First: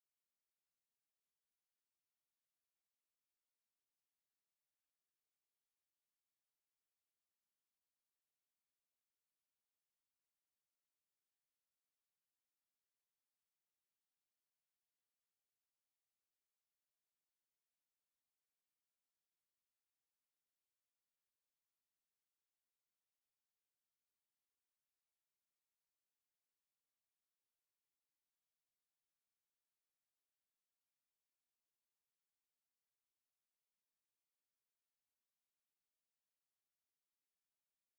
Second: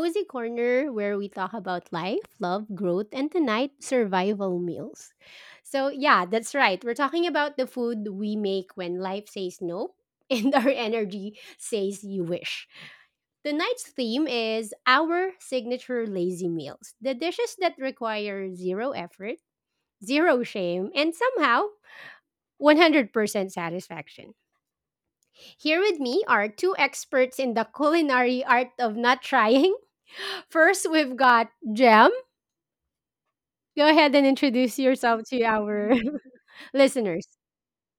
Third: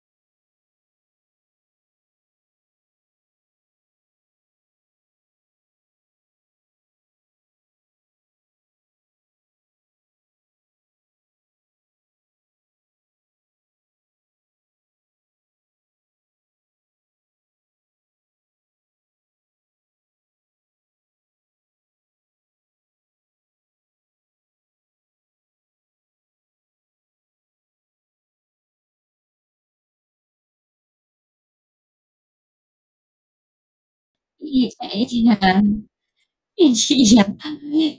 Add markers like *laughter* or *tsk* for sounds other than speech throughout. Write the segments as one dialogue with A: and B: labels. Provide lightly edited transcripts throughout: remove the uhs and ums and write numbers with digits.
A: cozy corner where we talk about life, love, growth, and tonight, survival meals. So, yeah, that's right. We're talking about the food we make when life says no *laughs* and our energy says you wish. Tonight's theme is our signature lazy meals, the dishes that require zero effort, zero shame, and somehow 100% satisfaction. Here with me are two experts in the culinary art of not trying. *laughs* First, we've got Jem. Go ahead and
B: Yeah,
A: introduce yourself
B: yeah,
A: to
B: *laughs*
A: our *laughs* listeners.
B: yeah.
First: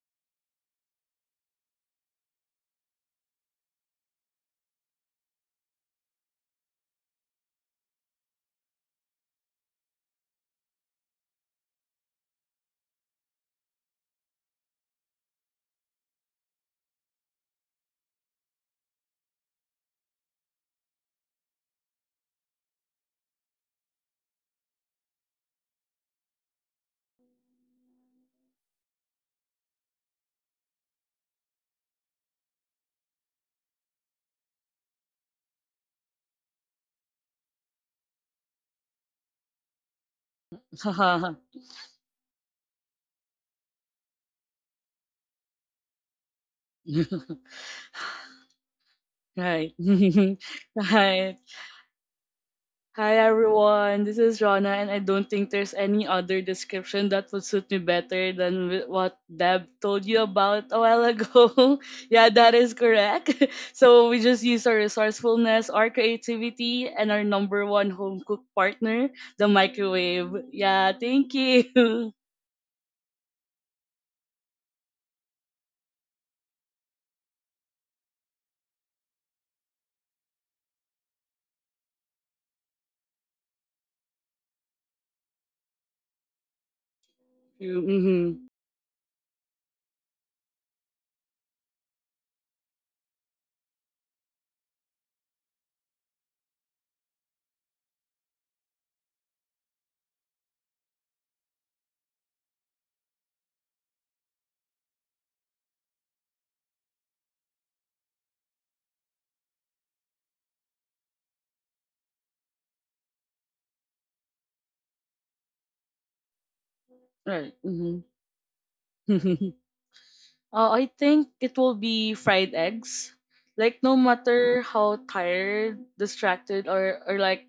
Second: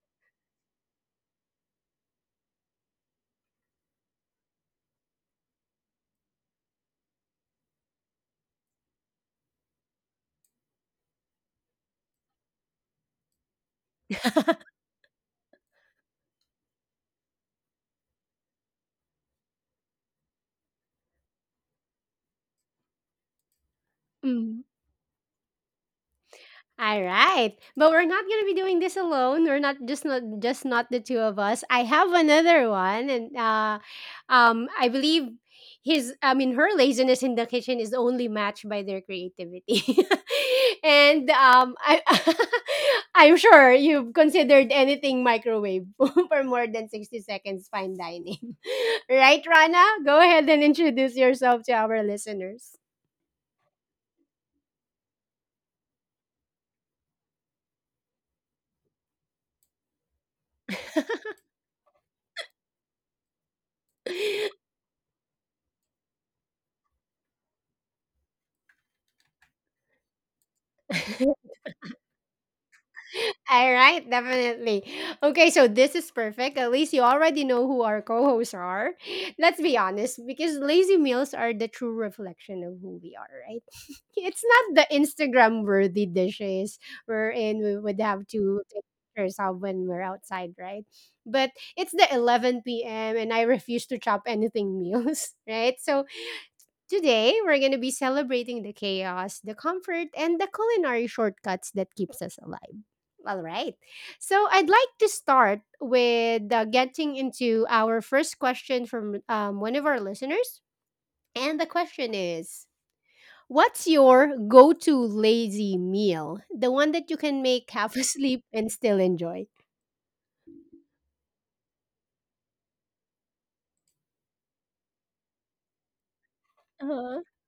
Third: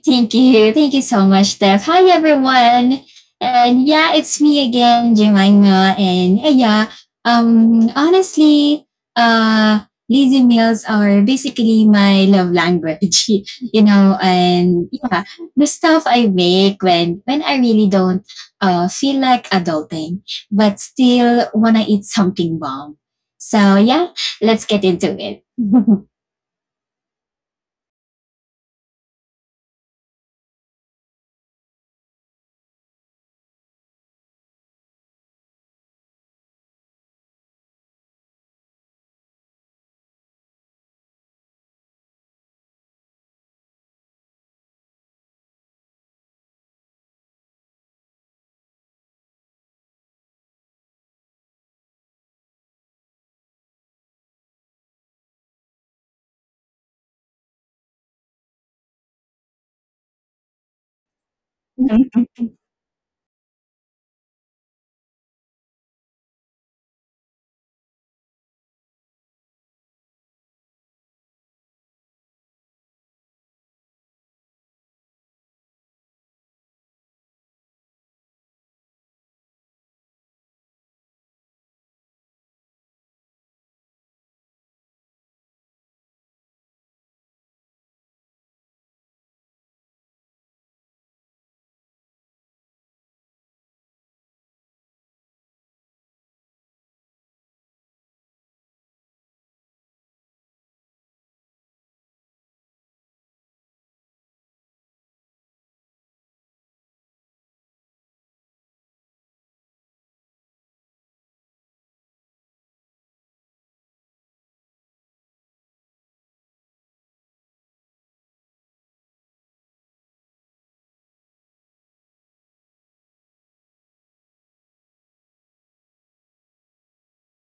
B: Thank you. Thank you so much, Steph. Hi, everyone. And yeah, it's me again, Jemima. And yeah, honestly, uh, lazy meals are basically my love language, *laughs* you know, and yeah, the stuff I make when I really don't feel like adulting, but still want to eat something bomb. So yeah,
A: Mm.
B: let's get into it. *laughs*
A: All right. But we're not going to be doing this alone. We're not just not just not the two of us. I have another one, and I believe his I mean her laziness in the kitchen is only matched by their creativity. *laughs* and
C: Right.
A: I *laughs* I'm sure you've considered anything microwave *laughs* for more than 60
C: *laughs*
A: seconds fine dining. *laughs* Right,
C: Right.
A: Rana? Go ahead and
C: *laughs*
A: introduce
C: Hi
A: yourself to our listeners.
C: Hi everyone, this is Rana, and I don't think there's any other description that would suit me better than what Deb told you about a while ago. *laughs* Yeah, that is correct. *laughs* So we just use our resourcefulness, our creativity, and our number one home cook partner, the microwave. Yeah, thank
A: *laughs*
C: you.
A: All right, definitely. Okay, so this is perfect. At least you already know who our co hosts are. Let's be honest, because lazy meals are the true reflection of who we are, right? It's not the Instagram worthy dishes wherein we would have
C: *laughs* Mm-hmm.
A: to take pictures of when we're outside, right? But it's the 11 p.m. and I refuse to chop anything meals, *laughs* right? So today we're going to be celebrating the chaos, the comfort, and the culinary shortcuts that keeps us alive. All right. So I'd like to start with getting into our first question from one of our listeners. And the question is, what's your go to lazy meal? The one that you can
C: Right.
A: make half *laughs*
C: Mm-hmm.
A: asleep and still enjoy?
C: *laughs* I think it will be fried eggs. Like no matter how tired, distracted, or
A: Uh-huh.
C: like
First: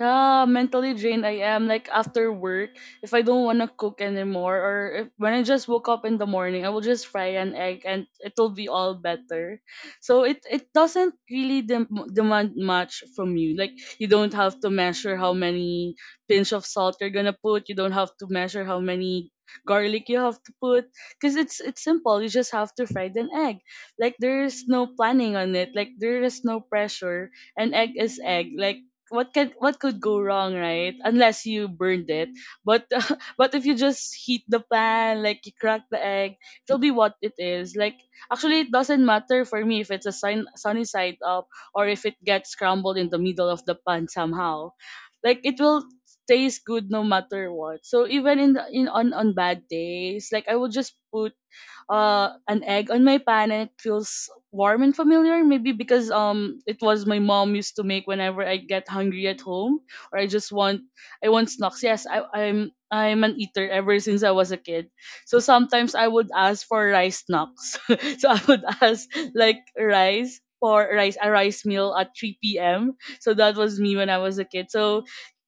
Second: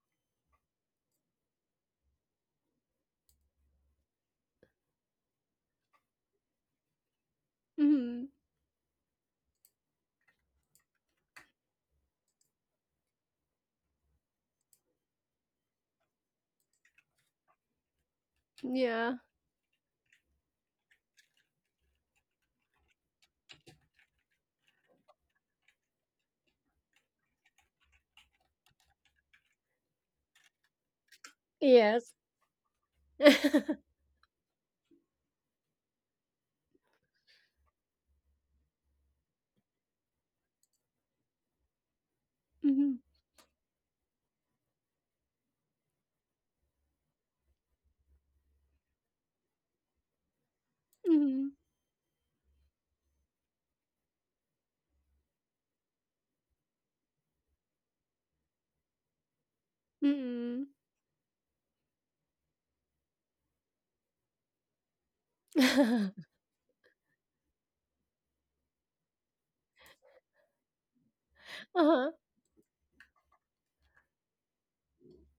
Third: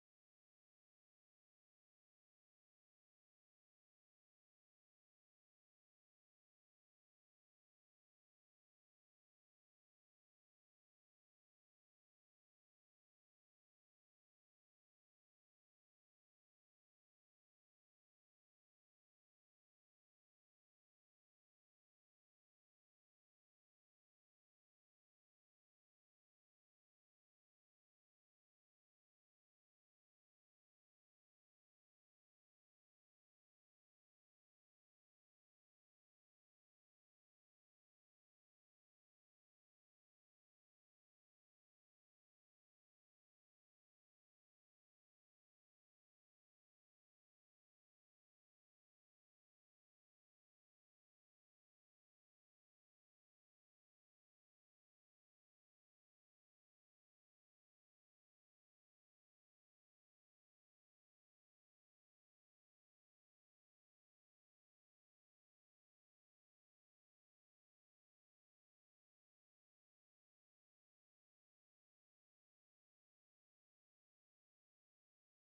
C: mentally drained I am, like after work, if I don't wanna cook anymore, or if, when I just woke up in the morning, I will just fry an egg and
A: Hmm.
C: it'll be all better. So it doesn't really demand much from you. Like you don't have to measure how many pinch of salt you're gonna put. You don't have to measure how
A: Yeah.
C: many garlic you have to put because it's simple. You just have to fry an egg. Like there is no planning on it. Like there is no pressure. An egg is egg. Like what could go wrong, right? Unless you burned
A: Yes.
C: it. But
A: *laughs*
C: *laughs* but if you
A: Mm-hmm.
C: just heat the pan, like you crack the egg, it'll be what it is. Like actually, it doesn't matter for me if it's a sunny side up or if it gets crumbled in the middle of the pan somehow. Like it will tastes good no matter what. So even in on bad days, like I will just put
A: Mm-hmm.
C: an egg on my pan and it feels warm and familiar. Maybe because it was my mom used to make whenever I get hungry at home or
A: Mm-hmm.
C: I want snacks. Yes, I'm an eater ever since I was a kid. So sometimes I would
A: *laughs*
C: ask for rice snacks. *laughs* So I would *laughs* ask like rice for rice a rice meal at
A: Uh-huh.
C: 3 p.m. So that was me when I was a kid. So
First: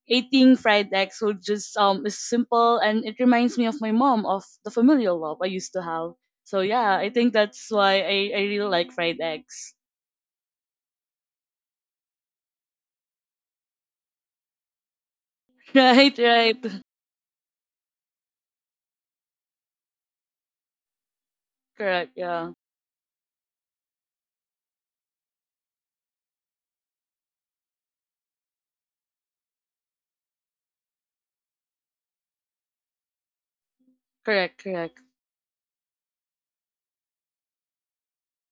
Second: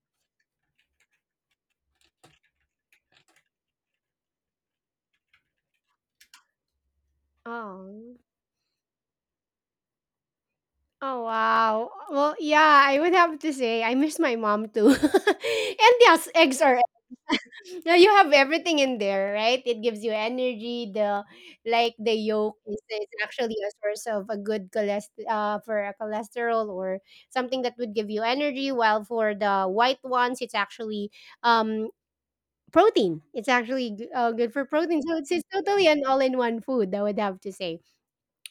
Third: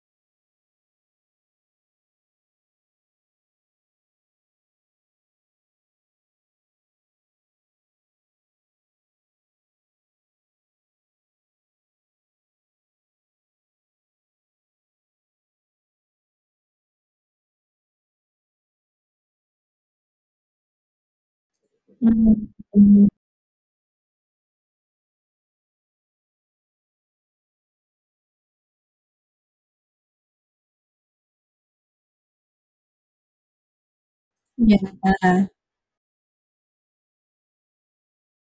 C: eating fried eggs would just is simple and it reminds me of my mom of the familial love I used to have. So yeah, I think that's why I,
A: Oh.
C: I really like fried eggs. *laughs*
A: Oh wow. Well, yeah, I would have to say I miss my mom too. *laughs* And
C: Right,
A: yes,
C: right.
A: eggs are. No, you have everything in there, right? It gives you energy. The like
C: Correct,
A: the
B: Mhm,
C: yeah.
A: yolk is,
B: mhm.
A: is actually a source of a good cholest for a cholesterol or something that would give you energy. While for the white ones, it's actually um protein. It's actually good
C: Correct,
A: for
B: Yeah,
C: correct,
A: protein. So it's,
B: oo.
A: it's totally an all-in-one food, I would have to say.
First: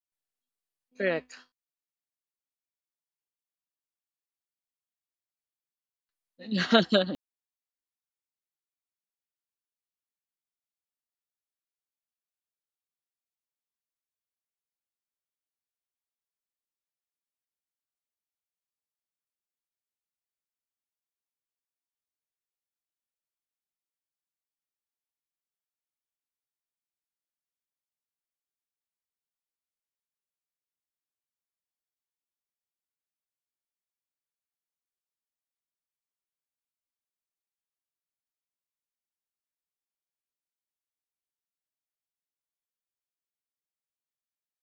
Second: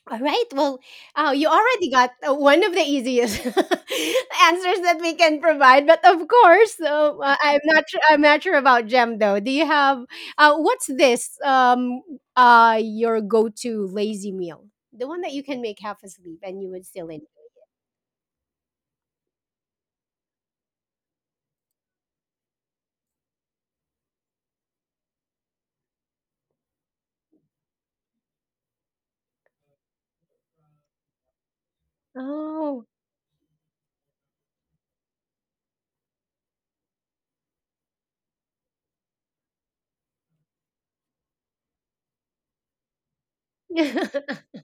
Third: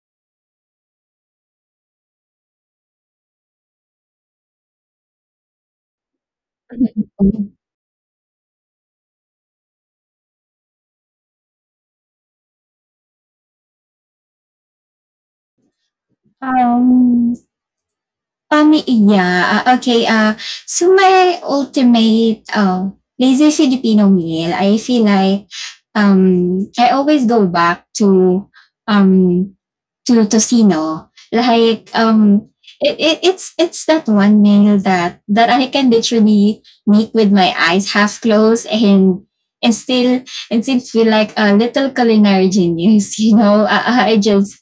A: All right. Well,
C: correct.
A: you already got one of the easiest *laughs* answers that we can provide, but of
C: *laughs*
A: course,
B: Mm.
A: I'm not. Sure, I'm not sure about Gem though. Do you have what's this? Your go-to lazy meal, the one that you can make half asleep and you would still eat.
B: Um, Pamiiya, okey, so my ultimate, lazy Filipino meal, I feel like, I always go back to, um to to Like um
A: Oh.
B: it's that one meal that I can literally meet with my eyes half closed and still and still feel like a little culinary genius, *laughs* you know.
A: *laughs*
B: I, I
A: uh,
B: just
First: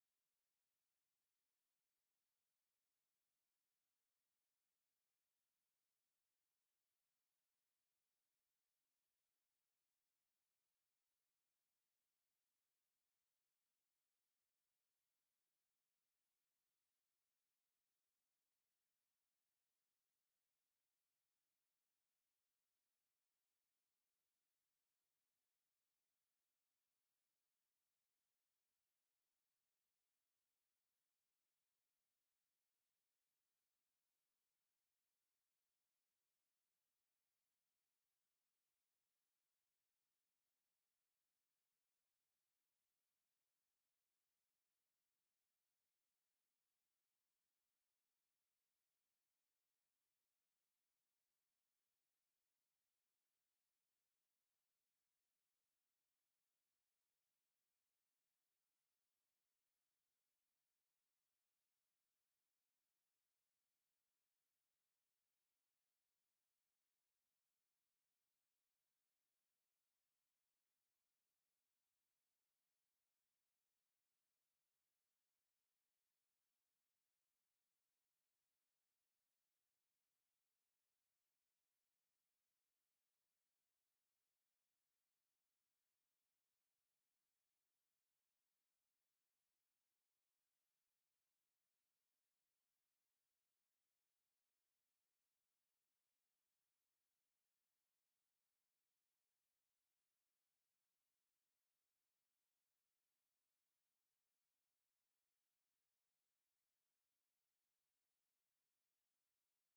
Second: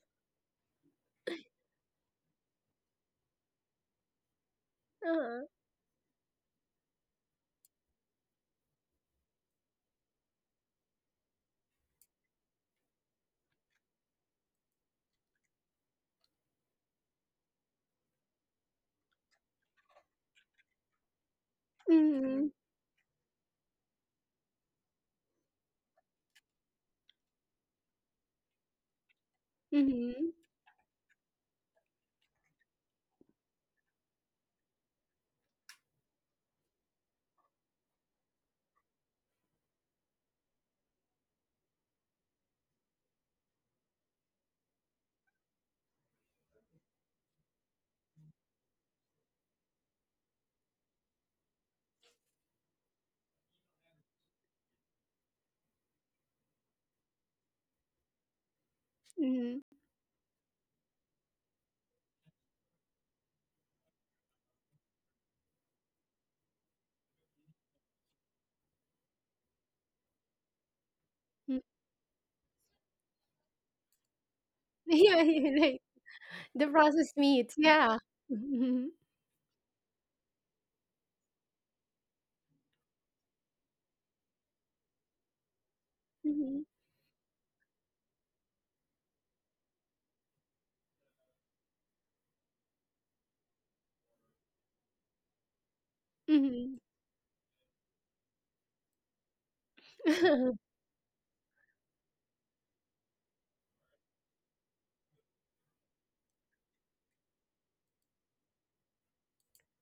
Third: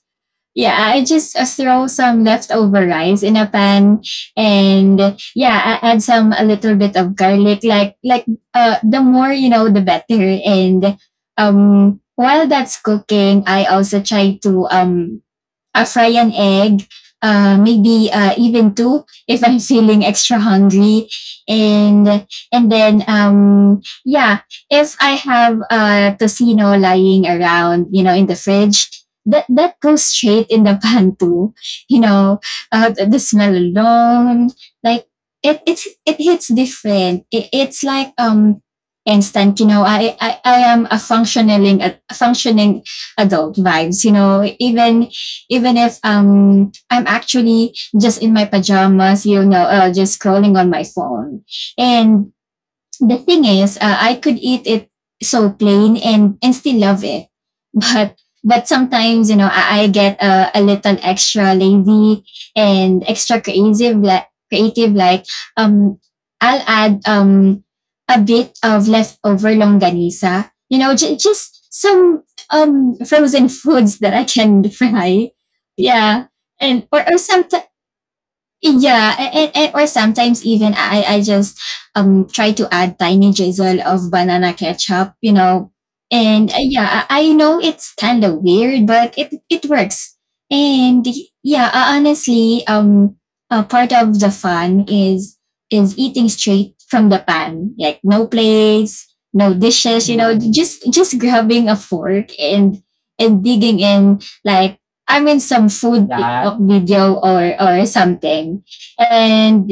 B: yeah, I just throw some leftover rice in a pan and yeah, I add some a little bit of garlic. Like, the more you know, the better. And while that's cooking, I also try to fry an egg, maybe even two if I'm *laughs* feeling extra hungry, and
A: mm-hmm,
B: and then yeah, if I have tocino lying around, you know, in the fridge. That goes
A: mm-hmm,
B: straight in the *laughs* pan too, you know. The smell alone, like it hits different. It's like instant. You know, I am a functioning adult vibes, you know, even if I'm actually just in my pajamas, you know, just scrolling on my phone. And the thing is, I could eat it so plain and still love it but but sometimes, you know,
A: mm-hmm. *laughs*
B: I get a little extra lazy and extra creative, like um I'll add a bit of leftover longanisa, you know, just some frozen *laughs* foods that I can *laughs*
A: Yeah,
B: fry.
A: yeah, like
B: Yeah.
A: the
B: and or,
A: processed
B: or
A: meats.
B: sometimes
A: Yeah. Mm-hmm,
B: yeah, and, and, or sometimes, even I just try to add tiny drizzle of banana ketchup, you know. And
A: mm-hmm,
B: yeah, I know it's kind of weird, but it works. And yeah, honestly, part of the fun is eating straight from the pan, like no plates, no dishes, you know.
A: mm-hmm.
B: Mm. Just grabbing a fork and digging in, like, I mean, some food TikTok video or something. And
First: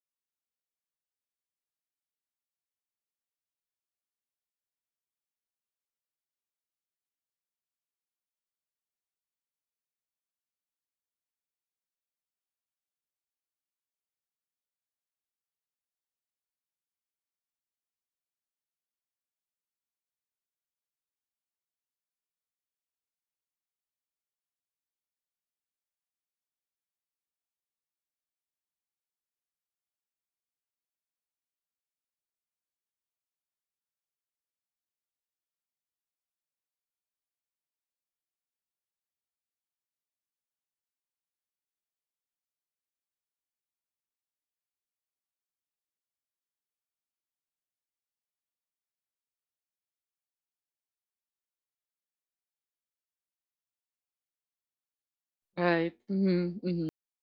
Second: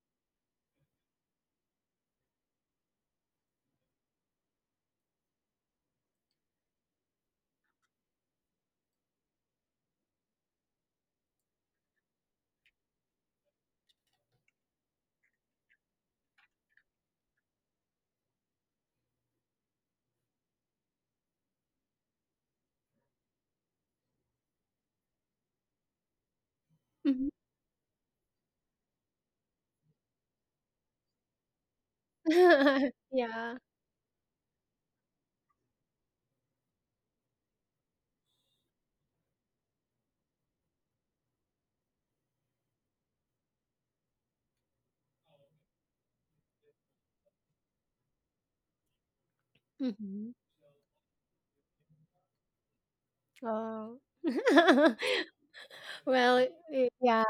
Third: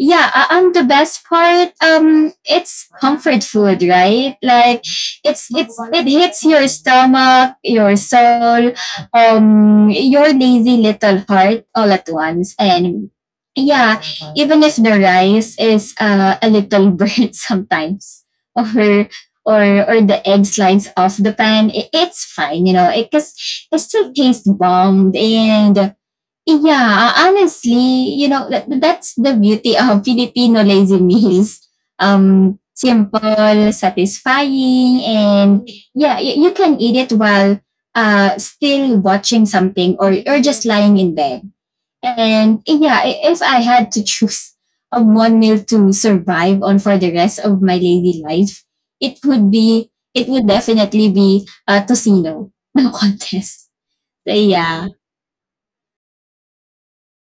B: yeah, the best part, it's comfort food, right? Like, it hits your stomach, your soul, your lazy little heart all at once. And yeah, even if the rice is a little burnt *laughs* sometimes, or or the egg slides off the pan, it's fine, you know, because it still tastes bomb. And yeah,
A: *laughs*
B: honestly, you know, that's the beauty of *laughs* Filipino lazy meals.
A: *laughs* Yeah.
B: Simple, satisfying, and yeah, you can eat it while still watching something or just lying in bed. And yeah, if I had to choose *laughs* a one meal to survive on for the rest of my daily life, it
A: Mhm.
B: would definitely be a tocino, *laughs* no contest.
A: Oh.
B: So yeah.
A: *laughs*
C: Right.
A: Well,
C: Mm-hmm, mm-hmm.
A: yeah.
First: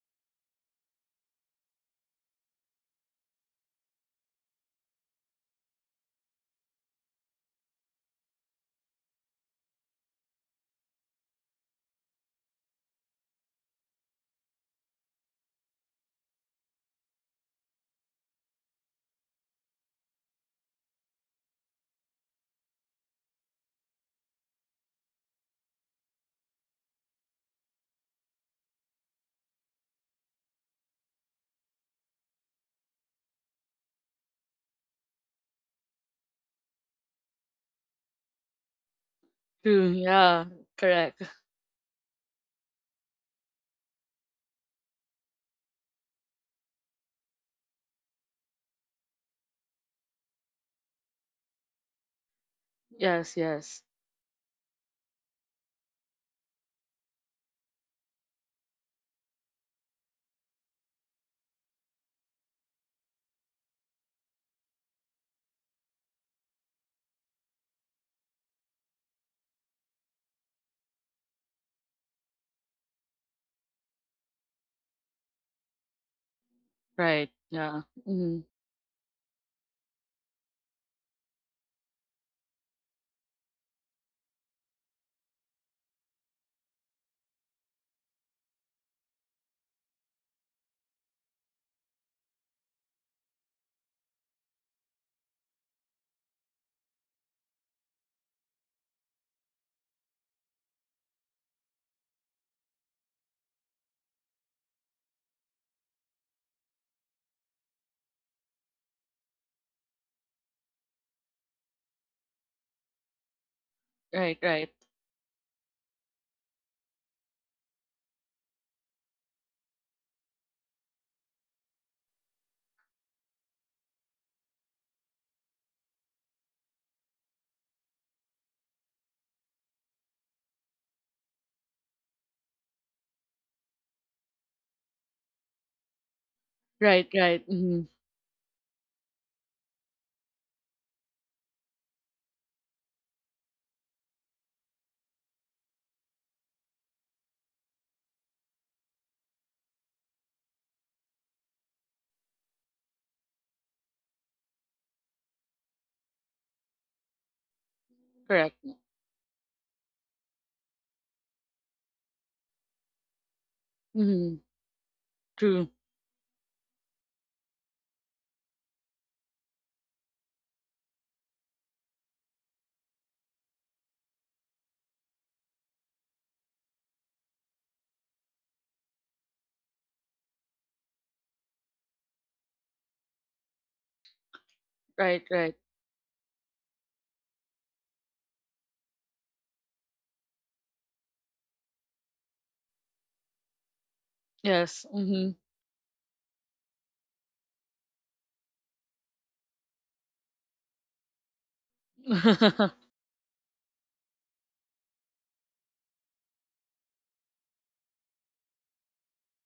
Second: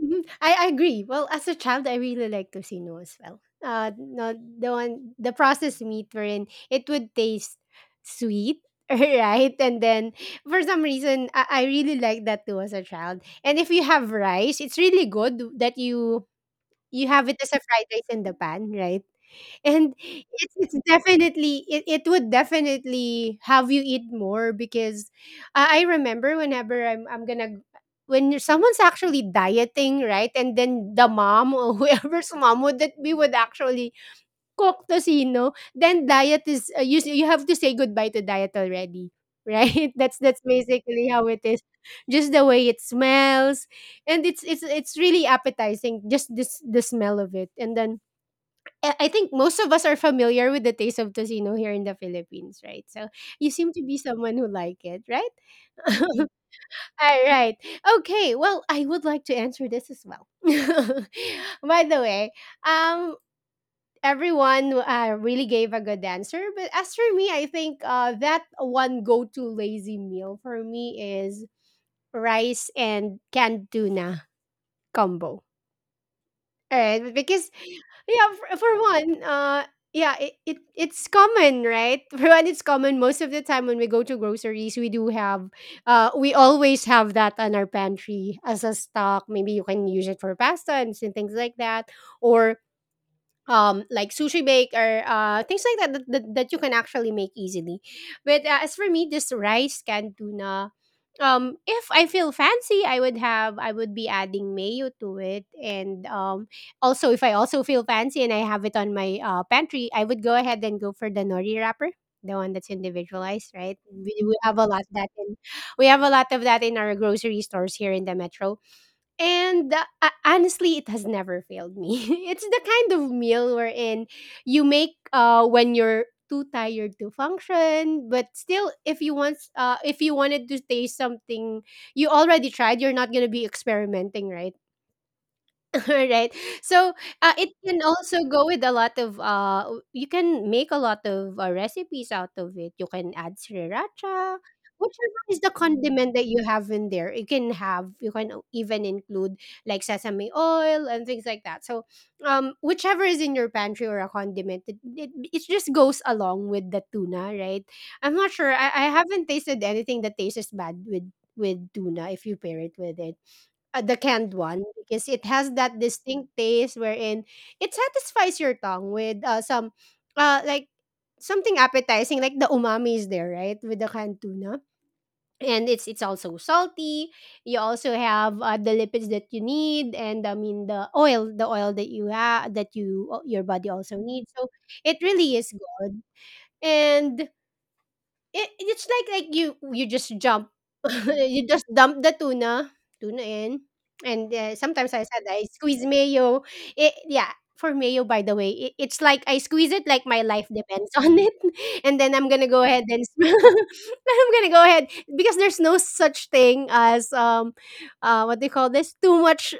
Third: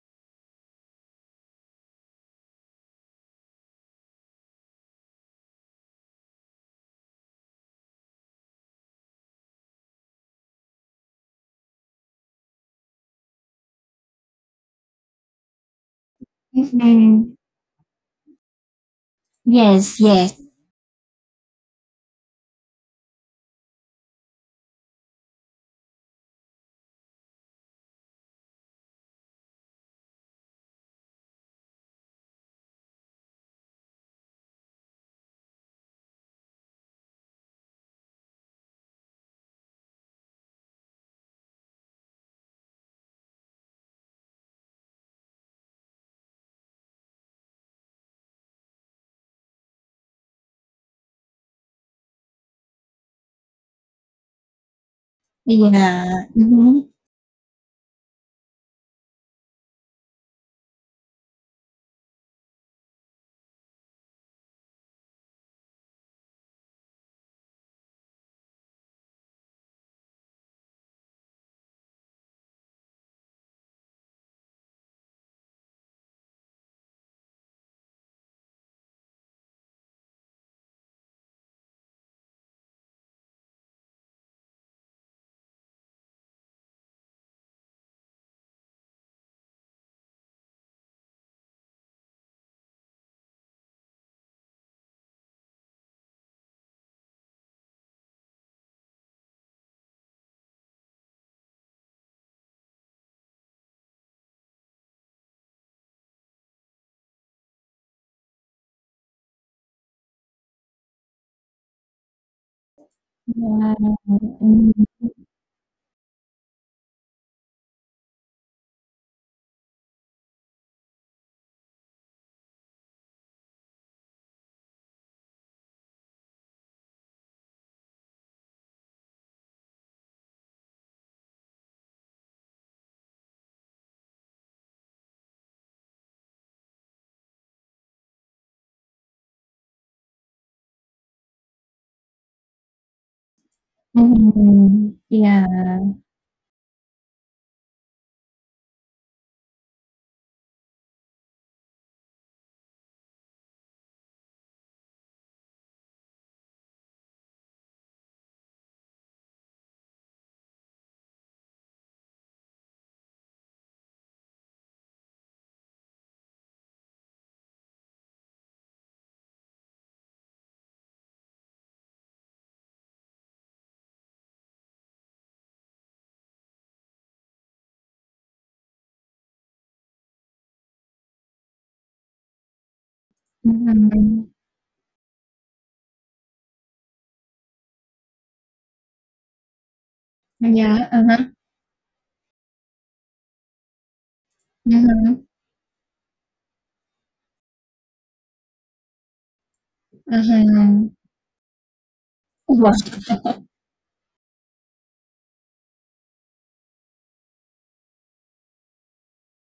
A: Mhm. I agree. Well, as a child, I really like tocino as well. No, the one, the processed meat wherein it would taste sweet, *laughs* right? And then for some reason, I really like that too as a child. And if you have rice, it's really good that you have
B: Mhm.
A: it as a fried rice in the pan, right? And
B: Yes, yes.
A: it's definitely, it would definitely have you eat more because I remember whenever I'm gonna when someone's actually dieting, right? And then the mom *laughs* or whoever's mom would that we would actually cook tocino, then diet is, you you have to say goodbye to diet already, right?
C: True,
A: *laughs* That's
C: yeah.
A: basically how
C: Correct.
A: it is. Just the way it smells, and it's really appetizing just this the smell of it. And then I think most of us are familiar with the taste of tocino here in the Philippines, right? So
C: Yes,
A: you seem to
C: yes.
A: be someone who like it, right?
B: Yeah.
A: *laughs*
B: Mhm.
A: All right. Okay. Well, I would like to answer this as well. *laughs* By the way, um, everyone really gave a good answer, but as for me, I think that one go-to lazy meal for me is rice and canned tuna combo. Right,
C: Right,
A: because
C: yeah.
A: yeah,
C: Mm-hmm.
A: for one, yeah, it's common, right? *laughs* For one, it's common. Most of the time when we go to groceries, we do have, we always have that on our pantry as a stock. Maybe you can use it for pasta and some things like that, or like sushi bake or things like that that, that you can actually make easily. But as for me, this rice canned tuna, if I feel fancy, I would be adding mayo to it. And also, if I also feel fancy and I have it on my pantry, I would go ahead and go for the nori wrapper, the one that's individualized,
B: Yeah.
A: right? We
C: Right,
A: have a
C: right.
A: lot
B: Mhm.
A: of that in we have a lot of that in our grocery stores here in the metro. And honestly, it has never failed me. *laughs* It's the kind of meal wherein you make when you're too tired to function, but still, if you wanted to taste something you already tried, you're not gonna be experimenting, right? *laughs* Right. So
C: Right,
A: it
C: right.
A: can
C: Mm-hmm.
A: also go with a lot of you can make a lot of recipes out of it. You can add sriracha,
B: Mhm.
A: whichever is the
B: Yeah.
A: condiment that you have in there. You can have, even include like sesame oil and things like that. So whichever is in your pantry or a condiment, it just goes along with the tuna, right? I'm not sure.
C: Correct.
A: I haven't tasted anything that tastes bad with tuna if you pair it with it, the canned
C: Mm-hmm.
A: one, because it has that
C: True.
A: distinct taste wherein it satisfies your tongue with some like something appetizing. Like the umami is there, right, with the canned tuna. And it's also salty. You also have the lipids that you need, and I mean the oil, the oil that you have that you your body also needs.
B: Mhm.
A: So it really
C: Right,
A: is
C: right.
A: good. And it's like you you just jump.
B: Yeah.
A: *laughs*
B: Uh-huh.
A: You just dump the tuna in, and, sometimes
C: Yes.
A: I said
B: Mhm.
A: I
C: Mm-hmm.
A: squeeze mayo. It Yeah, for mayo, by the way, it's like I squeeze it like my life depends *laughs*
B: Uh-huh.
A: on it, and then I'm gonna go
B: Wow.
A: ahead and
C: *laughs*
A: *laughs* I'm gonna go ahead because there's no such thing as what do you call this? Too much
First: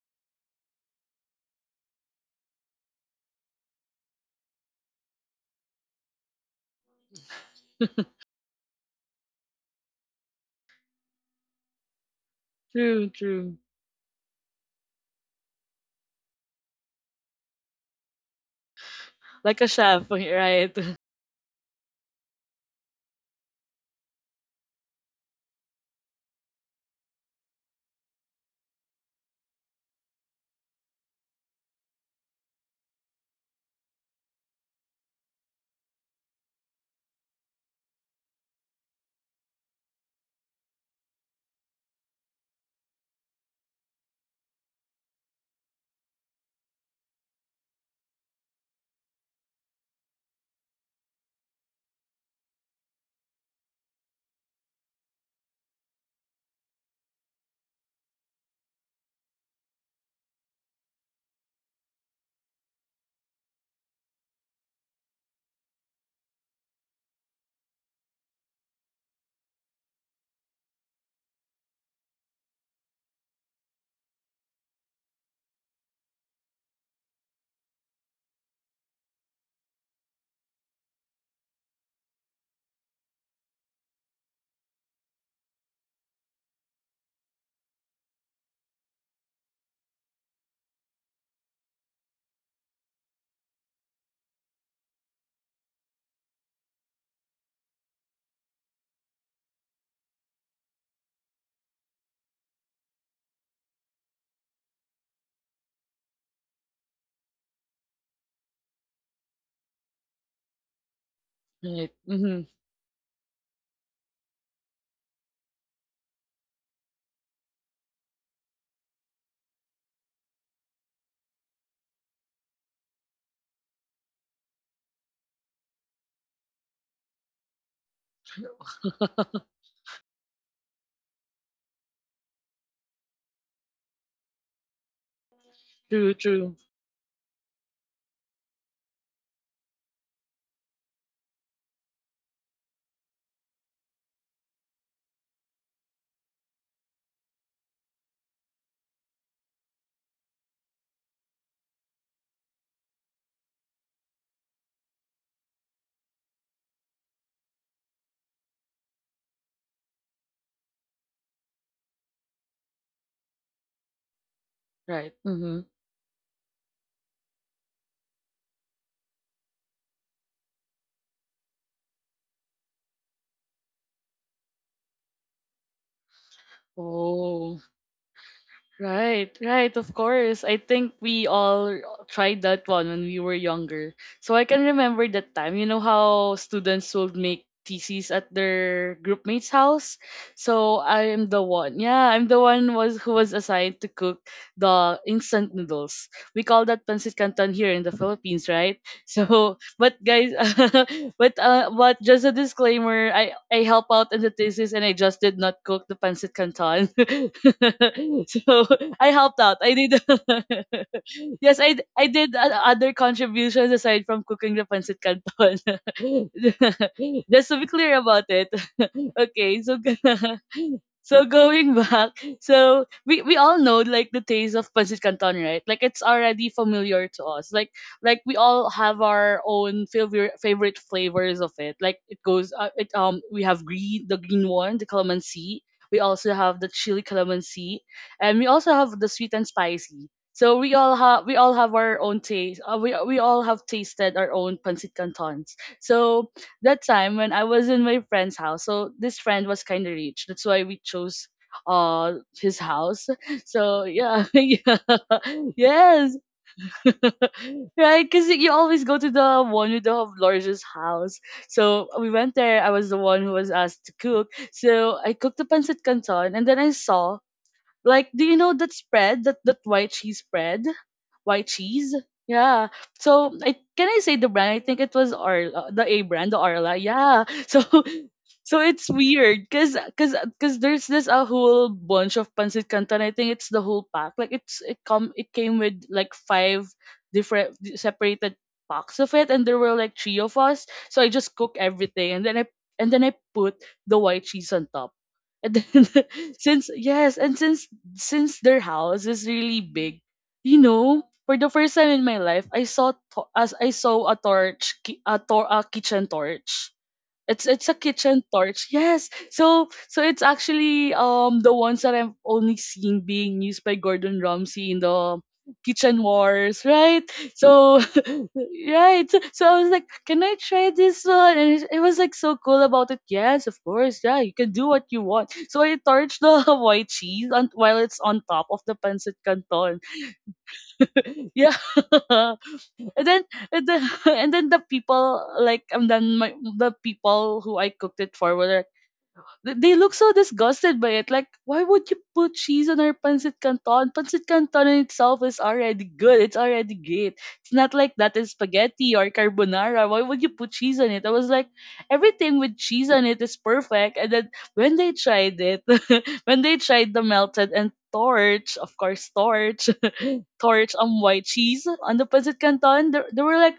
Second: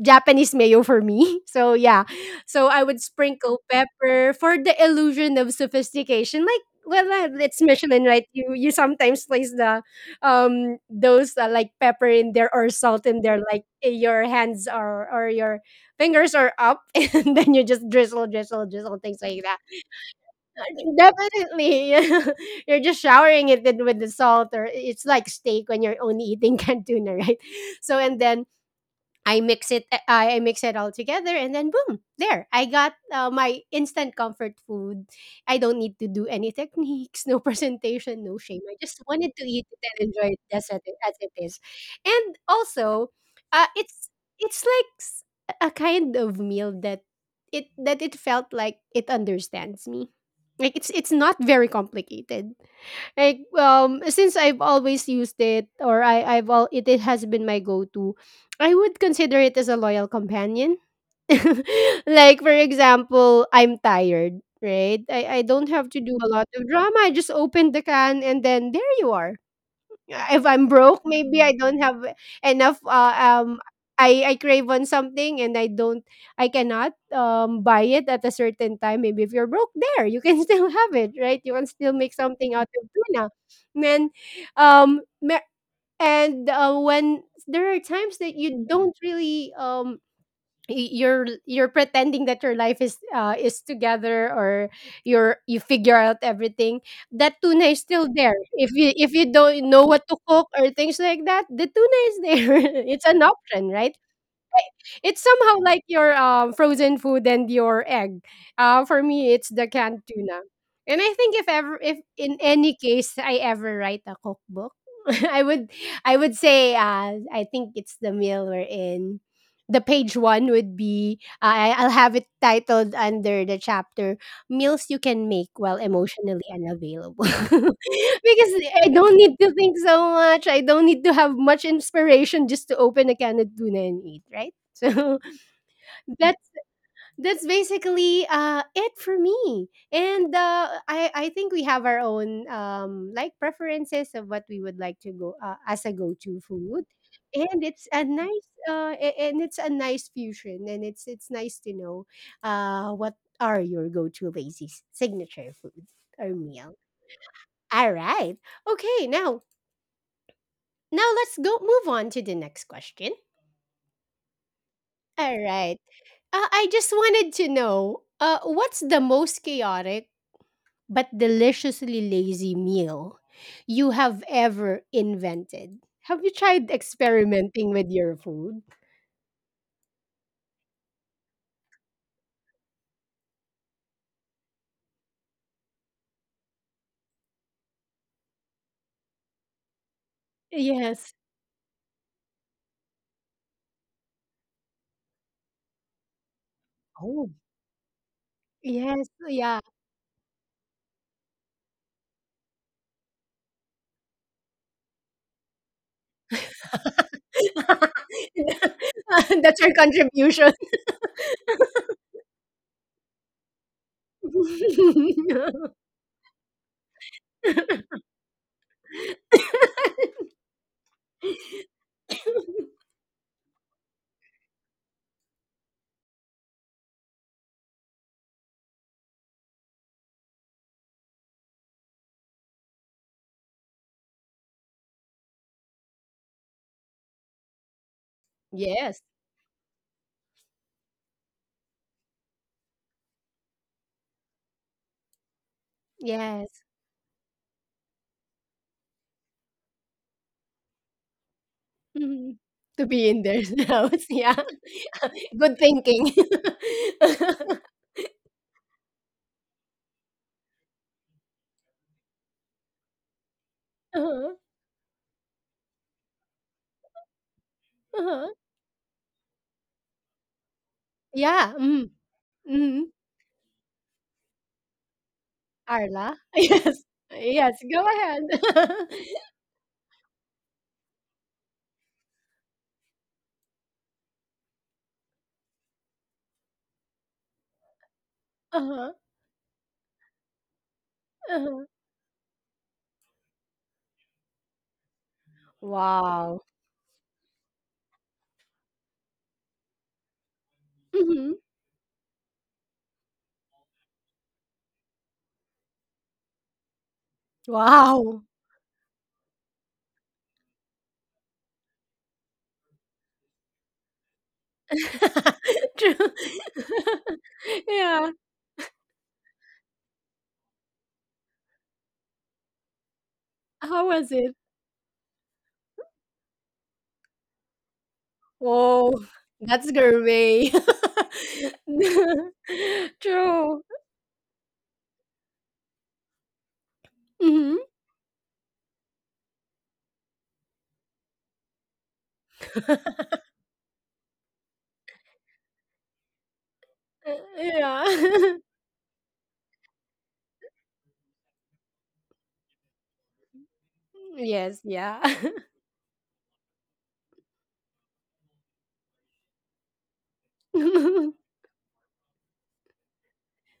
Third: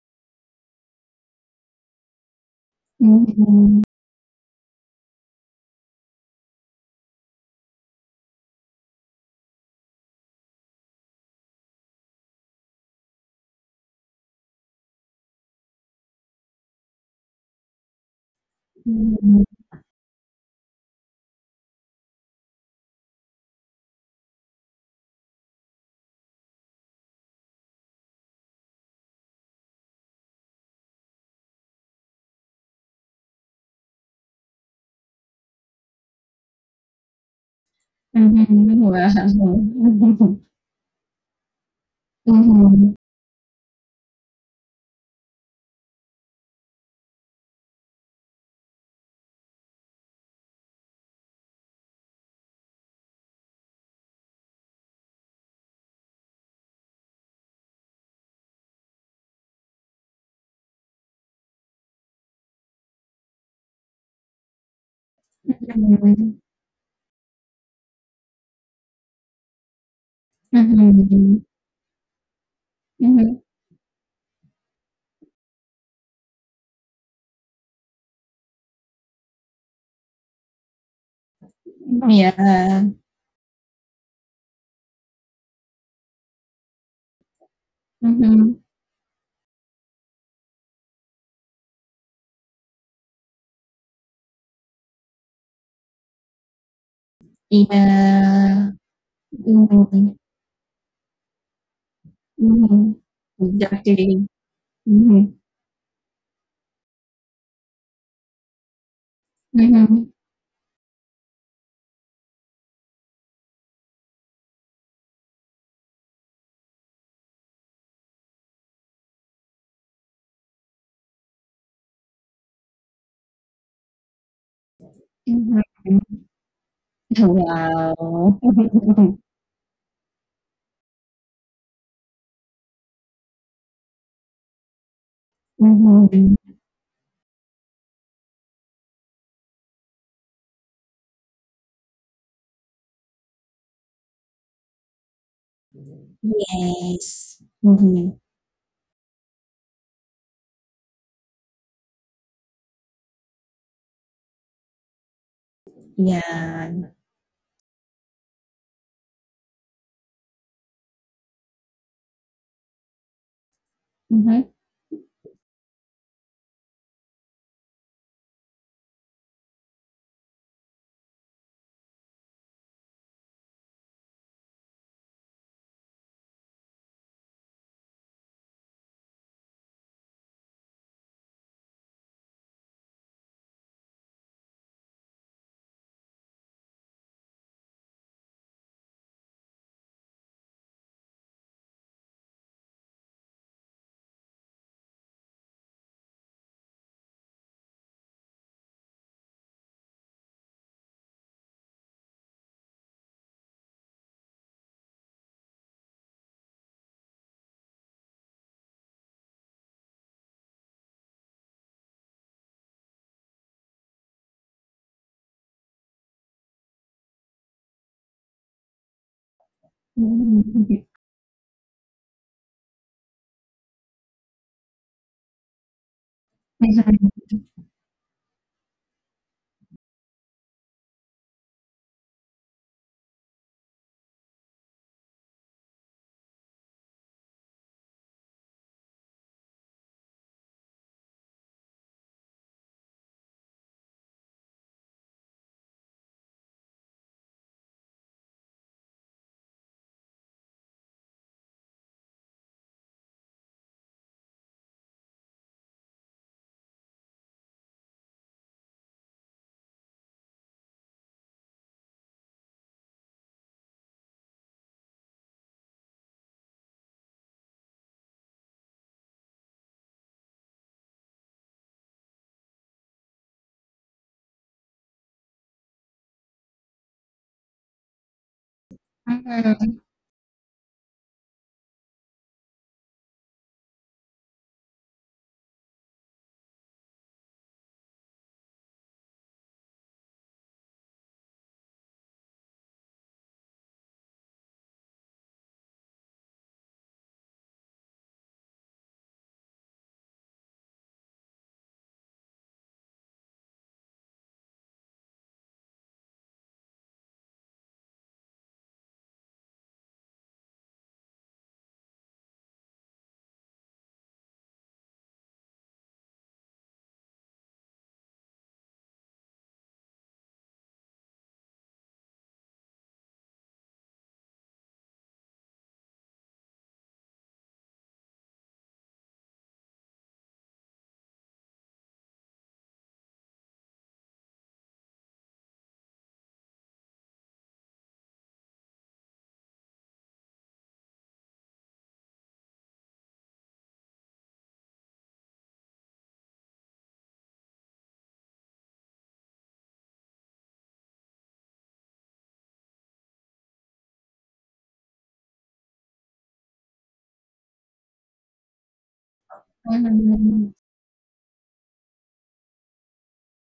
A: Japanese mayo for me. *laughs* So yeah. So I would sprinkle
B: Mhm.
A: pepper for the illusion of sophistication. Like, well, it's Michelin, right? You sometimes place the those like pepper in there or salt
C: True,
A: in there,
C: true.
A: like your hands are or your fingers are up *laughs* and then you just drizzle drizzle drizzle things
B: Mhm.
A: like
C: Like
A: that.
C: a chef, right? *laughs*
A: Definitely. *laughs* You're just showering it in with the salt, or it's like steak when you're only eating *laughs* cantina, right? So and then I mix it, I mix it all together and then boom, there I got, my instant comfort food. I don't need to do any *laughs* techniques, no presentation, no shame.
B: Mhm.
A: I just wanted to eat it and
B: Wow.
A: enjoy
B: *laughs*
A: it as as it is. And
B: Mhm,
A: also, uh, it's it's like s- a kind of meal that it felt like it understands me. Like it's not very complicated. Like since I've always used it, or I I've all it, it has been my go-to, I would consider it as a loyal companion. *laughs* Like for example, I'm tired, right? I don't have to do
B: mhm,
A: a lot of drama. I just open the can and then there you are. If I'm broke,
B: mhm,
A: maybe I don't have enough.
B: mhm.
A: Um, I crave on something and I don't, I cannot buy it at a certain time. Maybe if you're broke, there you can *laughs* still have it, right? You can still make something out
B: Yeah.
A: of tuna. And then, me- and when there are times that
B: Mhm.
A: you don't really you're pretending that your life is together or you figure out everything, that tuna is still there.
B: Yeah.
A: If you if you don't know what
B: Mhm,
A: to cook or things like that, the tuna is there. *laughs*
B: mhm.
A: It's an option, right?
B: Exactly.
A: It's
B: Mhm,
A: somehow like your frozen food and your egg. For me, it's the
B: mhm,
A: canned tuna. And I think if
C: Right.
A: ever, if
C: Mm-hmm.
A: in any case I ever write a cookbook, *laughs* I would, I would say, I think it's the meal we're in. The page one would be, I'll have it titled under the chapter, meals you can make while
B: mhm.
A: emotionally unavailable. *laughs* Because
B: Wow.
A: I
B: *laughs*
A: don't
C: *laughs*
A: need to think so much. I don't need to have much inspiration just to open a can of tuna and eat, right. So
C: True,
A: *laughs*
B: Mhm.
C: true.
A: that's that's basically it for me. And I think we have our own like preferences of what we would like to go as a go-to food.
B: Yes.
A: And it's
B: Mhm.
A: a nice And it's a nice fusion, and it's nice to know what are your go-to lazy signature food or
B: Yeah.
A: meal. All right. Okay, now let's go move on to the next question.
B: Mhm,
C: Right.
A: All
C: Mm-hmm.
A: right. I just wanted to know, what's the most chaotic but deliciously lazy meal you have ever invented? Have you tried
C: Oh,
A: experimenting with your food?
C: right, right, of course. I think we all tried that one when we were younger. So I can remember that time. You know how students would make theses at their groupmate's house? So I am
A: Yes.
C: the one. Yeah, I'm the one was who was assigned to cook the instant noodles. We call that pancit
A: Oh,
C: canton here in the Philippines, right? *laughs*
A: yes.
C: So
A: Yeah.
C: but guys, *laughs* but just a disclaimer, I help out in the thesis and I just did not cook the pancit canton. *laughs*
A: *laughs*
C: So I helped out. I
A: That's your
C: did.
A: contribution.
C: *laughs* Yes, I did other contributions aside from cooking the pancit canton.
A: *laughs*
C: *laughs* Just to be clear about it. *laughs* Okay, so *laughs*
B: mhm, mhm.
C: so *laughs* going back, so we all know like the taste of pancit canton, right? Like it's already
B: Mhm,
C: familiar to us. Like we all have our own favorite flavors of it. Like it goes it we have green the green one, the calamansi. We also have the chili calamansi, and we also have the
A: Yes.
C: sweet and spicy. So we all have our own taste. We all have tasted our own pancit cantons. So
A: Yes.
C: that time when I was in my friend's house. So this friend was kind of rich. That's why we chose
A: Mhm.
C: his
A: To
C: house.
A: be in their *laughs*
C: So
A: house.
C: yeah, *laughs*
A: Yeah.
C: yeah,
A: *laughs* Good
C: yes,
A: thinking. *laughs*
C: *laughs* right? Because you always go to the one with the largest house. So we went there. I was the one who was asked to cook.
A: Uh-huh.
C: So I cooked the pancit canton, and then I saw like, do you
A: Uh-huh.
C: know that spread, that white cheese spread, white
A: Yeah,
C: cheese?
A: mm,
C: Yeah.
A: mhm.
C: So, I can I say the brand? I think it was Arla, the A
A: Arla?
C: brand, the Arla.
A: *laughs*
C: Yeah. *laughs* So,
A: Yes, yes, go
C: so
A: ahead.
C: it's
A: *laughs*
C: weird, cause,
B: mhm,
C: cause, 'cause there's this a whole bunch of pancit canton. I think it's the whole pack. Like, it came with like five different separated
A: Uh-huh,
C: packs of it, and there were like three of us. So I just cook
A: uh-huh.
C: everything, and then I put the white cheese on top. And then *laughs*
A: Wow.
C: since yes, and since their house is really big, you know,
A: Mhm.
C: for the first time in my life, I saw a torch, ki- a, tor- a kitchen torch. It's a
A: Wow.
C: kitchen torch. Yes. So so it's actually the ones that I've only seen being used by Gordon Ramsay in the
A: *laughs*
C: Kitchen
A: True.
C: Wars, right?
A: *laughs*
C: So
A: Yeah,
C: *laughs* right. So, I was like, can I try this one? And it was like so cool about it. Yes, of
A: how
C: course.
A: was
C: Yeah,
A: it?
C: you can do what you want. So I torch the *laughs* white cheese on, while it's on top of the
A: Oh,
C: pancit
A: that's
C: canton.
A: gourmet.
C: Yeah. *laughs* and
A: *laughs*
C: then
A: True.
C: and then *laughs* and then the people like and then my the people
A: Mhm.
C: who I cooked it for were they look so disgusted by it. Like, why would you put cheese
A: Uh,
C: on our pancit canton? Pancit canton in itself is already good. It's already great.
A: *laughs*
C: It's not like that in
A: yeah. *laughs*
C: spaghetti or carbonara. Why would you put cheese on it? I was like, everything with cheese on it is perfect. And then
A: Yes,
C: when they
A: yeah.
C: tried it, *laughs* when they tried the melted and torch, of course, torch, *laughs*
B: mhm,
C: torch on white
A: *laughs*
C: cheese on the pancit canton, they were like,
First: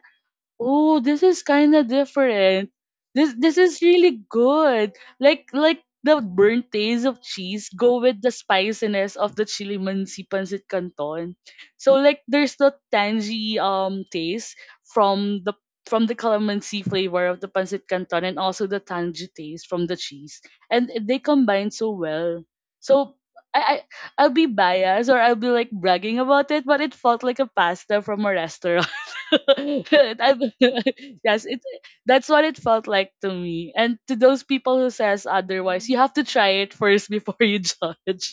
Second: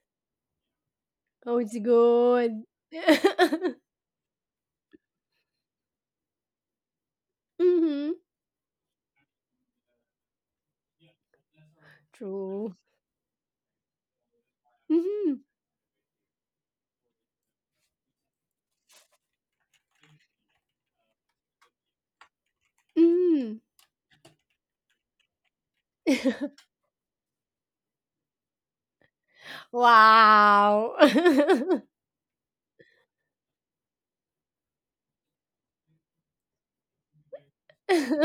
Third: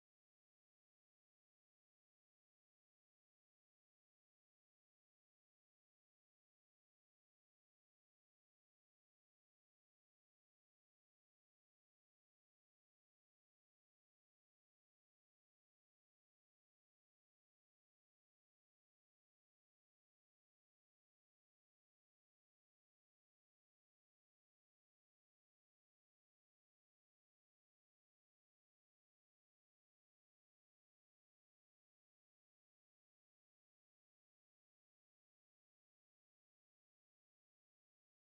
C: oh, this is
A: Oh,
C: kind
A: it's
C: of
A: good.
C: different. This
A: *laughs*
C: is really good. Like the burnt taste of cheese go
A: Mhm.
C: with the spiciness of the chili mansi pancit canton. So like there's
A: True.
C: the tangy taste
A: Mhm,
C: from the from the calamansi flavor of the pancit canton and also the tangy taste from the cheese. And they combine so well. So
A: mhm.
C: I, I I'll be biased or I'll be like bragging about it,
A: *laughs*
C: but it felt like a pasta from a restaurant. *laughs* I'm-
A: Wow.
C: *laughs* yes, it
A: *laughs*
C: that's what it felt like to me. And to those people who says otherwise, you have to try it first before you *laughs* judge.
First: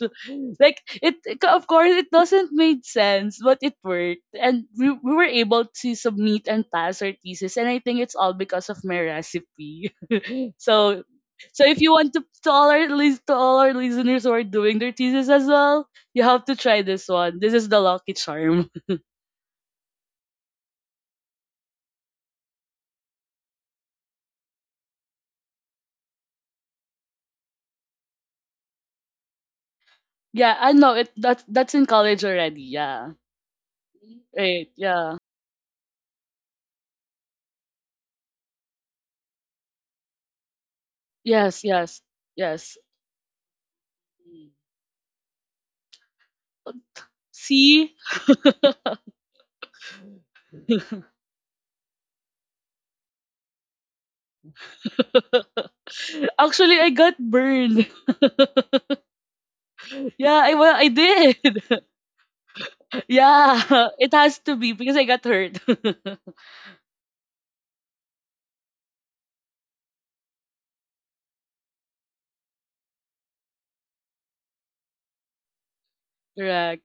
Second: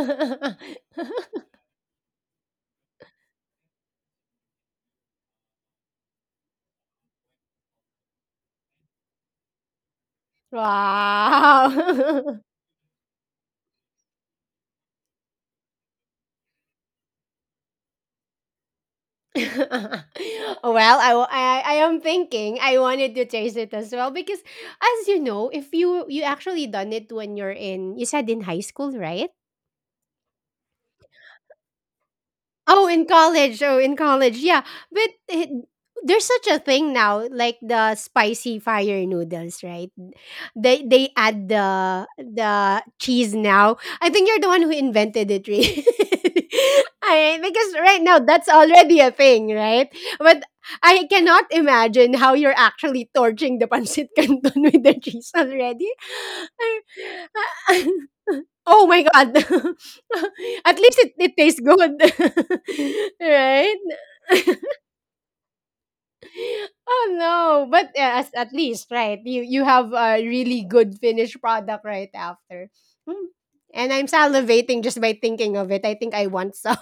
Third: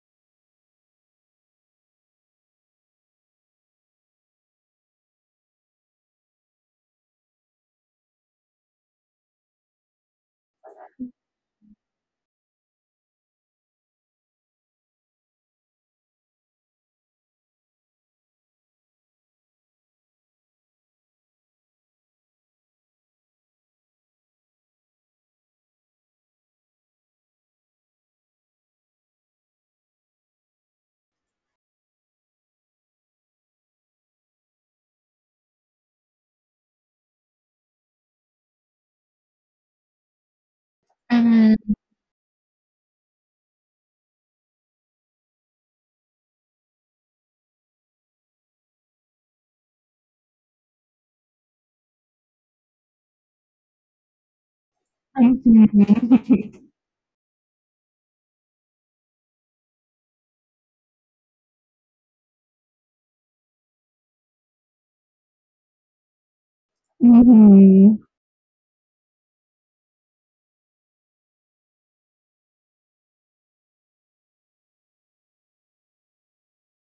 C: Like it, of course, it doesn't make sense, but it worked, and we were able to submit and pass our thesis. And I think it's all because of my recipe. *laughs* so. So
A: Wow.
C: if you want
A: *laughs* Well,
C: to all our to all our listeners who are doing their thesis as well, you have to try this one. This is the lucky charm.
A: I am thinking I wanted to chase it as well because as you know, if you actually done it when you're in, you said in high school, right?
C: Yeah, I know it that's in college already.
A: Oh, in
C: Yeah.
A: college. Oh, in college. Yeah.
C: Right.
A: But
C: Yeah.
A: it, there's such a thing now, like the spicy fire noodles, right? They add
C: Yes, yes. Yes.
A: the cheese now. I think you're the one who invented it, really. *laughs* All right, because
C: See?
A: right now that's
C: *laughs*
A: already a thing, right? But I cannot imagine how you're actually torching the pancit canton *laughs* with the cheese already.
C: Actually, I got burned.
A: *laughs* Oh my god. *laughs*
C: *laughs* Yeah, I
A: *laughs*
C: well,
A: At
C: I
A: least it
C: did.
A: tastes good. *laughs*
C: *laughs*
A: Right?
C: Yeah, *laughs* it has to be because I got hurt.
A: Oh
B: mhm,
A: no. But
B: mhm,
A: yeah, as, at least, right? You have a really good finished product right after. Hmm. And I'm salivating just by thinking of it. I think I
C: *laughs*
A: want some.
C: Correct.
A: *laughs*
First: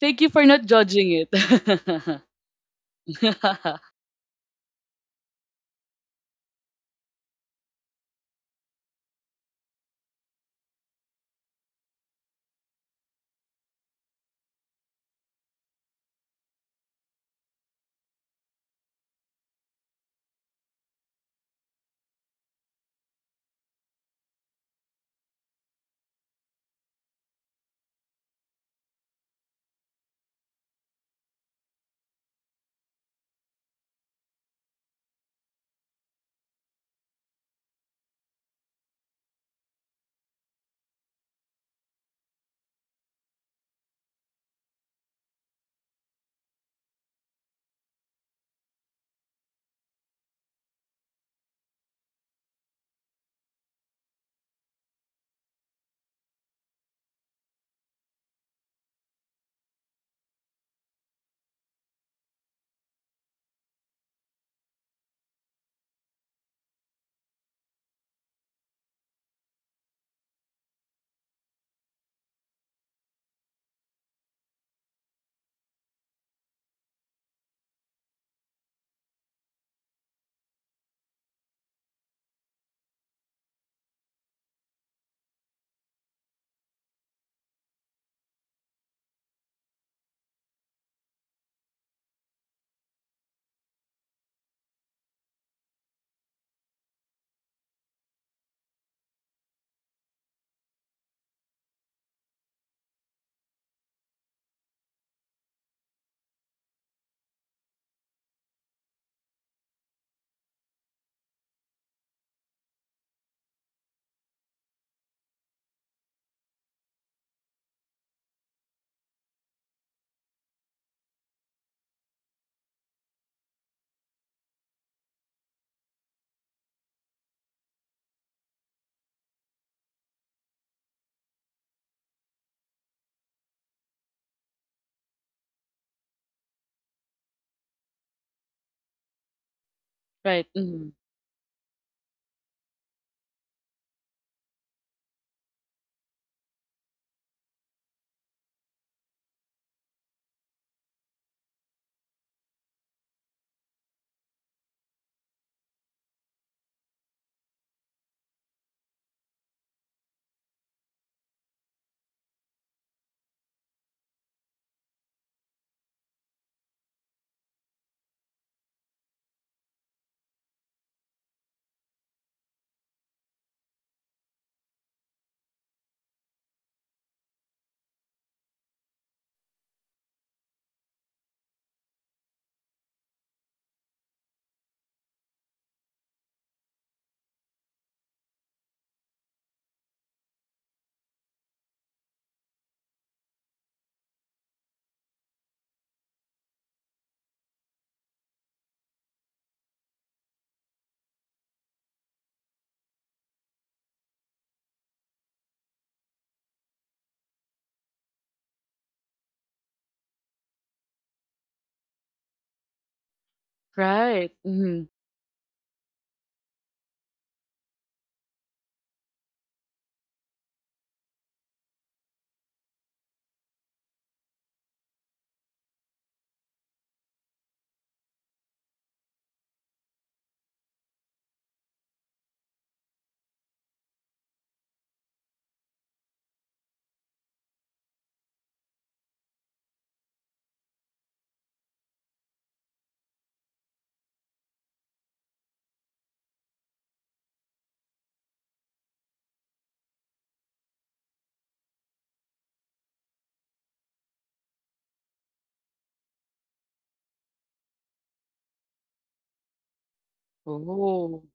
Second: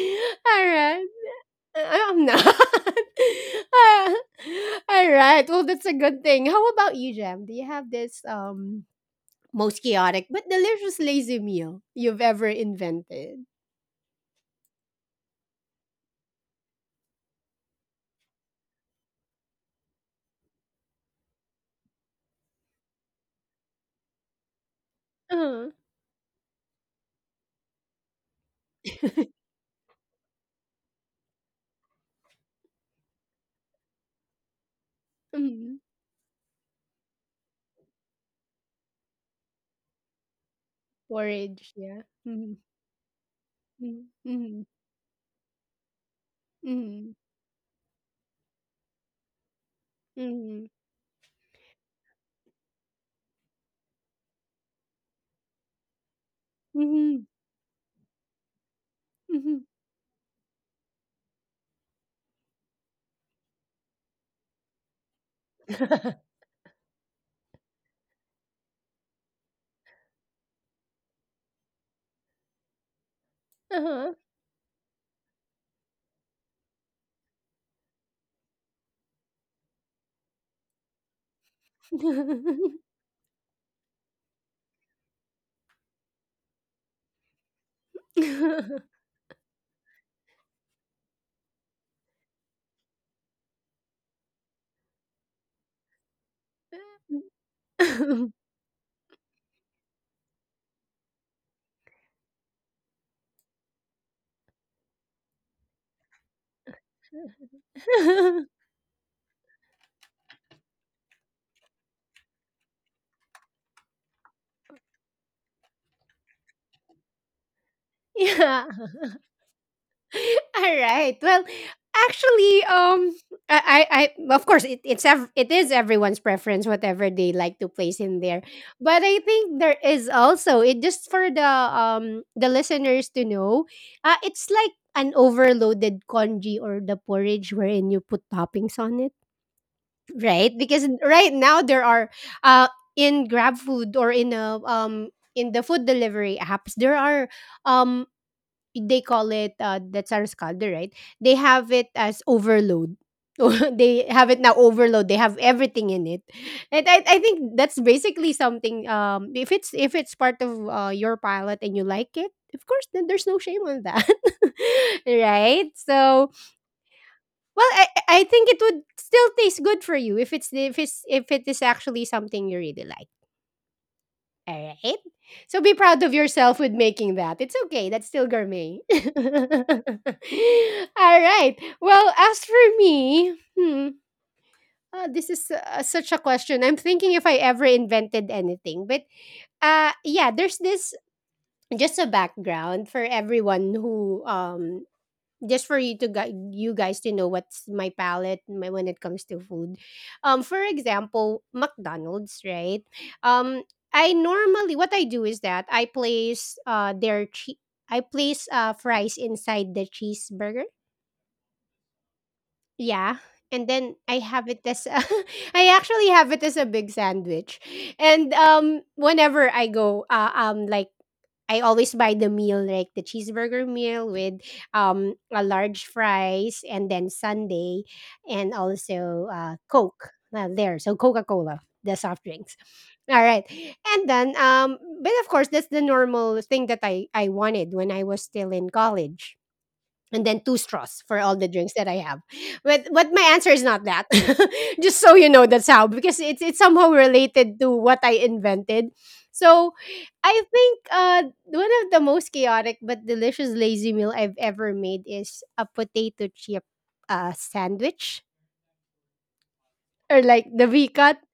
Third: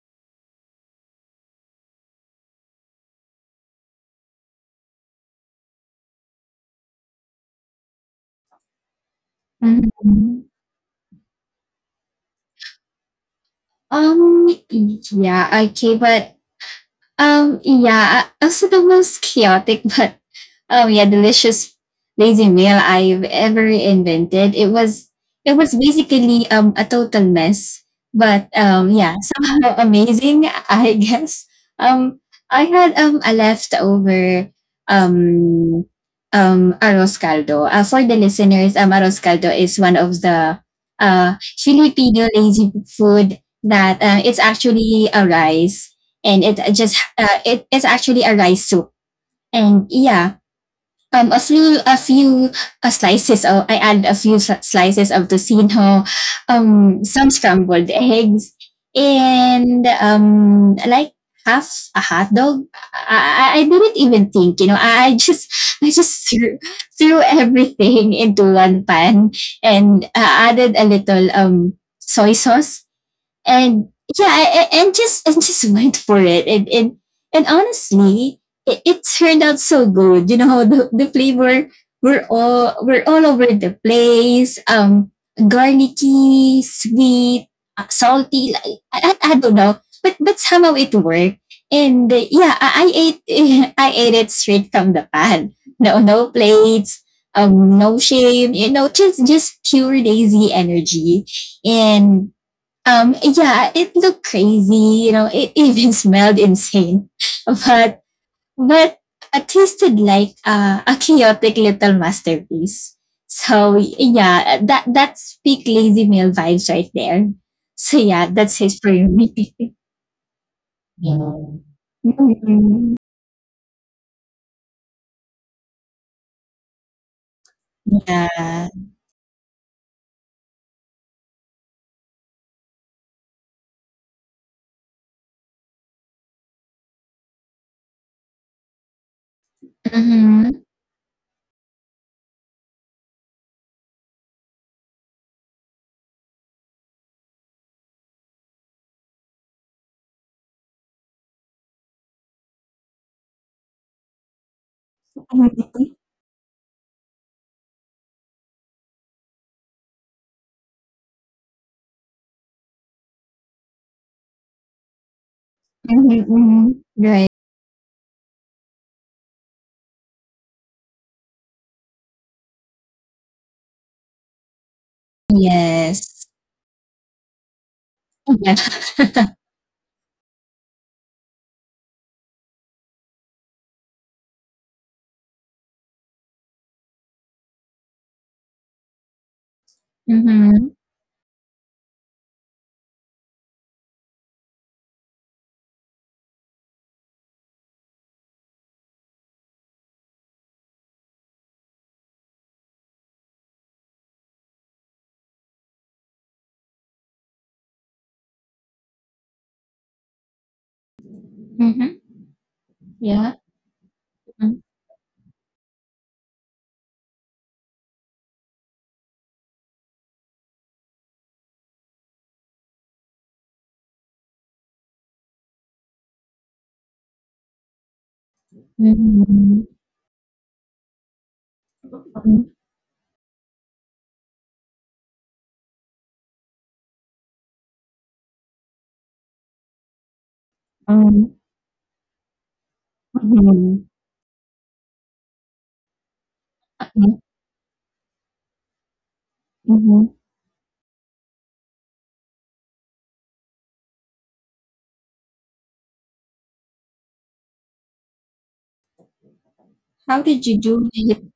C: Thank you for not
A: right.
C: judging it.
A: I-
C: *laughs*
A: I'm not. *laughs* Ah, all right. Well, that's a good thing. How about you, Jam? Do you have this most
B: mhm,
A: chaotic but
B: mhm.
A: delicious lazy meal you've ever invented?
B: Um, yeah, okay, but yeah, also the most chaotic *laughs* but yeah, delicious lazy meal I've ever invented. It
A: Uh-huh.
B: was basically a total mess, but yeah, *laughs* somehow amazing, I guess. Um I had a leftover um
A: *laughs*
B: arroz caldo. For the listeners, arroz caldo is one of the uh
A: Porridge, yeah.
B: Filipino
A: Mhm,
B: lazy food that It's
A: mhm,
B: actually a rice and it just
A: mhm,
B: It is actually a rice soup. And yeah,
A: mhm,
B: a few slices. I add a few slices of tocino,
A: mhm,
B: some scrambled eggs,
A: mhm, mhm.
B: and half a hot dog. I didn't even think, you know. I just threw everything *laughs* into one pan and added a little soy sauce, and
A: Uh-huh.
B: yeah, and just went for it, and honestly, it turned out so good. You know, *laughs* the flavor were all over the place. Garlicky, sweet, salty. Like,
A: *laughs*
B: I don't know, but somehow it worked. And yeah, I ate *laughs* I ate it straight from the pan. No plates. No shame. You know, just pure lazy energy, and yeah, it looked crazy. You know, it even *laughs* smelled insane, but but it tasted like a chaotic little masterpiece. So yeah, that's peak lazy meal vibes right there. So yeah, that's
A: Yeah.
B: it for me. *laughs*
A: All right. Well, actually, I, I, of course, it is everyone's preference, whatever they like to place in there.
B: Yeah.
A: But I think there is also, it just for the listeners to know, it's like an overloaded congee or the porridge wherein you put toppings on it.
C: Right.
A: Right,
B: Mm-hmm.
A: because
C: Mhm.
A: right now there are uh in grab food or in a in the food delivery apps, there are, um they call it, that's our scalder, right, they have it as overload. *laughs* They have it now overload, they have
B: Mm-hmm.
A: everything in it. And I think that's basically something, if it's part of your pilot and you like it, of course, then there's no shame on that. *laughs* Right, so,
B: Hmm. Right.
A: well, I think it would still taste good for you if it's if it is actually something you really like. All right. So be proud of
B: Yes.
A: yourself with making that. It's okay. That's still
B: Yeah.
A: gourmet. *laughs*
B: *laughs*
A: All right. Well, as for me, hmm, this is, such a question. I'm thinking if I ever invented anything, but yeah, there's
B: Mm-hmm.
A: this just a background for everyone who just for you to you guys to know what's my palate my, when it comes to food. For example, McDonald's, right? Um, I normally what I do is that I place I place fries inside the cheeseburger,
B: Mm-hmm.
A: yeah.
B: Yeah.
A: And then I
C: Right.
A: have
B: Mm-hmm.
A: it as
C: Mhm.
A: a, *laughs* I actually have it as a big sandwich. And whenever I go, like I always buy the meal like the cheeseburger meal with a large fries, and then sundae, and also
B: Mm-hmm.
A: Coke. There, so Coca-Cola, the soft drinks. All right. And then, but of course that's the normal thing that I wanted when I was still in college, and then two straws for all the drinks that I have. But my answer is
B: Mm-hmm.
A: not that. *laughs* Just so you know, that's how, because it's somehow
B: Mhm,
A: related to what I invented. So
B: mhm.
A: I think, one of the most chaotic but delicious lazy meal I've ever made is a potato chip, sandwich
B: How
A: or
B: did
A: like
B: you
A: the
B: do
A: V-cut.
B: it?
C: Oh.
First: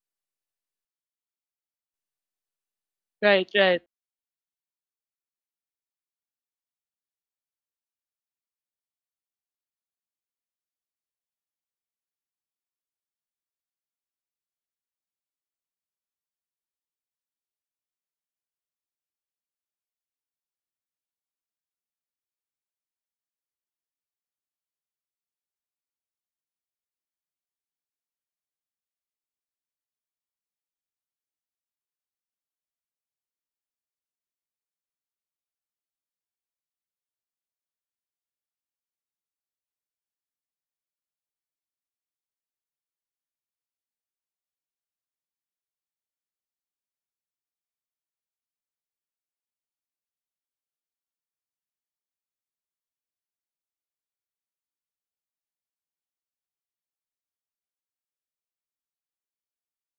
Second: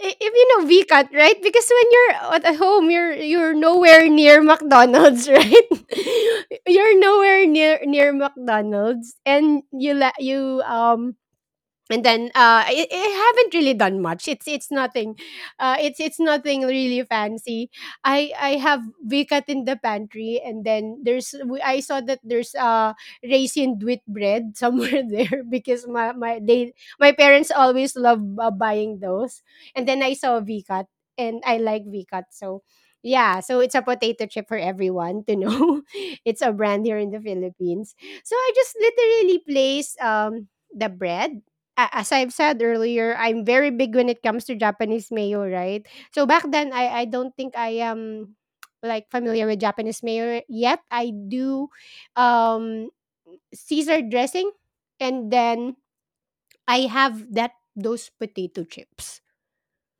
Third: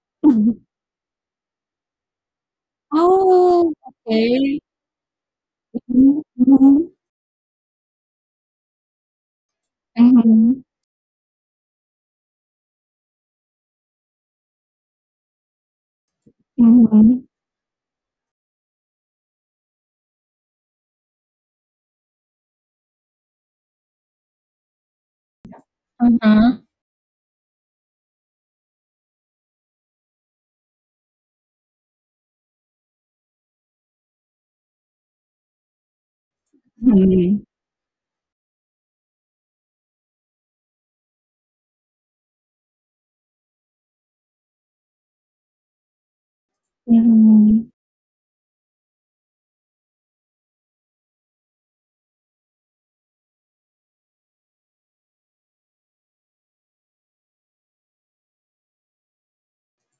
A: If you
B: Mhm.
A: know V-cut, right? Because when you're at home,
C: Right.
A: you're
B: Oh,
C: Right.
A: nowhere near
B: okay.
A: McDonald's, *laughs* right?
B: Mhm,
A: You're nowhere near McDonald's, and
B: mhm,
A: you and then, I haven't really done much. It's nothing, it's nothing
B: mhm,
A: really
B: mhm.
A: fancy. I have vikat in the pantry, and then I saw that there's raisin wheat bread somewhere *laughs* there because
B: Uh-huh.
A: my parents always love, buying those, and then I saw vikat, and I like vikat so. Yeah, so it's a potato chip for everyone to know. *laughs* It's a brand here in the
B: Mhm,
A: Philippines. So I just literally place the bread, a as I've said earlier, I'm very big when it comes to Japanese mayo, right? So back then, I don't think
B: mhm,
A: I am *tsk* like familiar with Japanese mayo yet. I do um Caesar dressing, and then I have that those potato chips.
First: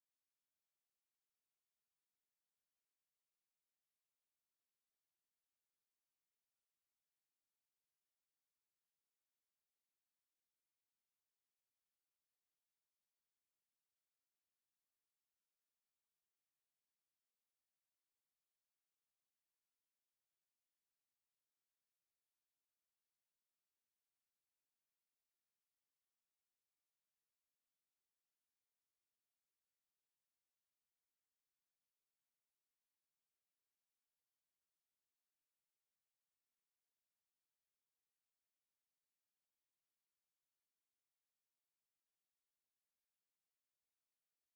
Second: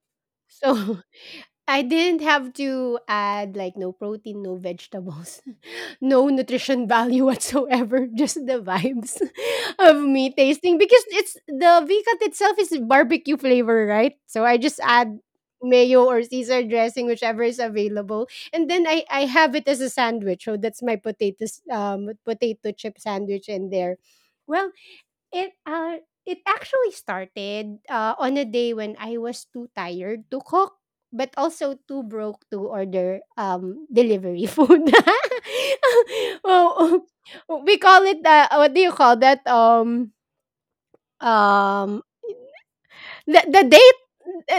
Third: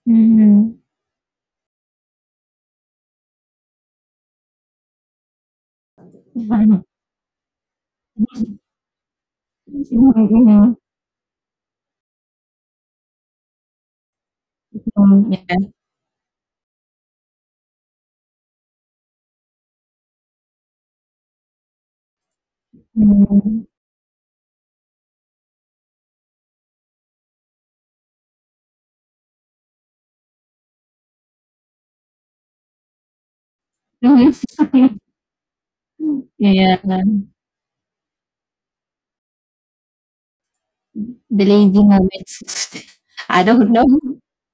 B: mhm.
A: So *laughs* I didn't have to add like no protein, no vegetables, *laughs* no nutrition
B: Mhm,
A: value *laughs* whatsoever, just the vibes *laughs* of me
B: mhm,
A: tasting because it's the cut itself is barbecue flavor, right? So I just add
B: mhm. Yeah.
A: mayo or Caesar dressing, whichever is available. And then I have it as a sandwich. So that's my potato chip sandwich
B: Mhm.
A: in there. Well, it, it actually started, on a day when I was too tired to cook, but also too broke to order, delivery food.
B: *laughs*
A: *laughs*
B: Yeah,
A: Oh, oh, we call it, what do you call that?
B: the lady
A: Um
B: now. *laughs*
A: the
B: I don't know.
A: date,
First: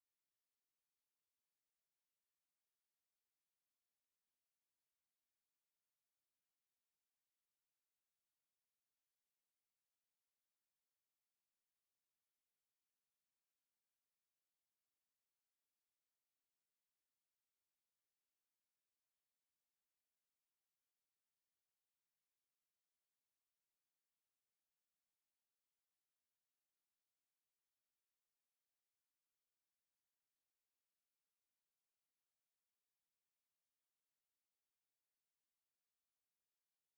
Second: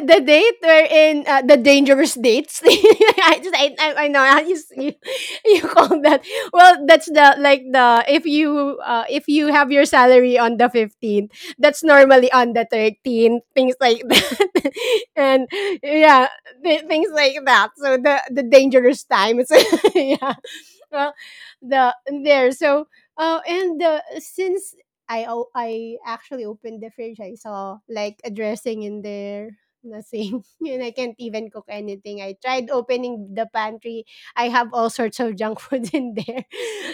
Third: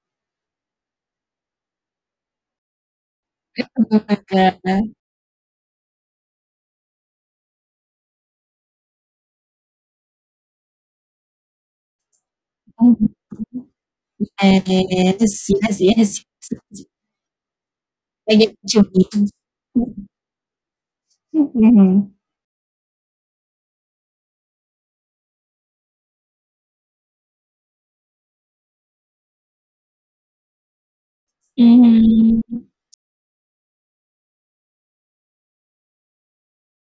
A: the date wherein, the dangerous dates. *laughs* I just I know how
B: Yeah.
A: you, you call that. Well, that's the like the if you, if you have your salary on the 15th, that's normally on the
B: Mhm.
A: 13th, things like that. *laughs*
B: Yes,
A: And
B: yes, yes.
A: yeah, things like that. So
B: I
A: the
B: get what you
A: dangerous
B: mean.
A: time, it's *laughs* yeah, well, the
B: Mhm.
A: there, so, and since I actually opened the fridge. I saw like a dressing in there, nothing, *laughs* and I can't even cook anything. I
B: Mhm.
A: tried opening the pantry. I have all sorts of junk food *laughs* in there.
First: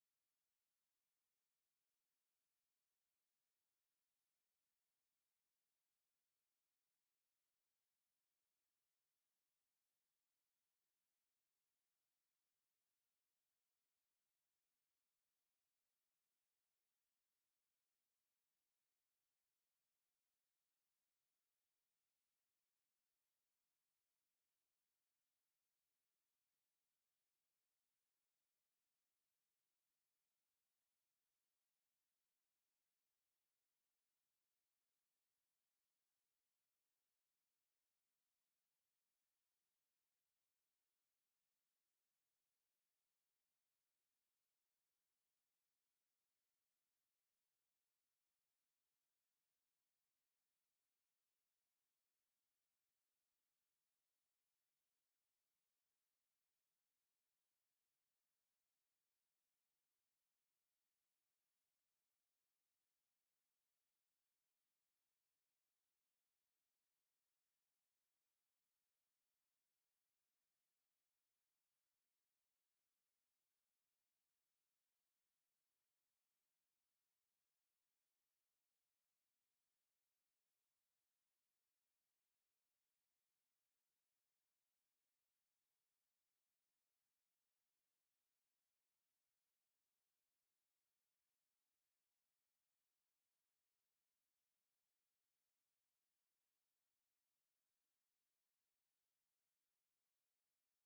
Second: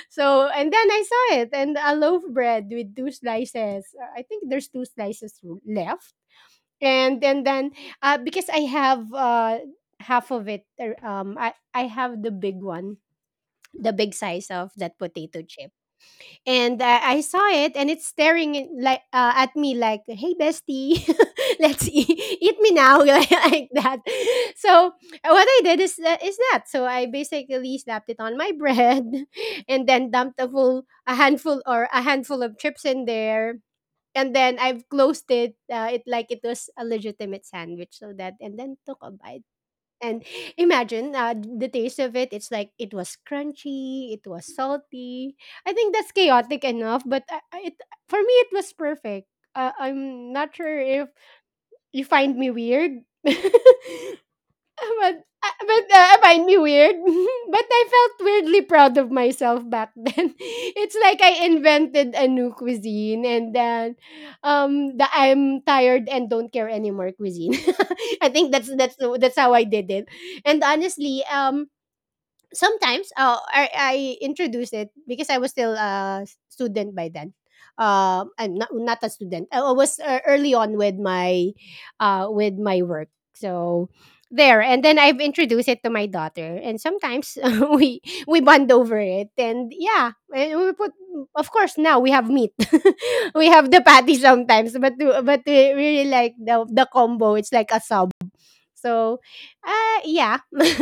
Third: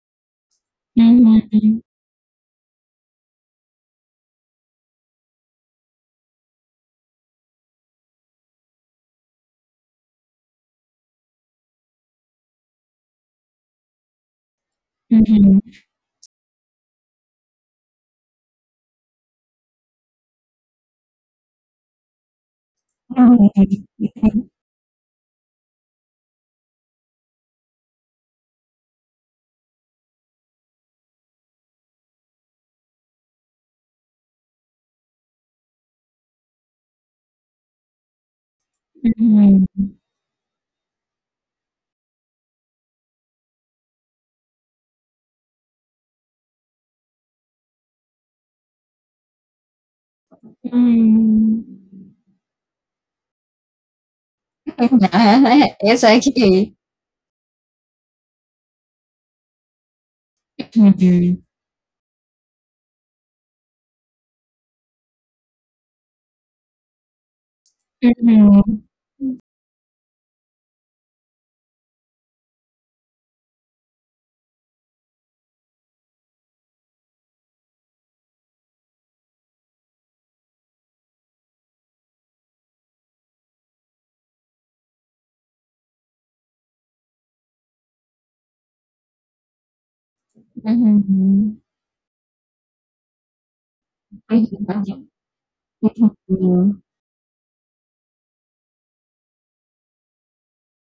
A: So and then I saw
B: Mhm,
A: it and
B: mhm.
A: a loaf bread with two slices. I think there's two slices left. And then because I have, half of it, I have the big one, the big size of that potato chip. And I saw it, and it's staring like at me like, "Hey, bestie, *laughs* let's eat, eat me now," *laughs*
B: Hmm.
A: like
B: Mhm,
A: that. So what I did is that. So I basically slapped it on my bread, *laughs* and then dumped a handful or a handful of chips in there. And then I've closed it, like it was a legitimate sandwich, so that, and then took a bite. And imagine the taste of it. It's like it was crunchy, it was salty. I think that's chaotic enough, but it for me it was perfect. I'm not sure
B: mhm,
A: if
B: mm.
A: you find me weird. *laughs* but
B: Nah, it's
A: but I
B: okay.
A: find me weird. *laughs* But I felt weirdly proud of myself back then. *laughs* It's like
B: Mhm,
A: I invented a new cuisine, and then the I'm tired and don't care anymore cuisine. *laughs* I think that's
B: mhm,
A: that's that's how I did it. And honestly, sometimes, I introduced it because I was still a student by then. I'm not not a student. I was, early on with my, with my work. So there, and then I've introduced it to my daughter, and sometimes *laughs* we we bond over it, and yeah, and we put. Of
B: mhm,
A: course, now we have meat. *laughs* We have the patty
B: mhm,
A: sometimes,
B: mhm.
A: but we really like the combo. It's like a sub, so, yeah, *laughs*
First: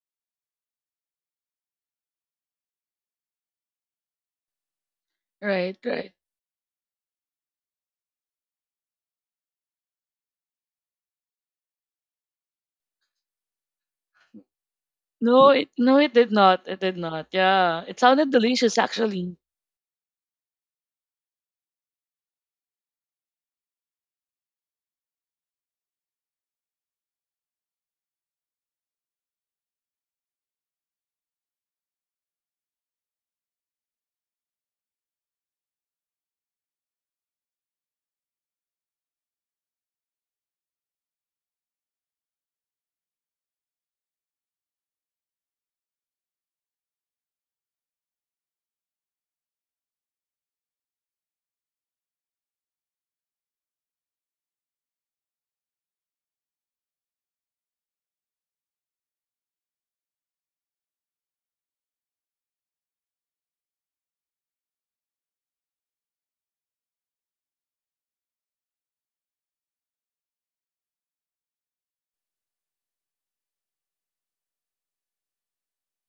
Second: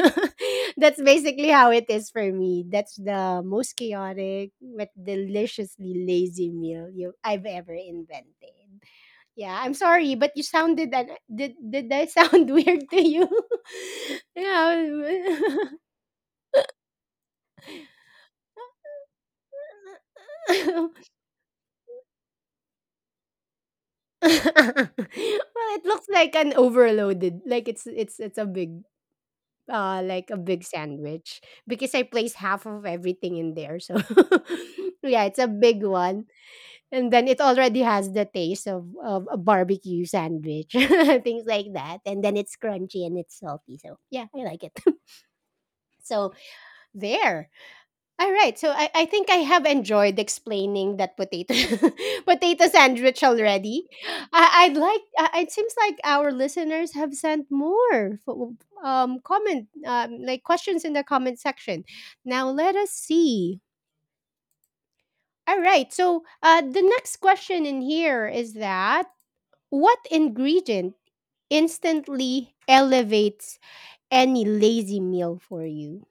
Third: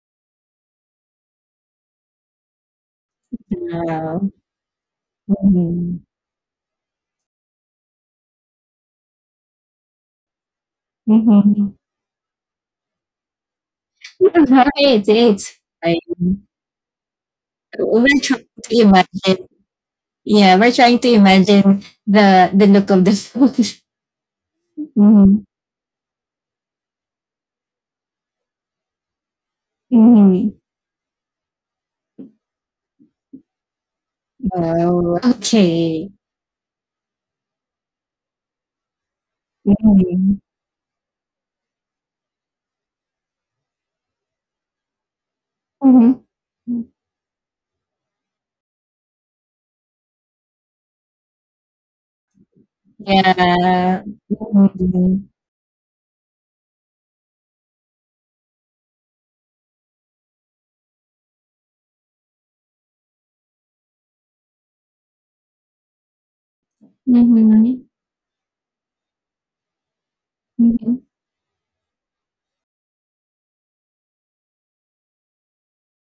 A: that's basically how it is for me. That's the most
B: Wow.
A: chaotic but
C: Right.
B: Mhm,
A: deliciously
C: Right.
A: lazy meal you I've ever invented. Yeah, I'm sorry, but you sounded that
B: mhm.
A: did I sound *laughs* weird to you? *laughs*
B: How it is.
A: Yeah.
B: I
C: No, it did not. It did not. Yeah. It
B: We're
C: sounded
B: trying to
C: delicious
B: imagine.
C: actually.
B: Yeah, we're trying
A: *laughs*
B: to imagine the look of the food. *laughs*
A: *laughs*
B: Mhm,
A: Well, it looks like an overloaded, like it's a big, like a
B: mhm.
A: big sandwich because I placed half of everything in there. So *laughs*
B: Wow.
A: yeah, it's a big
B: Okay.
A: one, and then it already has the taste of a barbecue
B: Mhm,
A: sandwich, *laughs* things like that. And then it's crunchy and it's salty. So yeah, I like it. *laughs*
B: mhm.
A: So there. All right. So I think I have enjoyed explaining that potato *laughs* potato sandwich already.
B: Yeah.
A: I'd like.
B: Mhm.
A: It seems like our listeners have sent more comment like questions in the comment section. Now let us see. All right. So the next
B: Mhm.
A: question in here is that what ingredient
B: Mhm.
A: instantly elevates any lazy meal for you?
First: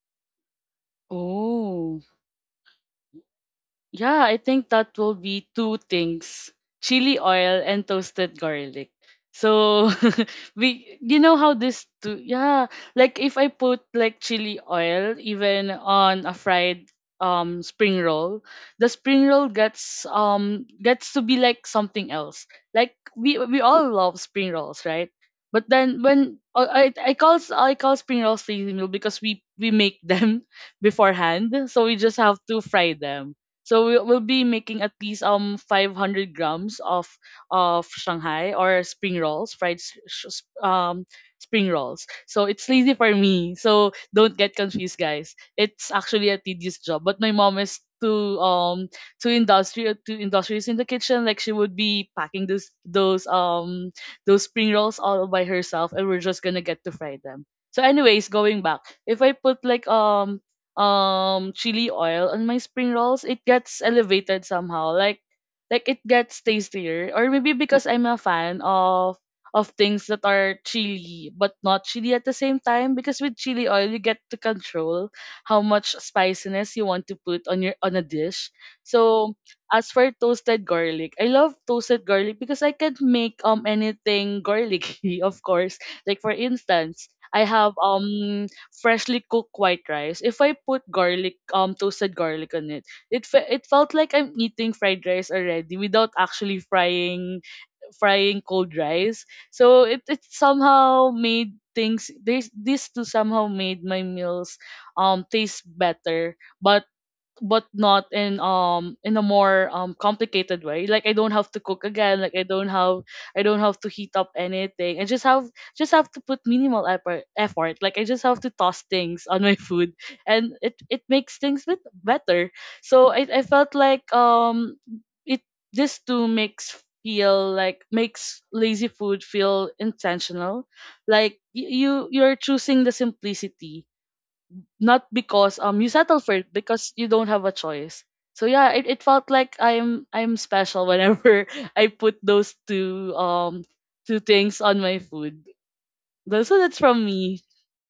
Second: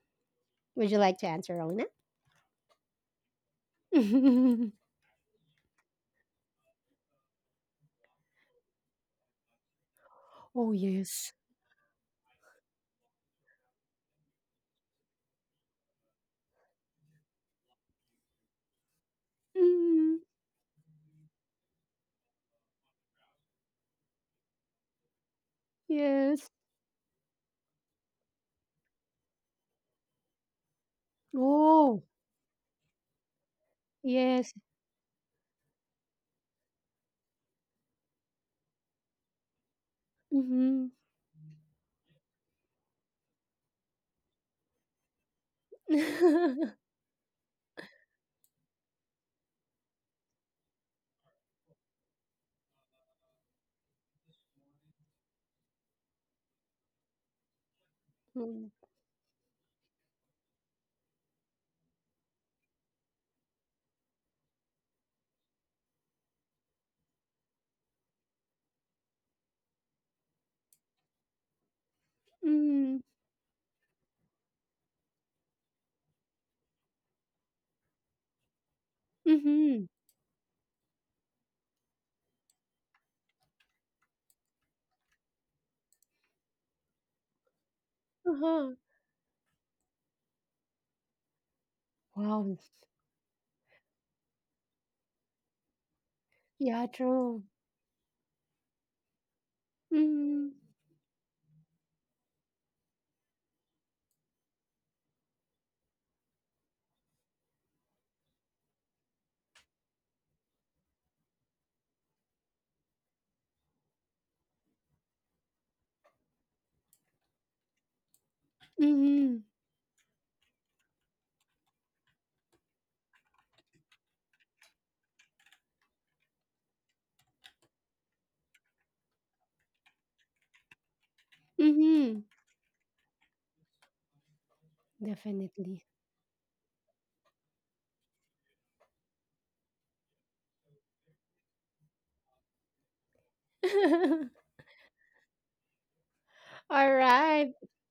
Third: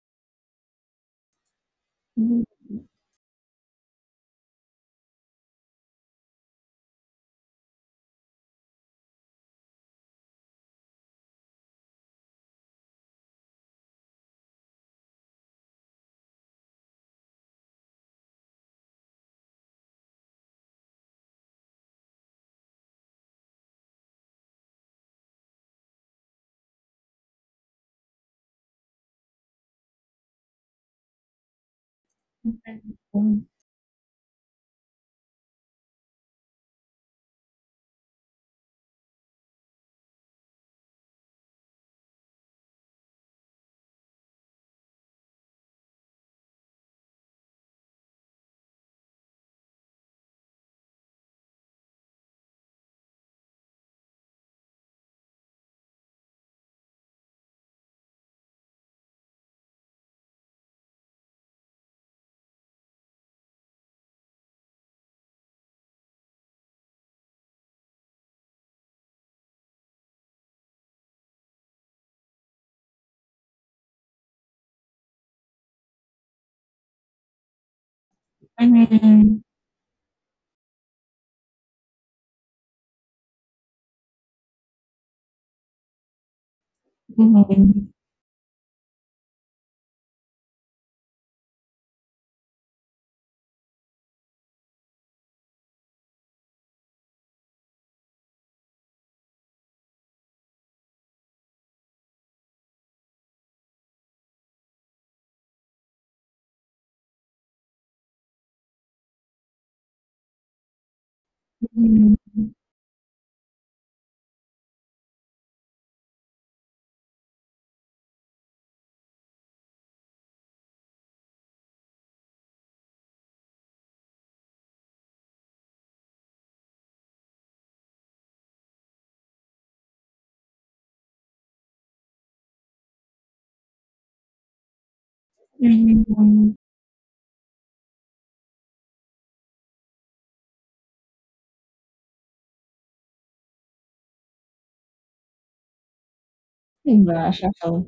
A: Would you like to answer, Ona?
C: Oh,
B: Mhm.
C: yeah, I think
A: *laughs*
C: that will be two things. Chili oil and toasted garlic. So *laughs*
A: Oh,
C: we you
A: yes.
C: know how this two yeah, like if I put like chili oil even on a fried spring roll, the spring roll gets to be like something else. Like we all love spring rolls, right? But then when
A: Yes.
C: I call spring rolls lazy meal because we make them *laughs* beforehand, so we
A: Oh,
C: just have to fry them
B: Mhm.
C: so we'll be
A: yes.
C: making at least 500 grams of Shanghai or spring rolls, fried s- sh- s-
A: Mhm.
C: spring rolls. So it's lazy for me. So don't get confused, guys. It's actually a tedious job, but my mom is too industrious in the kitchen. Like she would be packing those spring rolls all by herself, and we're just gonna get to fry them. So, anyways, going
A: Mm.
C: back, if I put like chili oil on my spring rolls, it gets elevated somehow. Like it gets tastier. Or maybe because I'm a fan of things that are chili but not chili at the same time
A: Mhm.
C: because with chili oil you get to control how much spiciness you want to put on a dish. So
A: Mhm.
C: as
A: *laughs*
C: for toasted garlic, I love toasted garlic because I can make anything garlicky, *laughs* of course. Like for instance, I have
B: Mhm.
A: Uh-huh.
C: freshly cooked white rice, if I put garlic, toasted garlic
A: Wow.
C: on it, it felt like I'm eating fried rice already without actually
A: Yeah,
C: frying
A: true.
C: frying cold rice. So it
A: Mhm.
C: somehow made things this these two somehow made my meals taste better, but but not in a more complicated way, like
B: Mhm.
C: I don't have I don't have to heat up anything. I just have to put minimal effort, like I just have to toss things on
A: Mhm.
C: my food, and it makes things bit better. So I felt like it this too makes feel like makes lazy food feel intentional. Like you
A: Mhm.
C: you're choosing the simplicity, not because
A: Definitely.
C: you settle for it
B: Mhm.
C: because you don't have a choice. So yeah, it felt like I'm special whenever *laughs* I put those two
A: *laughs*
C: things on my food. That's that's
A: All
B: Di
C: from
B: ba,
C: me.
A: right.
B: shuffle?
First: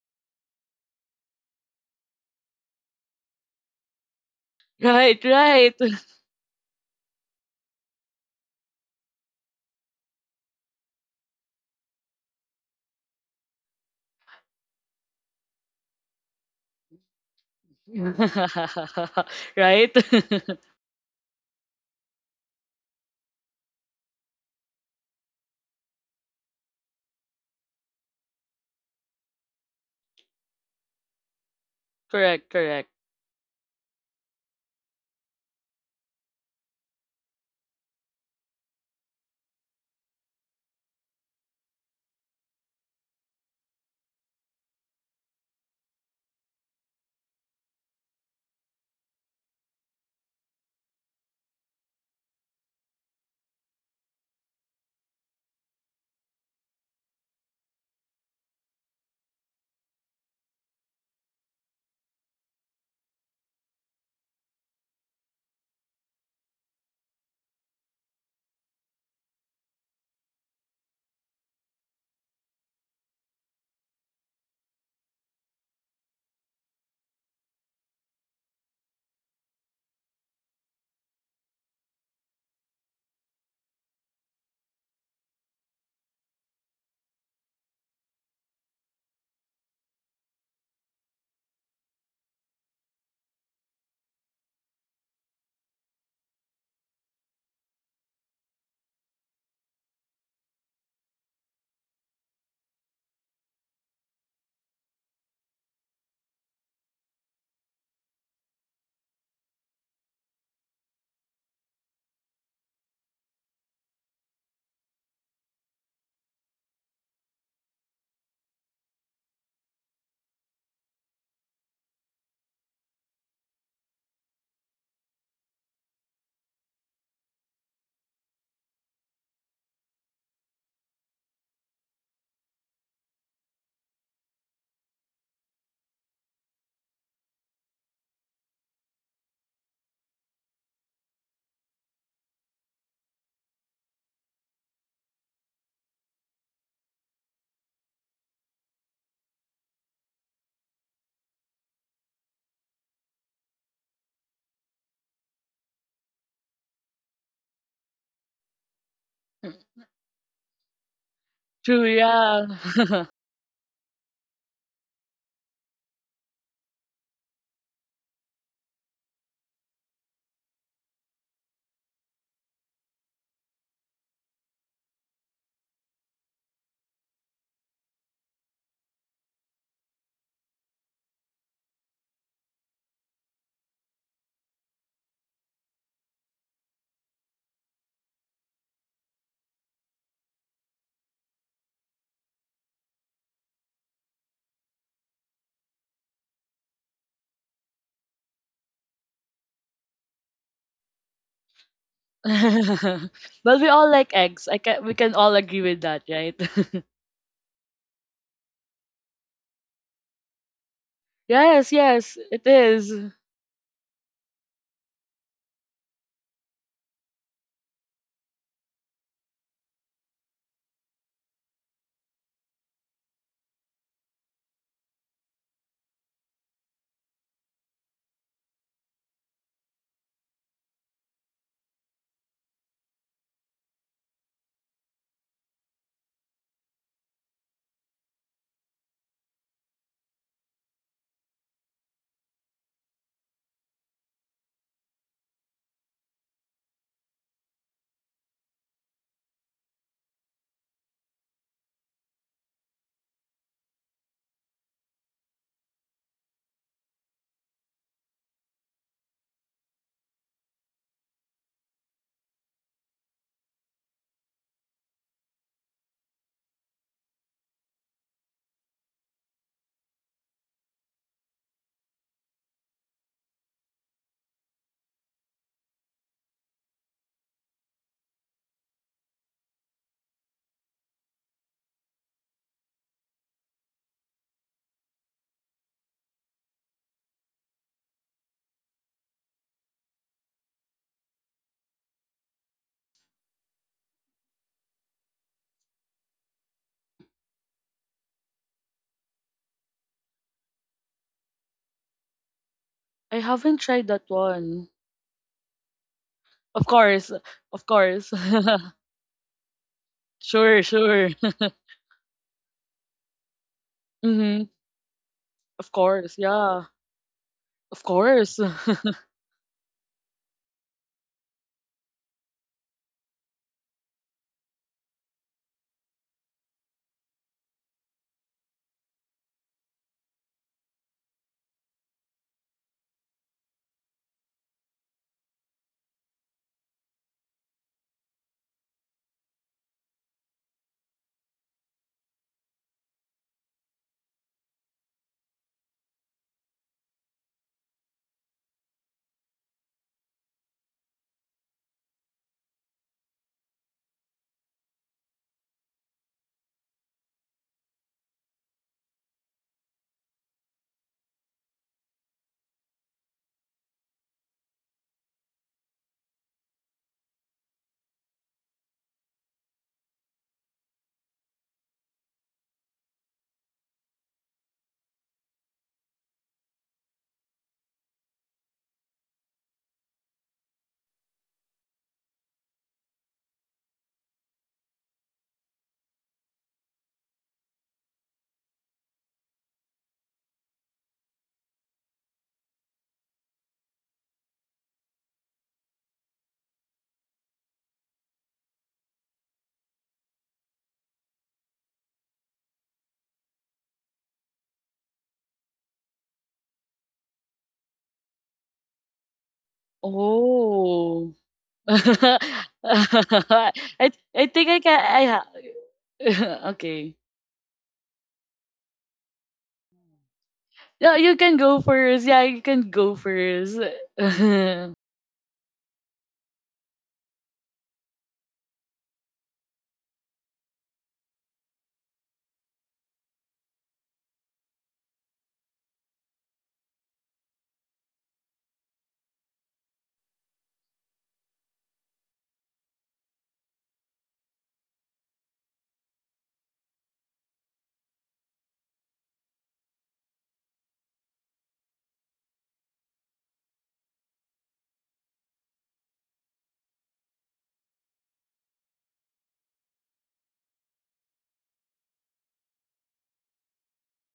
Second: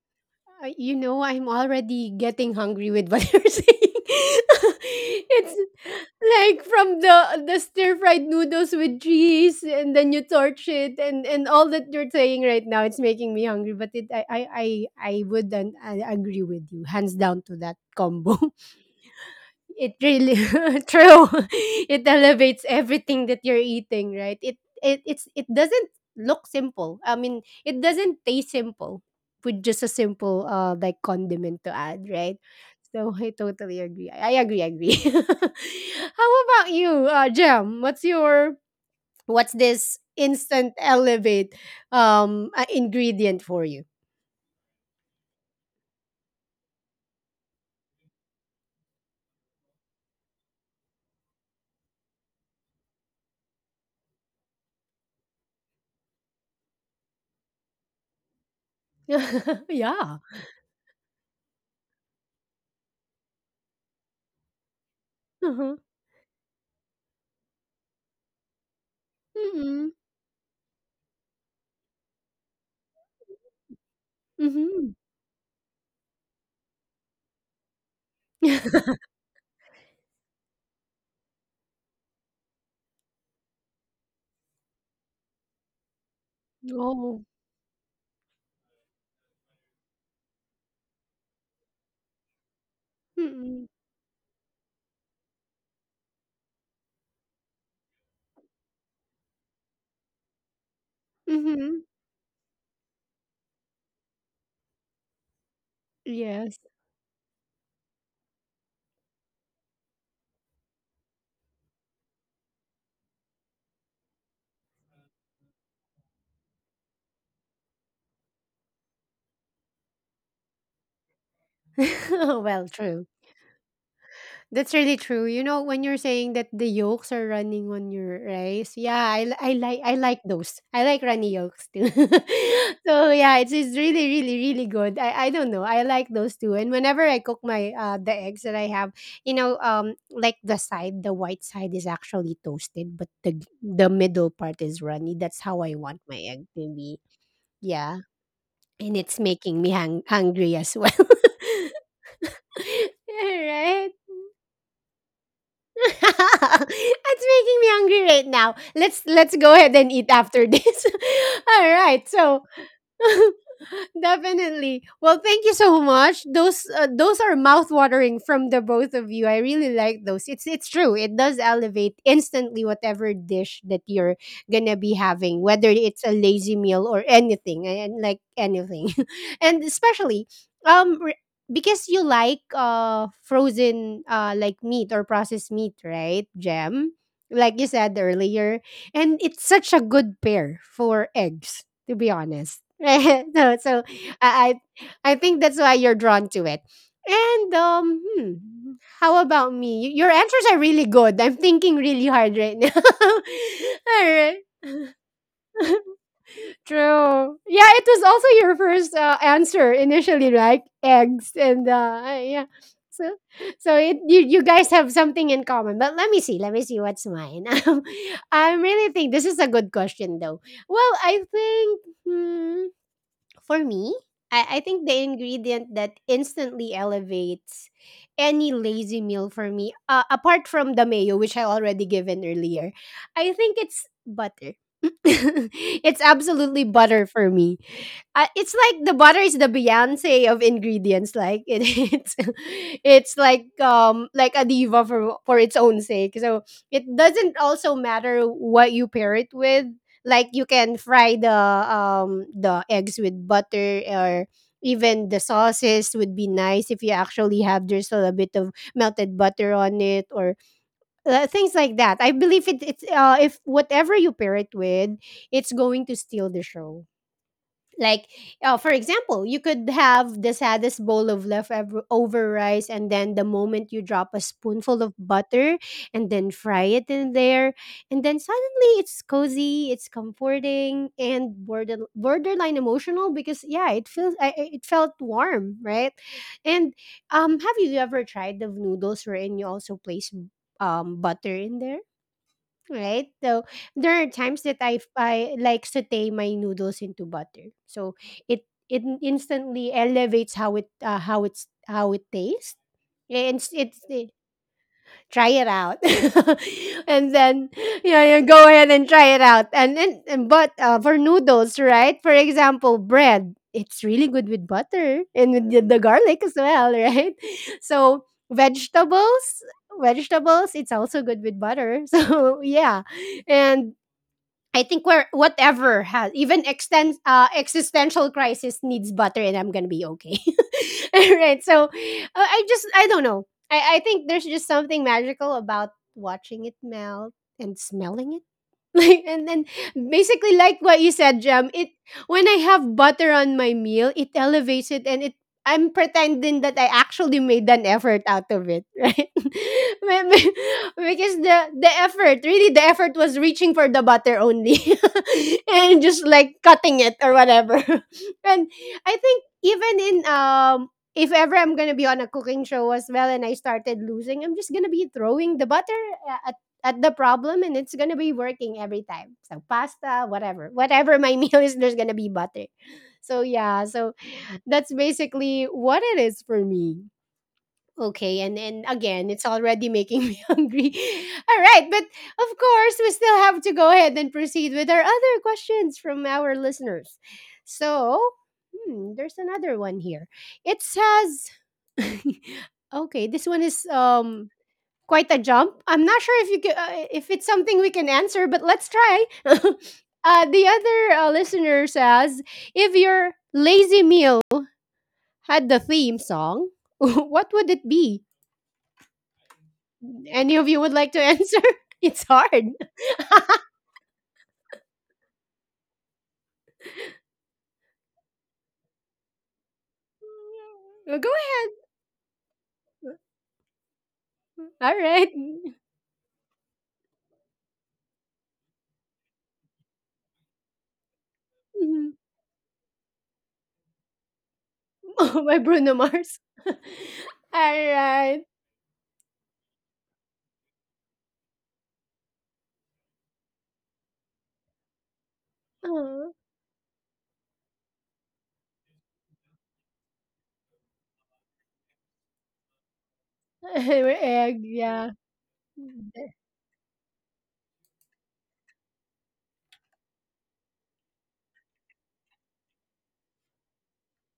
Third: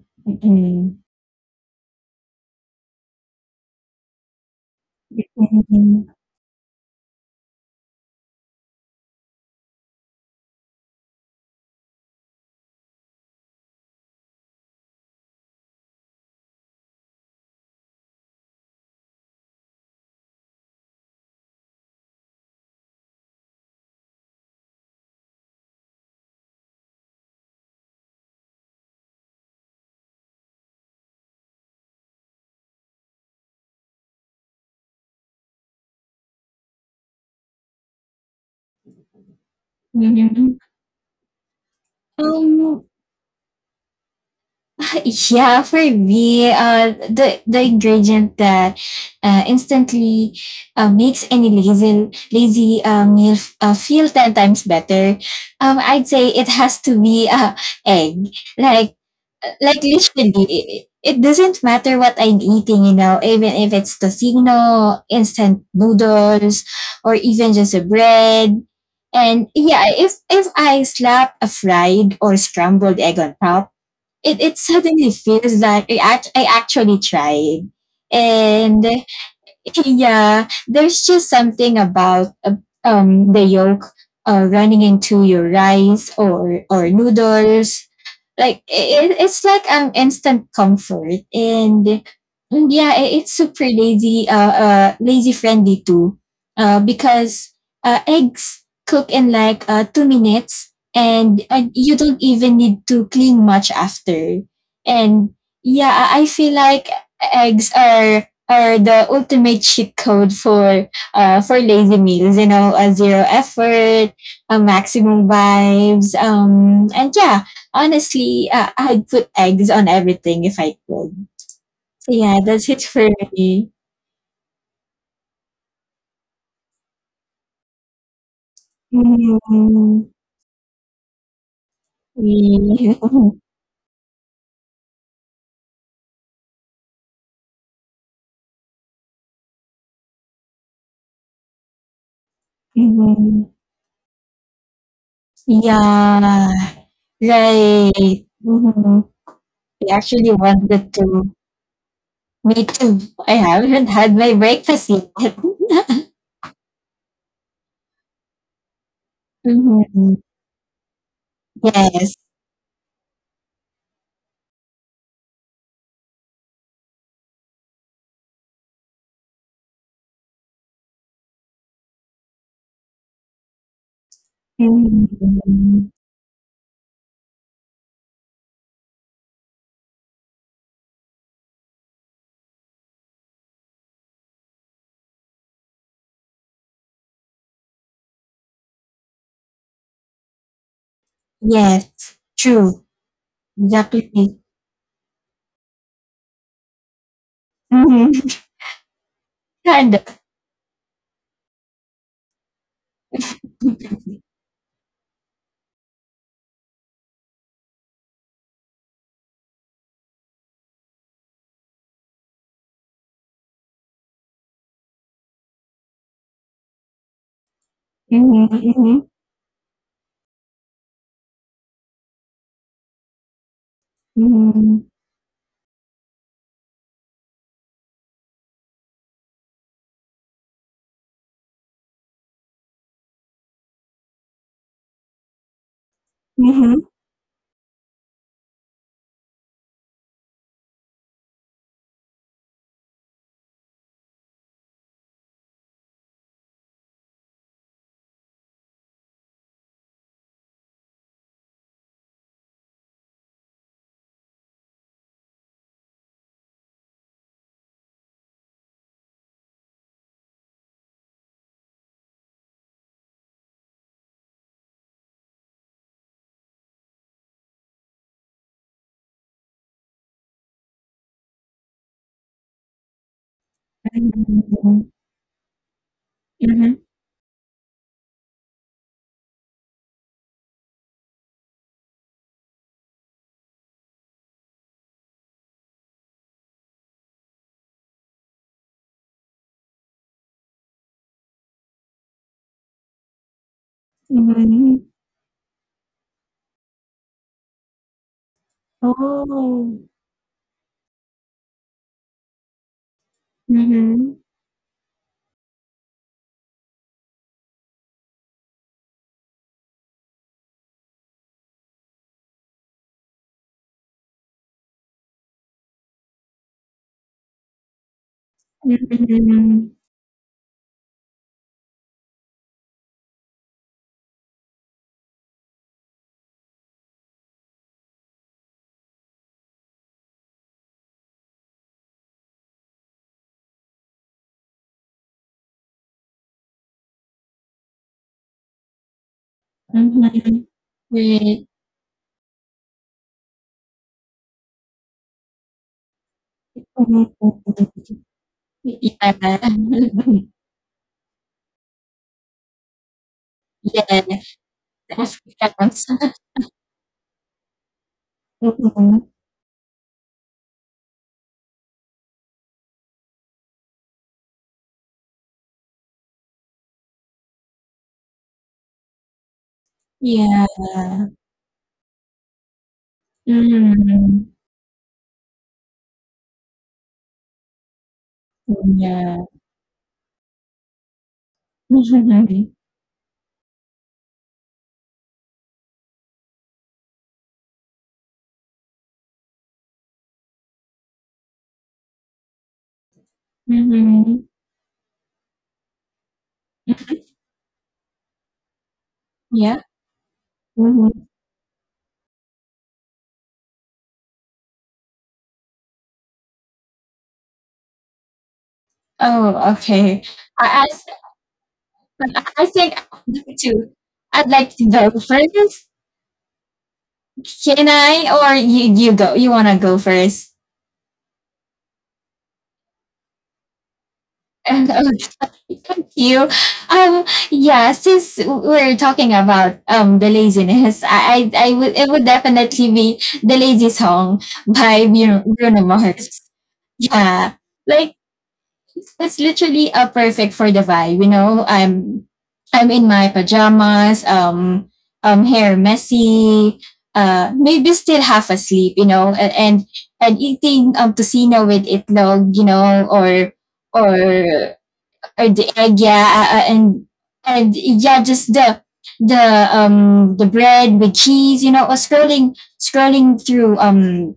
B: Hmm.
A: I'm already getting hungry with what *laughs* you're saying. *laughs*
C: Right,
A: It's
C: right.
B: Mhm.
C: *laughs*
A: like from the stir fried noodles with cheese, and then you torch it, and all that you're saying right now, it's making me hungry. But it, I wouldn't I agree with you, hands down to that combo. *laughs*
C: Right?
A: It really
C: *laughs*
A: *laughs* true *laughs* it elevates everything that you're eating, right, it doesn't look simple. I mean it doesn't taste simple with just a simple like condiment to add, right,
C: Correct, correct.
A: so *laughs* I totally agree, I agree, I agree. *laughs* How about you, Jam? What's this
B: Mhm.
A: instant elevate
B: Um,
A: ingredient for you?
B: *laughs* yeah, for me, the ingredient that instantly makes any lazy meal feel 10 times better, I'd say it has to be egg. Like
A: *laughs*
B: like,
A: Yeah,
B: literally, it doesn't matter what I'm eating, you know, even if it's tocino, instant
A: uh-huh.
B: noodles, or even just a bread. And yeah,
A: Mm-hmm.
B: if I slap a fried or scrambled egg on top, it
A: Mm-hmm.
B: suddenly feels like I actually tried. And *laughs* yeah, there's just something about the yolk running into your rice or
A: *laughs*
B: or
A: Oh,
B: noodles. Like it's like instant comfort, and yeah, it's super
A: mm-hmm.
B: lazy, lazy friendly too. Because eggs cook in like 2 minutes, and
A: Mhm.
B: you don't even need to clean much after. And yeah, I feel
A: Yes.
B: like eggs are the ultimate cheat code for lazy meals. You know, a zero effort, a maximum vibes. And yeah, honestly, I'd put eggs on everything if I could.
A: *laughs*
B: So yeah,
A: Well,
B: that's it
A: true.
B: for me.
A: That's really true. You know, when you're saying that the yolks are running on your rice, yeah, I, li- I like I
B: Mhm.
A: like those. I like runny yolks too. *laughs*
B: Yeah.
A: So
B: *laughs*
A: yeah, it's really really really good. I don't know. I like those too. And whenever I cook my the eggs that I have, like the side, the white side is actually toasted, but the
B: Mhm.
A: the middle part is runny. That's how I want my egg
B: Yeah.
A: to be. Yeah,
B: Right. Hmm.
A: and it's making me
B: I actually
A: hungry as
B: wanted
A: well. *laughs*
B: to. Me too. I haven't
A: Right?
B: had my breakfast yet. *laughs*
A: *laughs* That's making me hungry right now. Let's go ahead and
B: Hmm.
A: eat after this. *laughs* All
C: True,
B: Yes.
A: right.
C: yeah.
A: So,
C: *laughs*
A: *laughs* Definitely. Well, thank you so much. Those are mouth-watering from the both of you. I really like those. It's true. It does elevate instantly whatever dish that you're gonna be having, whether
B: Hmm.
A: it's a lazy meal or anything, and like anything, *laughs* and especially um re- because you like frozen like meat or processed meat, right, Jam? Like you said earlier, and it's such a good pair for eggs, to be
B: Yes.
A: honest.
B: True.
A: *laughs* So
B: Exactly.
A: I, I think that's why you're drawn to it. And
B: Hmm.
A: how about me?
B: Kind
A: Your
B: of.
A: answers are really good. I'm thinking really hard right now. *laughs*
C: But we all
A: All
C: like
A: right,
C: eggs. I can we can all agree with that, right? *laughs*
A: true. Yeah, it was also your first answer initially, right? Eggs and
C: Yes, yes, it
A: yeah.
C: is.
A: So so it, you guys have something in common. But let me see. Let me see what's mine. *laughs* I really
B: Hmm.
A: think this is a good question, though. Well, I think. Hmm, for me, I
B: Hmm.
A: think the ingredient that instantly elevates any lazy meal for me, apart from the mayo, which I already given earlier, I think it's butter. *laughs* It's absolutely
B: Hmm. *laughs*
A: butter for me. It's like the butter is the Beyonce of ingredients. Like it, *laughs* it's, it's like a diva for its own sake. So it doesn't also matter what you pair it with. Like you can fry the eggs with butter, or even the sauces would be nice if you actually have, there's a little bit of melted butter on it, or things like that. I believe it, it's if whatever you pair it with, it's going to steal the show. Like for example, you could have the saddest bowl of leftover over rice, and then the moment you drop a spoonful
B: Mhm,
A: of butter and then fry
B: mhm,
A: it in there, and then suddenly it's cozy, it's comforting, and borderline emotional, because yeah, it feels, it felt warm, right. And have you ever tried the noodles wherein you also place butter in there, right? So there are times that
B: mhm.
A: I like saute my noodles into butter, so it instantly
B: Oh.
A: elevates how it tastes.
C: I
A: And
C: haven't
A: it's
C: tried that
B: Mhm,
C: one.
A: try it out.
C: Of
A: *laughs*
C: course,
A: And then,
C: of
A: yeah,
C: course. *laughs*
A: you go ahead and try it out, and then and, but
C: Sure,
A: for
C: sure. *laughs*
A: noodles, right? For example, bread, it's really good with
C: hmm
A: butter and with the,
C: Of
A: the
C: course,
A: garlic as
C: yeah.
A: well, right? *laughs*
C: Of
A: So
C: course.
B: mhm,
A: vegetables
B: mhm.
A: vegetables it's also good with butter. *laughs* So yeah. And I think where whatever has even extens existential crisis needs butter, and I'm gonna be okay. *laughs* All right, so I don't know. I think there's just something magical about watching it melt and smelling. *laughs* Like, and then, basically like what you said,
B: Wait.
A: Jam, it, when I have butter on my meal it elevates it, and it I'm pretending that I
B: Mhm.
A: actually made an effort out of it. *laughs*
B: Yeah.
A: Right.
B: *laughs*
A: Because the effort, really, the effort was reaching for the
B: Yeah,
A: butter only.
B: that's
A: *laughs* And
B: because
A: just like cutting it or whatever. *laughs* And I
B: Mhm.
A: think even in if ever I'm gonna be on a cooking show as well, and I started losing, I'm just gonna be throwing the butter a- at the problem, and it's gonna be working every time. So pasta,
B: Yeah.
A: whatever my *laughs* meal is, there's gonna be butter. So yeah, so
B: Mm,
A: that's basically what it is for me. Okay, and again,
B: yeah.
A: it's already making me *laughs* hungry. All right, but of
B: Mhm,
A: course, we still have to go ahead and proceed with our other questions from our listeners. So, there's another one here. It says, *laughs* okay, this one is
B: mhm.
A: quite a jump. I'm not sure if you can, if it's something we can answer, but let's try. *laughs*
B: Yeah.
A: The other
B: Mhm.
A: listener says, if your lazy meal had the theme song, *laughs* what would it be?
B: Oh,
C: *laughs*
B: okay.
A: Any of you
B: I I
A: would like to
C: Oh.
A: answer? *laughs*
C: *laughs*
A: It's hard.
B: I
A: Well,
B: think I would like to.
C: I
B: I'd
C: think
B: like
C: I
B: to
C: can
B: go
C: I ha
B: first.
C: *laughs* Okay.
B: Can I, or you go? You wanna go first?
A: go
C: Yeah, you can
A: ahead.
C: go first. Yeah, you can go first.
B: *laughs*
C: *laughs*
A: All right.
B: Okay, thank you. Um, yeah, since we're talking about the laziness, I would it would definitely be The Lazy Song by
A: *laughs* My
B: Bruno
A: Bruno Mars.
B: Mars.
A: *laughs* All
B: Yeah, like,
A: right.
B: it's literally a perfect for the vibe. You know, I'm in my pajamas, hair
A: Oh,
B: messy, maybe still half asleep. You know, and eating tocino with itlog. You know, or or
A: *laughs* egg, yeah.
B: the egg, yeah, and yeah, just the bread with cheese. You know, or scrolling through um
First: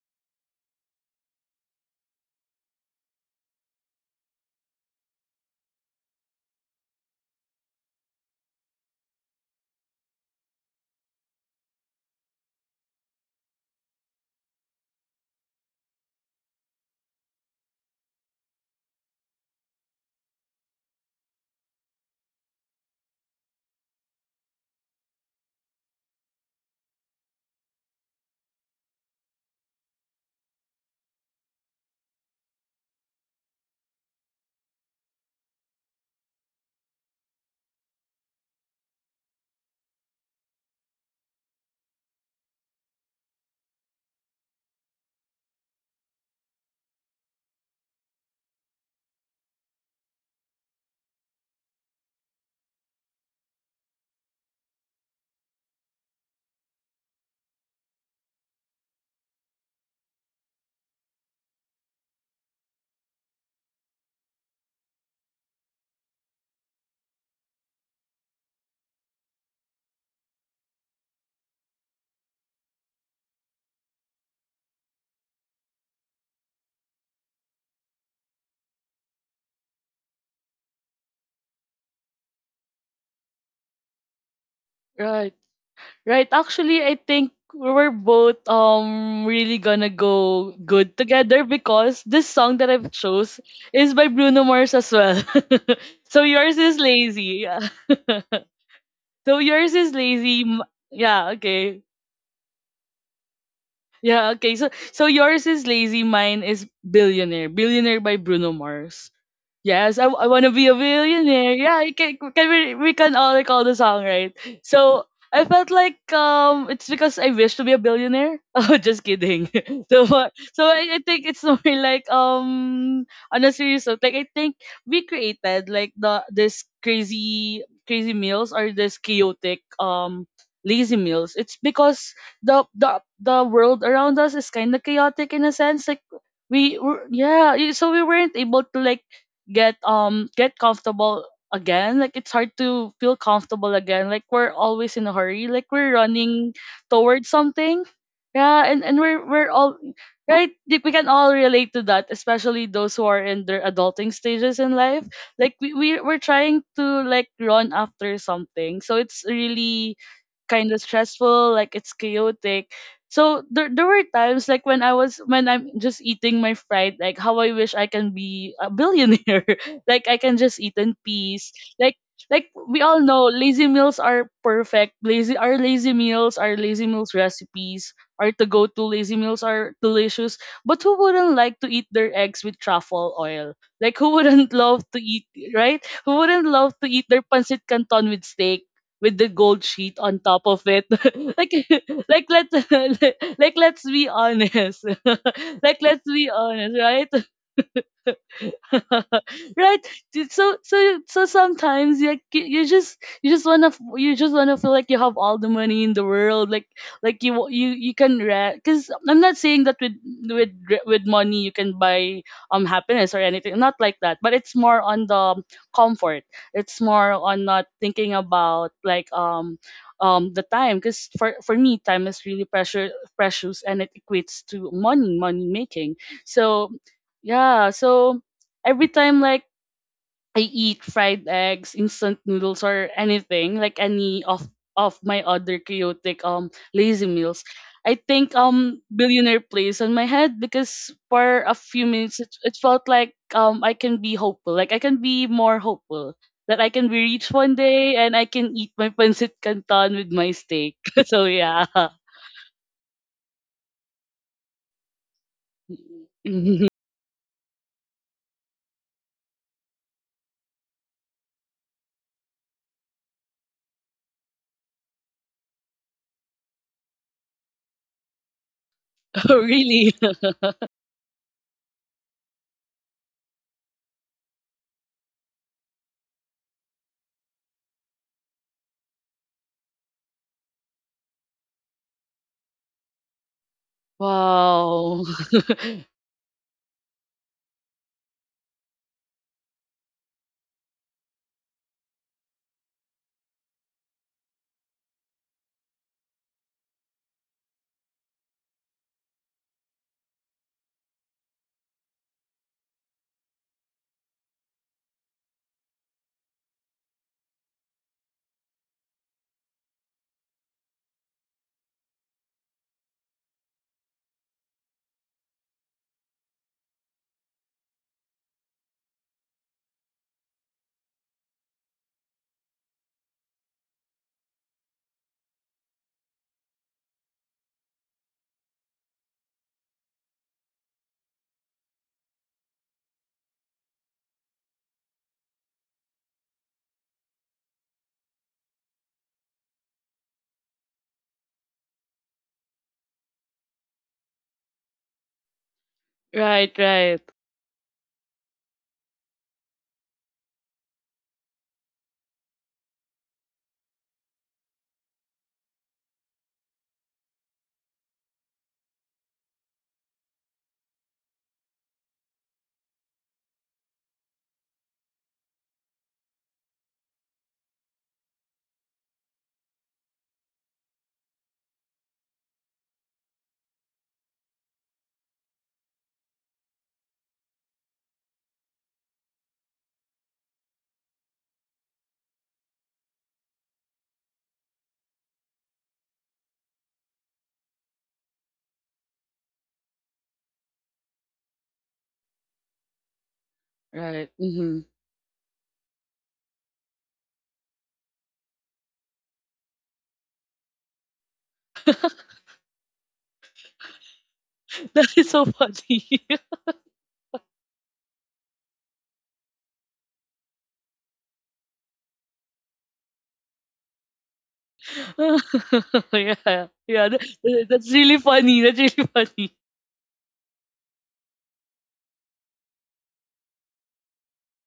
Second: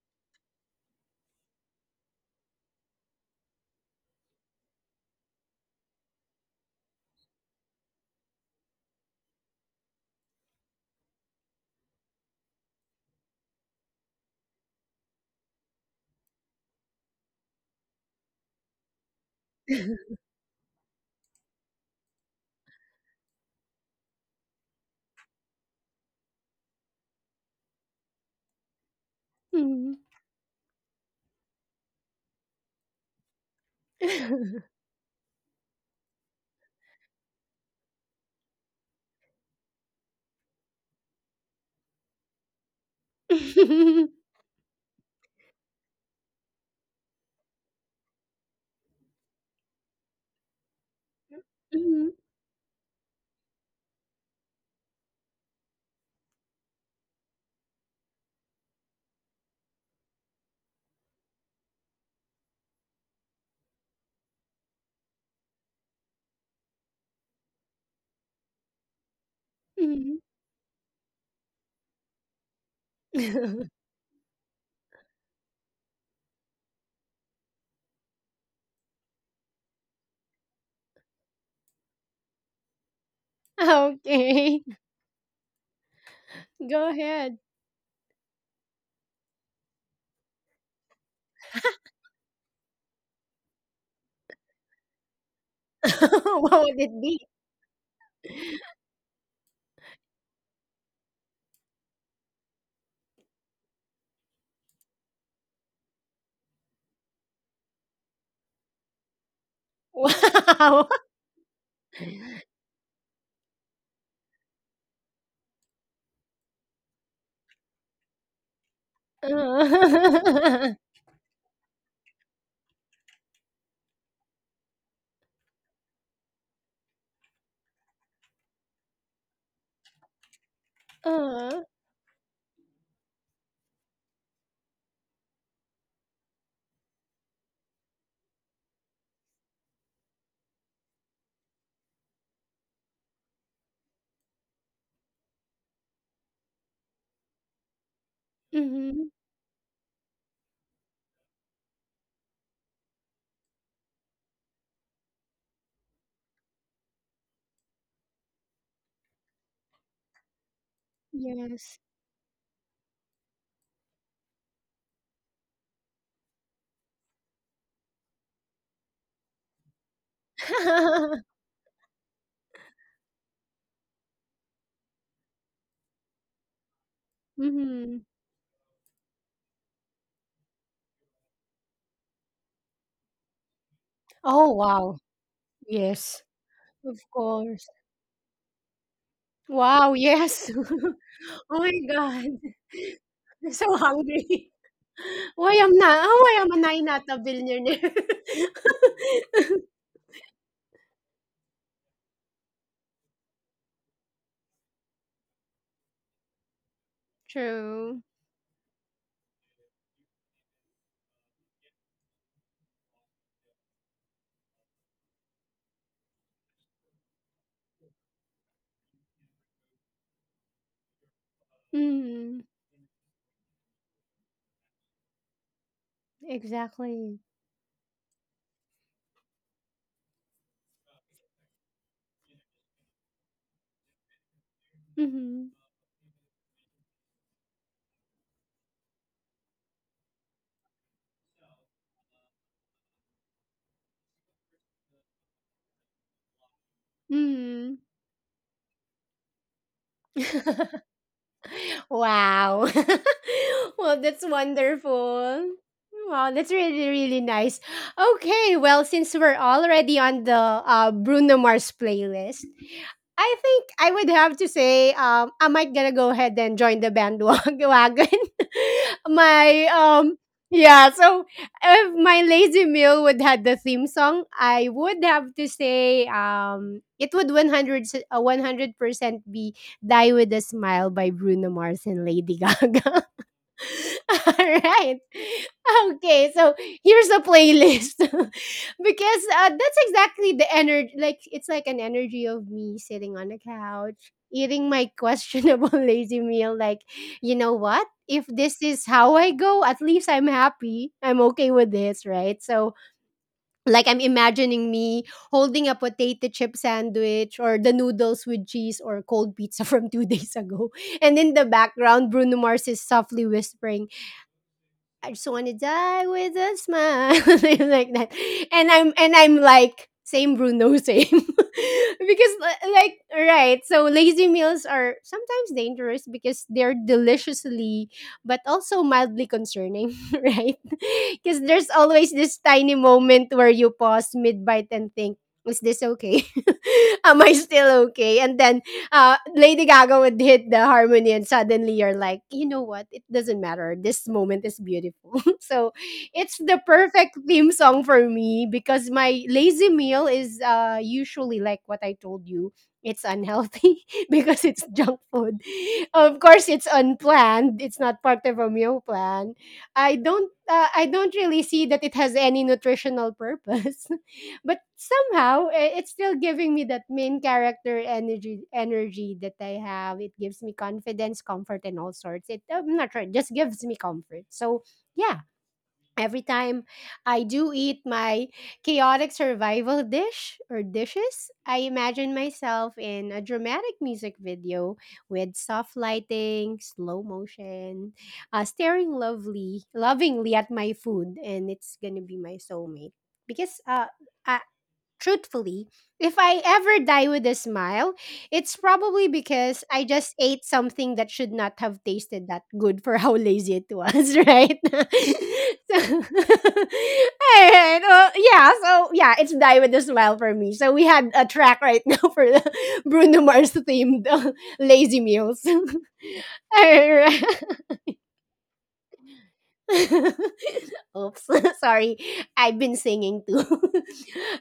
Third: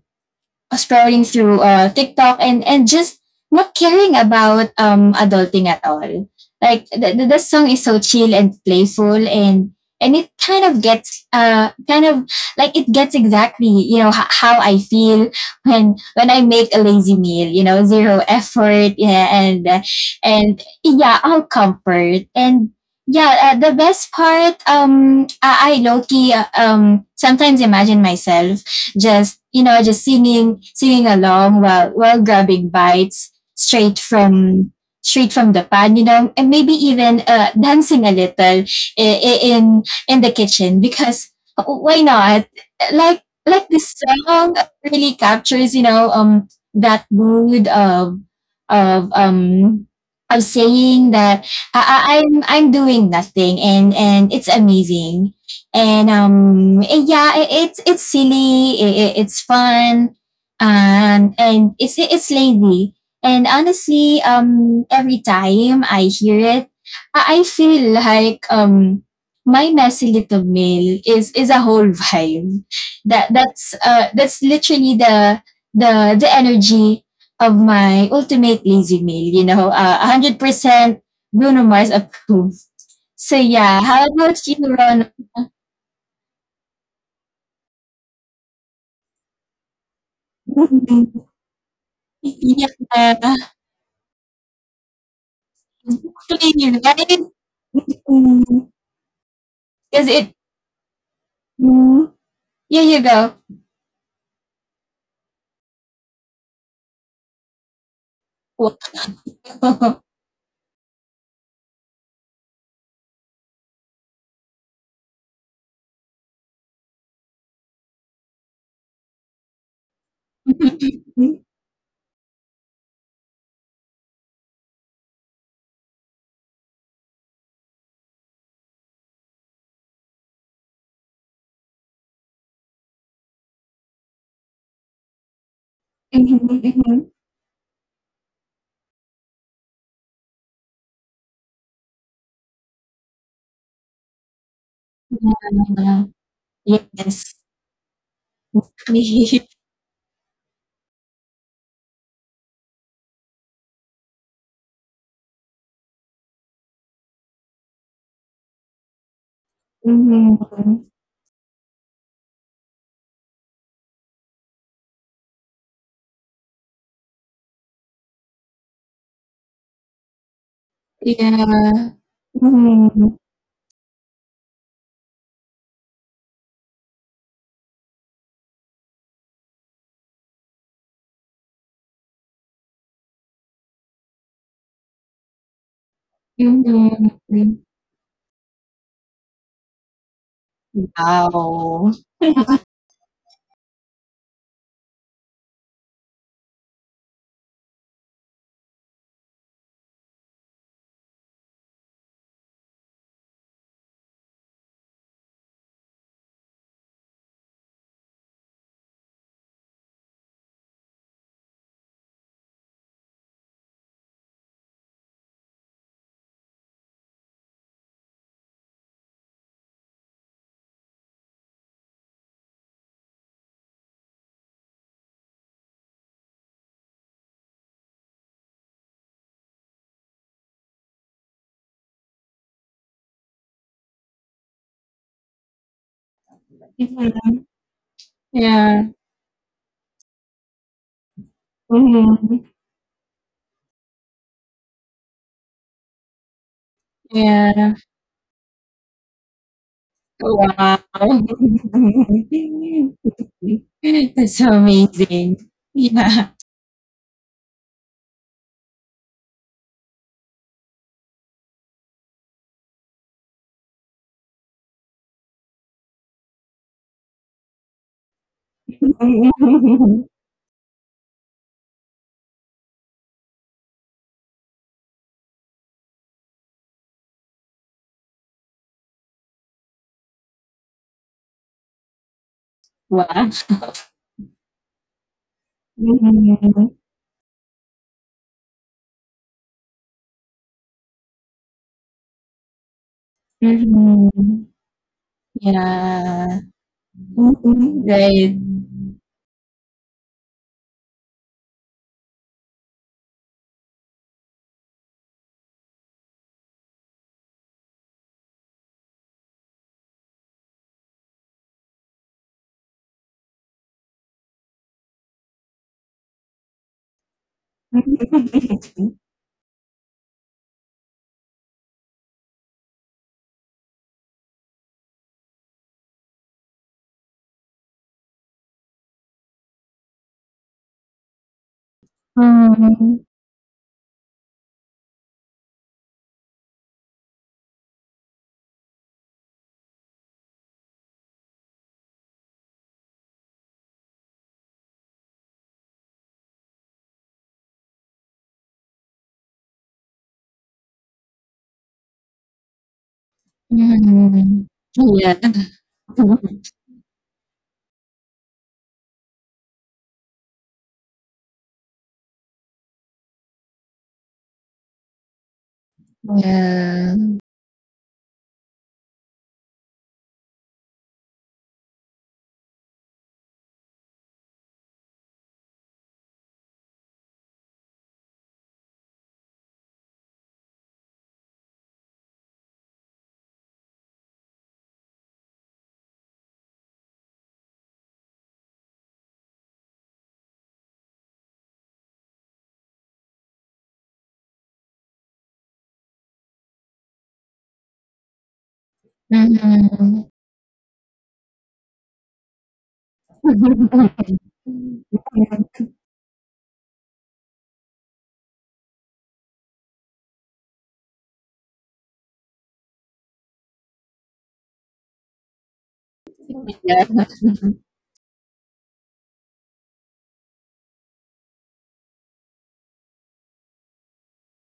B: scrolling through TikTok, and just not caring about adulting at all. Like, the song is so chill and playful, and it kind of gets like, it gets exactly, you know, how I feel when I make a lazy meal. You know, zero effort, yeah. And yeah, all comfort. And yeah, the best part, I low key sometimes imagine myself just, you know,
A: Mhm.
B: just singing along while grabbing bites straight from the pan, you know, and maybe even dancing a little in the kitchen, because why not? Like, this
A: *laughs*
B: song really captures, you know, that mood of of um of saying that
A: Mhm.
B: I'm doing nothing, and it's amazing. And yeah it's silly, it's fun, and it's lazy. And honestly, every time I hear it, I feel like my messy
A: Mhm.
B: little mail is a whole *laughs* vibe.
A: *laughs*
B: That's literally the energy of my ultimate lazy mail, you know. 100% Bruno Mars approved. So yeah, how about you,
A: Okay,
B: Ron?
C: Right. Right.
A: *laughs*
C: Actually,
A: go
C: I think
A: ahead.
C: we're both really gonna go good
B: Mhm.
C: together because this song
B: Yeah.
C: that I've
B: Actually,
C: chose
B: right?
C: is by Bruno Mars as well. *laughs* So
A: *laughs*
C: yours
A: What
C: is
A: would it be?
C: lazy. Yeah. *laughs*
B: Mm.
C: So yours is
B: Because it
C: lazy. Yeah. Okay.
B: Mm. Yeah, you go.
C: Yeah. Okay. So so yours is lazy. Mine is billionaire. Billionaire by Bruno
B: Wow.
C: Mars. Yes, I want to be a
A: Wow. *laughs*
C: millionaire. Yeah, can we can all recall the song, right? So I felt like it's because I wish to be a billionaire. *laughs* Oh, just kidding. *laughs* So so
A: Uh, *laughs*
C: I think
B: *laughs*
C: it's *laughs* more like on a serious note, like I think we created like the this crazy crazy meals or this chaotic lazy meals. It's
A: uh,
C: because the world around us is kind of chaotic in a sense, like
B: Mhm,
C: we were
B: mhm,
C: yeah y- so we weren't able to like get comfortable again. Like it's hard to feel comfortable again, like we're always in a hurry, like we're
B: mhm.
C: running
B: Yeah.
C: towards
B: Yes.
C: something. Yeah, and
A: mm-hmm.
C: we're
B: *laughs*
C: we're all right. Like, we can all relate to that, especially those who are in their adulting stages in life. Like we, we're trying to like run after something, so it's really kind
B: Mhm.
C: of stressful, like
A: Yes.
C: it's chaotic. So there were times like when I'm just eating my fried, like how I wish I can be a billionaire. *laughs* Like I can just eat in
A: *laughs*
C: peace.
B: Yeah.
C: like like we all
B: Mhm.
C: know lazy meals are perfect lazy our lazy meals recipes,
A: Mm-hmm.
C: our to go to lazy meals are delicious, but who wouldn't like to eat their eggs with truffle oil, like who wouldn't *laughs*
A: Oh,
C: love to
A: wow.
C: eat, right, who
A: Yes.
C: wouldn't love to eat
A: Of
C: their
B: Mhm.
C: pancit
A: course.
C: canton with steak with the gold sheet
A: Wow,
C: on top
A: yes.
C: of
A: *laughs*
C: it. *laughs* Like
A: Oh
B: Wow.
C: *laughs*
A: my
C: like
A: God. *laughs*
C: let's *laughs* like
A: I'm
C: let's
A: so
C: be
A: hungry.
C: honest. *laughs*
A: *laughs* Why
C: Like
A: am
C: let's
A: not? Oh,
C: be
A: why am
C: honest,
A: I
C: right?
A: not a billionaire?
C: *laughs*
A: *laughs*
C: Right. Dude, so so so sometimes you, like, you just you just wanna feel like you have all the money in the world, like you you
A: True.
C: can rent, because I'm not saying that with money you can buy happiness or anything, not like that, but it's more on the comfort. It's more on not thinking about like the time, because for me time is really
A: Mm-hmm.
C: precious and it equates to money money making. So
A: Exactly.
C: yeah, so every time like I eat fried eggs, instant noodles, or anything like any of my
A: Hmm.
C: other chaotic lazy
B: Mhm.
C: meals, I think
B: Yeah.
C: billionaire plays on my head because for a few minutes it,
B: Mhm.
C: it felt like I can be hopeful, like I can be more hopeful that I can be rich one
B: Yeah.
A: Mm-hmm.
C: day and I can eat my pancit canton with my steak.
B: Wow.
C: *laughs* So yeah. *laughs*
A: Wow. *laughs* Well,
B: *laughs*
A: that's
B: That's so amazing.
A: wonderful.
B: Yeah.
A: Wow, that's really, really nice. Okay, well, since we're already on the Bruno Mars playlist, I think I would have to say I might gonna go ahead and join the bandwagon. *laughs*
C: Oh
A: my
C: really?
B: Mhm.
C: *laughs*
A: yeah, so if my lazy meal would had the theme song, I would have to say it would 100% be Die with a Smile by Bruno Mars and Lady Gaga. *laughs*
B: Wow.
A: All right.
C: Wow. *laughs*
A: Okay, so
B: Mhm.
A: here's a playlist *laughs* because that's exactly the energy. Like it's like an energy of me sitting on the couch,
B: Mhm.
A: eating my questionable *laughs* lazy
B: Yeah.
A: meal. Like, you know
B: Mhm.
A: what? If
B: Right.
A: this is how I go, at least I'm happy. I'm okay with this, right? So like I'm imagining me holding a potato chip sandwich or the noodles with cheese or cold pizza from 2 *laughs* days ago. And in the background, Bruno Mars is softly whispering, I just want to die with a smile, *laughs* something like that.
B: Mhm.
A: And I'm like same Bruno, same. *laughs* Because like, right. So lazy meals are sometimes dangerous because they're deliciously but also mildly concerning, *laughs* right? Because there's always this tiny moment where you pause mid bite and think. Is this okay? *laughs* Am I still okay? And then *laughs* Lady Gaga would hit the harmony, and suddenly you're like, you know what? It doesn't matter. This moment is beautiful. *laughs* So it's
C: Right,
A: the
C: right,
A: perfect theme song for me because my lazy meal is usually like what I told you. It's unhealthy *laughs*
B: Mhm.
A: because it's junk
B: Yeah.
A: food. Of course, it's unplanned. It's not part of a meal plan. I don't. I don't really see that it has any nutritional purpose. *laughs* But somehow, it's still giving me that
B: Yeah.
A: main character energy that I have. It gives me confidence, comfort, and all sorts. It Oh, I'm not sure. It just gives me comfort. So yeah, every time I do eat my chaotic survival dish or dishes, I imagine myself in a dramatic music video with soft lighting, slow motion, staring lovingly at my food, and it's gonna be my soulmate because.
C: right.
A: I, truthfully, if I ever die with a smile, it's probably because I
B: Mhm.
A: just ate something that should not have
C: *laughs*
A: tasted that good for *laughs* how lazy it was, *laughs* right?
C: That is so
A: *laughs*
C: funny.
A: so,
C: *laughs*
A: *laughs* Alright. Well, yeah, yeah, it's die with a smile for me. So we had a track right *laughs* now for the Bruno Mars themed *laughs* lazy meals. *laughs*
C: Yeah,
A: All
C: yeah,
B: Yeah.
A: right.
C: that's really funny. That's really funny.
A: *laughs* Oops, *laughs* sorry. I've been singing too. *laughs*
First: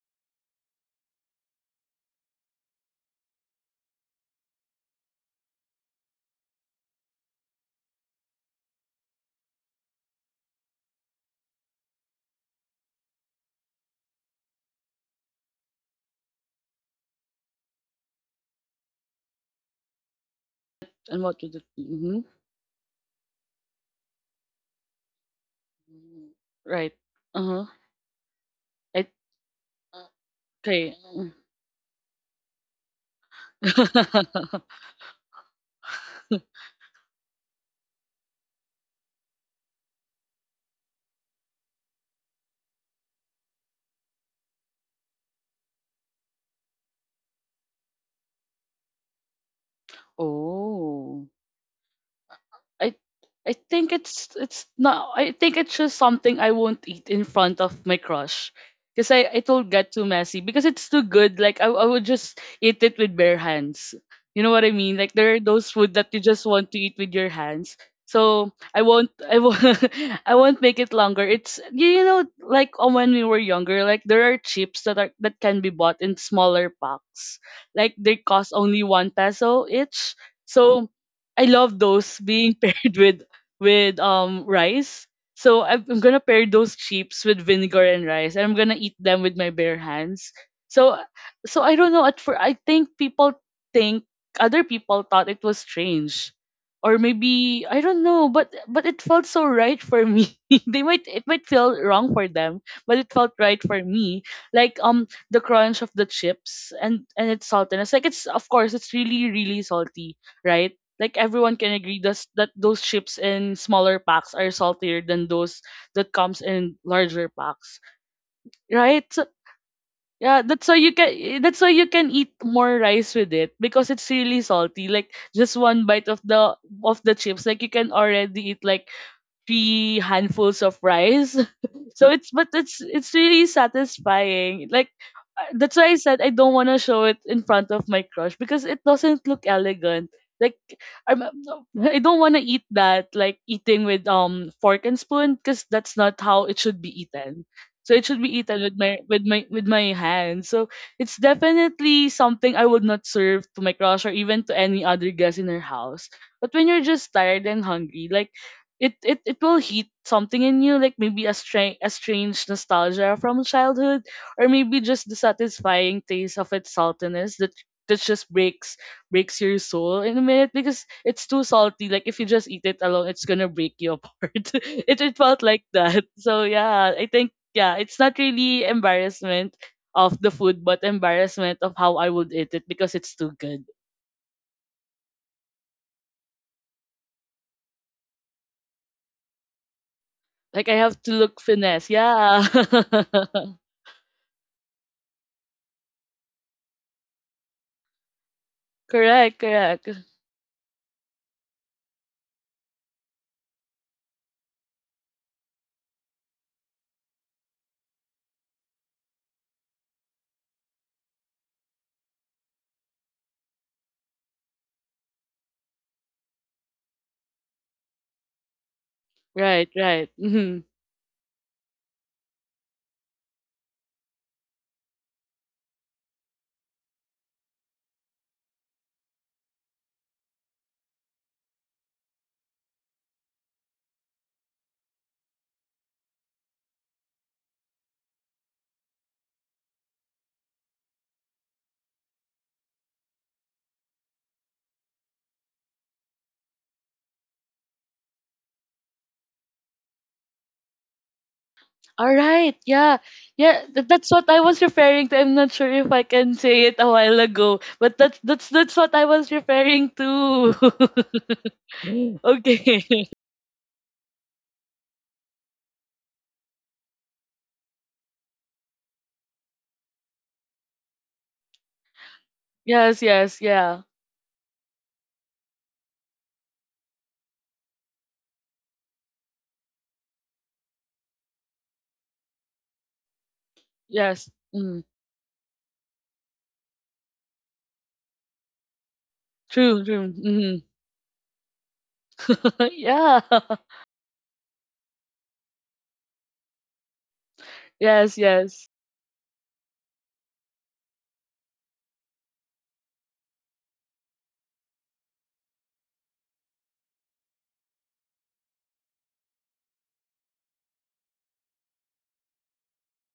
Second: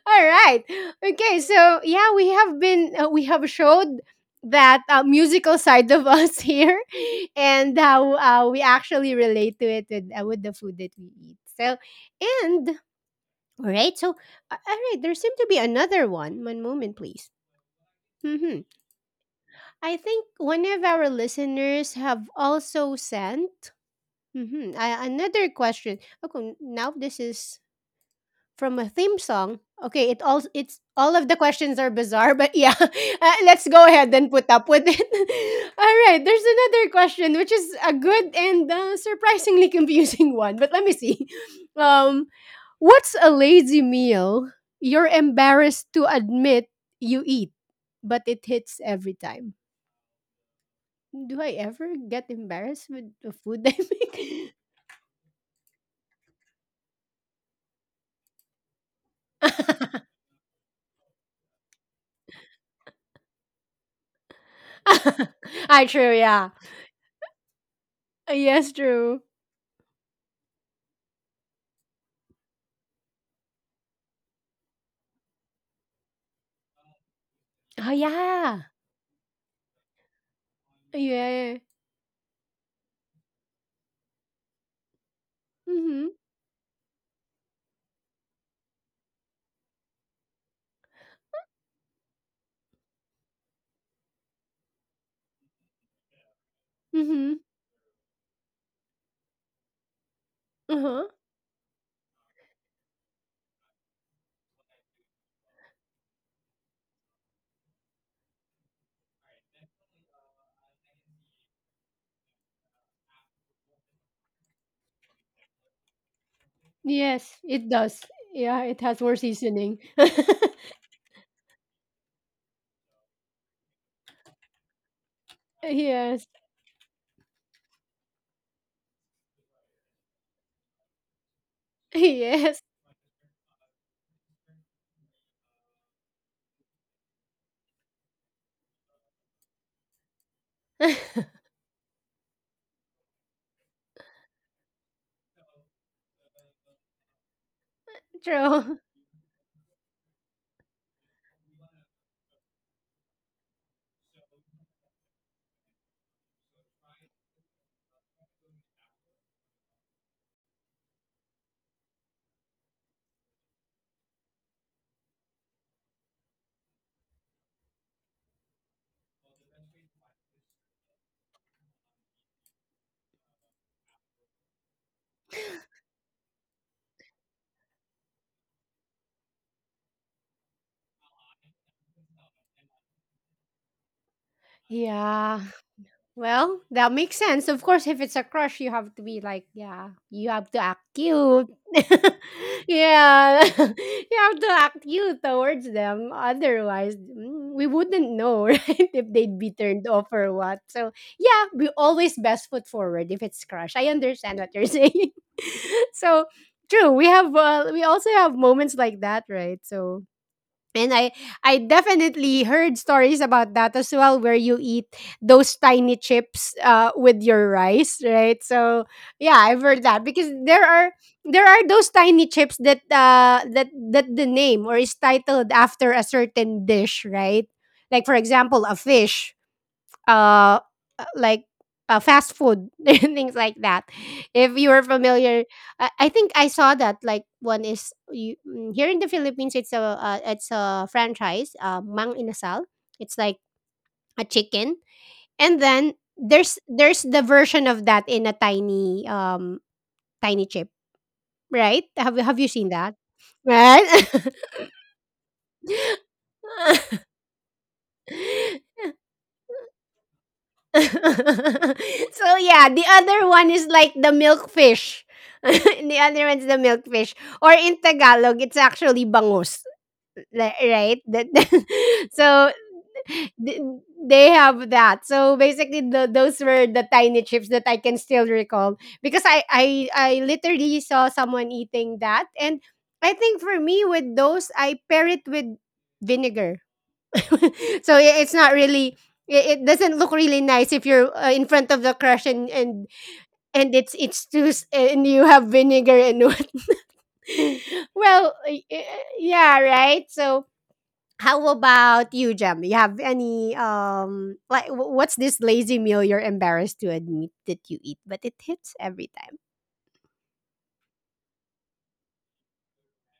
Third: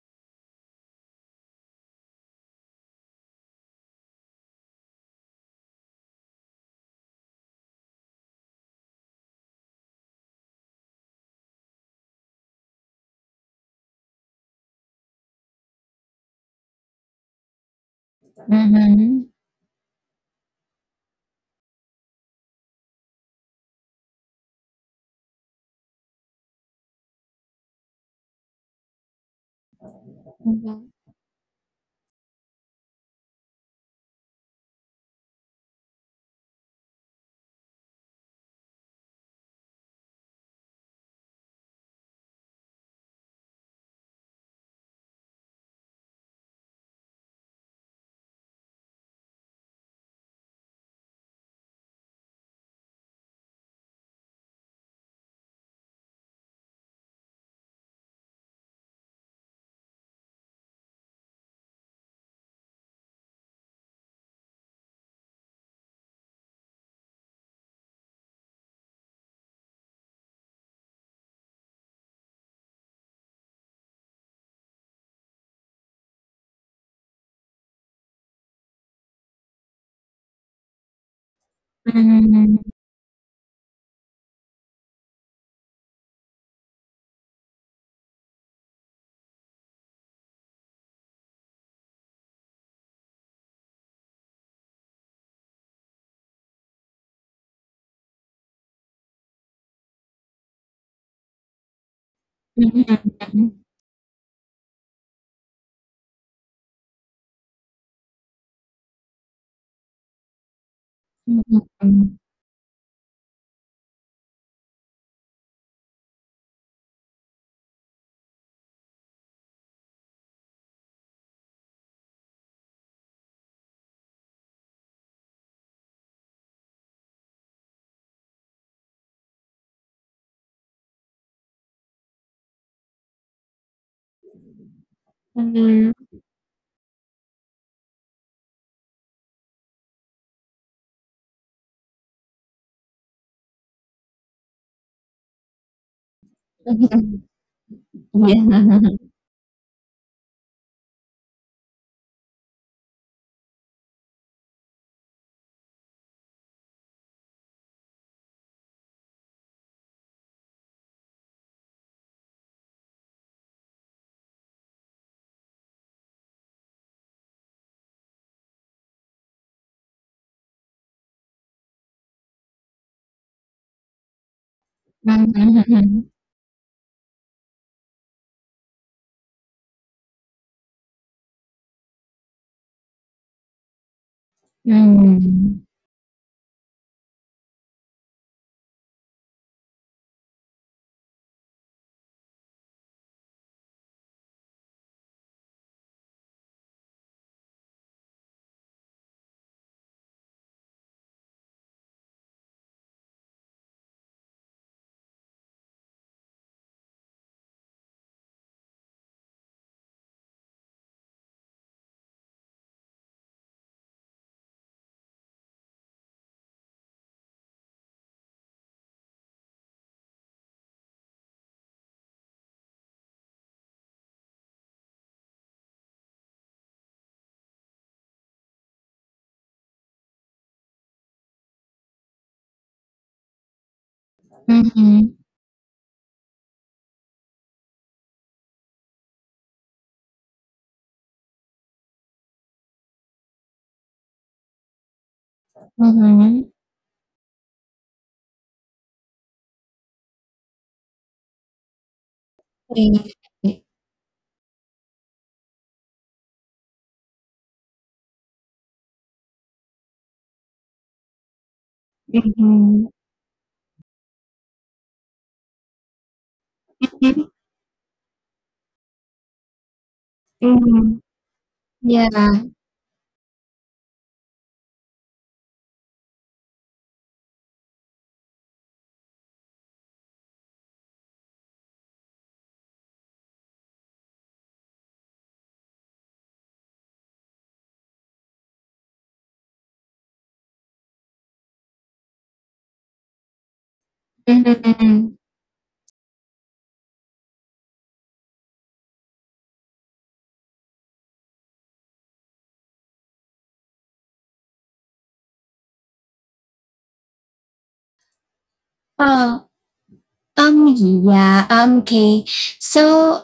A: All right. Okay, so yeah, we have showed that musical side of us *laughs* here and how we actually relate to it with the food that we eat. So, and all right. So, all right, there seemed to be another one. One moment, please. Mhm.
B: Mhm.
A: I think one of our
C: And what was it?
A: listeners
C: Mm-hmm.
A: have also sent mhm, another question. Okay, now
C: Right.
A: this
C: Uh
A: is
C: huh.
A: from a
C: I
A: theme song. Okay,
B: Mhm.
A: it's
B: Mhm.
C: Okay.
A: all of the questions are bizarre, but yeah, *laughs* let's go ahead and put up with
C: *laughs*
A: it. *laughs* All right, there's another question, which is a good and surprisingly *laughs* confusing one. But let me see. *laughs* Um, what's a lazy meal you're embarrassed to admit you eat, but it hits every time?
C: Oh.
A: Do I ever get embarrassed
C: I
A: with the
C: I
A: food I
C: think it's not. I think it's just something I won't eat in front of my crush. Because I, it
A: make?
C: will get
A: *laughs*
C: too messy. Because it's too good. Like I would just eat it with bare hands. You know what I mean? Like there are
A: *laughs*
C: those
A: I
C: food that
A: true,
C: you just
A: yeah.
C: want to eat with your hands. So
A: Yes,
C: I won't
A: true.
C: I won't *laughs* I won't make it longer. It's you know like when we were younger, like there are chips that are that can be bought in smaller packs.
A: Oh
C: Like they cost
A: yeah.
C: only one peso each. So I
A: Yeah.
C: love those
B: Mhm.
C: being *laughs* paired with with rice. So I'm
A: Mhm.
C: gonna pair those chips with vinegar and rice, and I'm gonna eat them with my bare hands. So so I don't know. At for I think people think other people thought it was strange, or
A: Mhm.
C: maybe I don't know. But it felt so right for me. *laughs* They
A: Uh-huh.
C: might it might feel wrong for them, but it felt right for me. Like the crunch of the chips and its saltiness. Like it's of course it's really really salty, right? Like everyone can agree thus, that those chips in smaller packs are saltier than those that comes in larger
A: Yes, it
C: packs,
A: does. Yeah, it has
C: right?
A: more
C: So,
A: seasoning. *laughs*
C: yeah, that's why you can, that's why you can eat more rice with it because it's really salty. Like just one bite
A: Yes.
C: of the chips, like you can already eat like three handfuls of rice. *laughs*
A: *laughs*
C: So it's but
A: Yes.
C: it's really satisfying. Like
B: Mhm.
C: that's why I
B: Mhm.
C: said I don't want to show it in front of my crush because it doesn't look elegant. Like
A: *laughs*
C: I'm, I don't want to eat that like eating with fork and spoon, because that's not how it should be eaten. So it should be eaten
A: True.
C: with
B: Yeah.
C: my hands. So it's definitely something I would not serve to my crush or even to any other guest in her house. But when you're just tired and hungry, like it will hit something in you, like maybe a strange nostalgia from childhood, or maybe just the satisfying taste of its saltiness that just breaks your soul in a minute because it's too salty. Like if you just eat it alone it's gonna break you apart. *laughs* It felt like
B: Mhm.
C: that. So yeah, I think yeah, it's not really embarrassment of the food, but embarrassment of how I would eat it because it's too good.
B: Mhm.
A: Yeah.
B: Mhm.
A: Well, that makes sense. Of course, if it's a crush, you have to be like, yeah, you have to
C: Like
A: act
C: I have to
A: cute.
C: look finesse, yeah.
A: *laughs* Yeah, *laughs* you have to act cute towards them. Otherwise, we wouldn't know, *laughs* right?
C: *laughs*
A: If they'd
C: Correct,
A: be turned
C: correct.
A: off or what. So, yeah, we always best foot forward if it's crush. I understand what you're saying. *laughs* so, true. We have, we also have moments like that, right? So, and I definitely heard stories about that as well where you eat those tiny chips with your rice, right? So yeah, I've
C: Right,
A: heard that
C: right.
A: because there
C: Mhm.
A: are there are those tiny chips that that the name or is titled after a certain dish, right? Like for example, a fish uh uh, like fast food *laughs* and things like that if you are
B: Mhm.
A: familiar. I think I saw that like one is you, here in the Philippines it's a franchise Mang Inasal. It's like a chicken, and then
B: Mhm.
A: there's the version of that in a tiny tiny chip, right? You
C: All
A: have you
C: right.
A: seen that,
C: Yeah.
B: Mhm.
C: Yeah,
A: right?
C: that's what I was referring to. I'm not sure if I can say it a while ago, but that's
A: *laughs*
C: that's what I was referring to.
A: *laughs* So
C: *laughs*
A: yeah, the
B: Ừm,
C: Okay. *laughs*
A: other one is like the milkfish. *laughs* The other one's the milkfish,
B: ừm,
A: or in Tagalog, it's actually bangus, right?
B: ừm,
A: That. *laughs* So
B: yeah,
C: Yes, yes,
A: th-
C: yeah.
A: they have that. So basically, those were the tiny chips that I can still recall because I literally saw someone eating that, and I think for me with
C: Yes.
A: those, I
C: Mm.
A: pair it with vinegar. *laughs* So it's not really it
C: True,
A: doesn't look
C: true.
A: really nice if you're in front of the crush and
C: *laughs*
A: and
C: Yeah.
A: and
C: *laughs*
A: it's
B: mhm,
A: and
B: mhm.
A: you have vinegar and what. *laughs*
C: Yes,
A: well y-
C: yes.
A: y- yeah right? So how about you, Jem? You have any like what's this lazy meal you're embarrassed to admit that you eat, but it hits every time?
B: Oh, um, yeah, okay. So,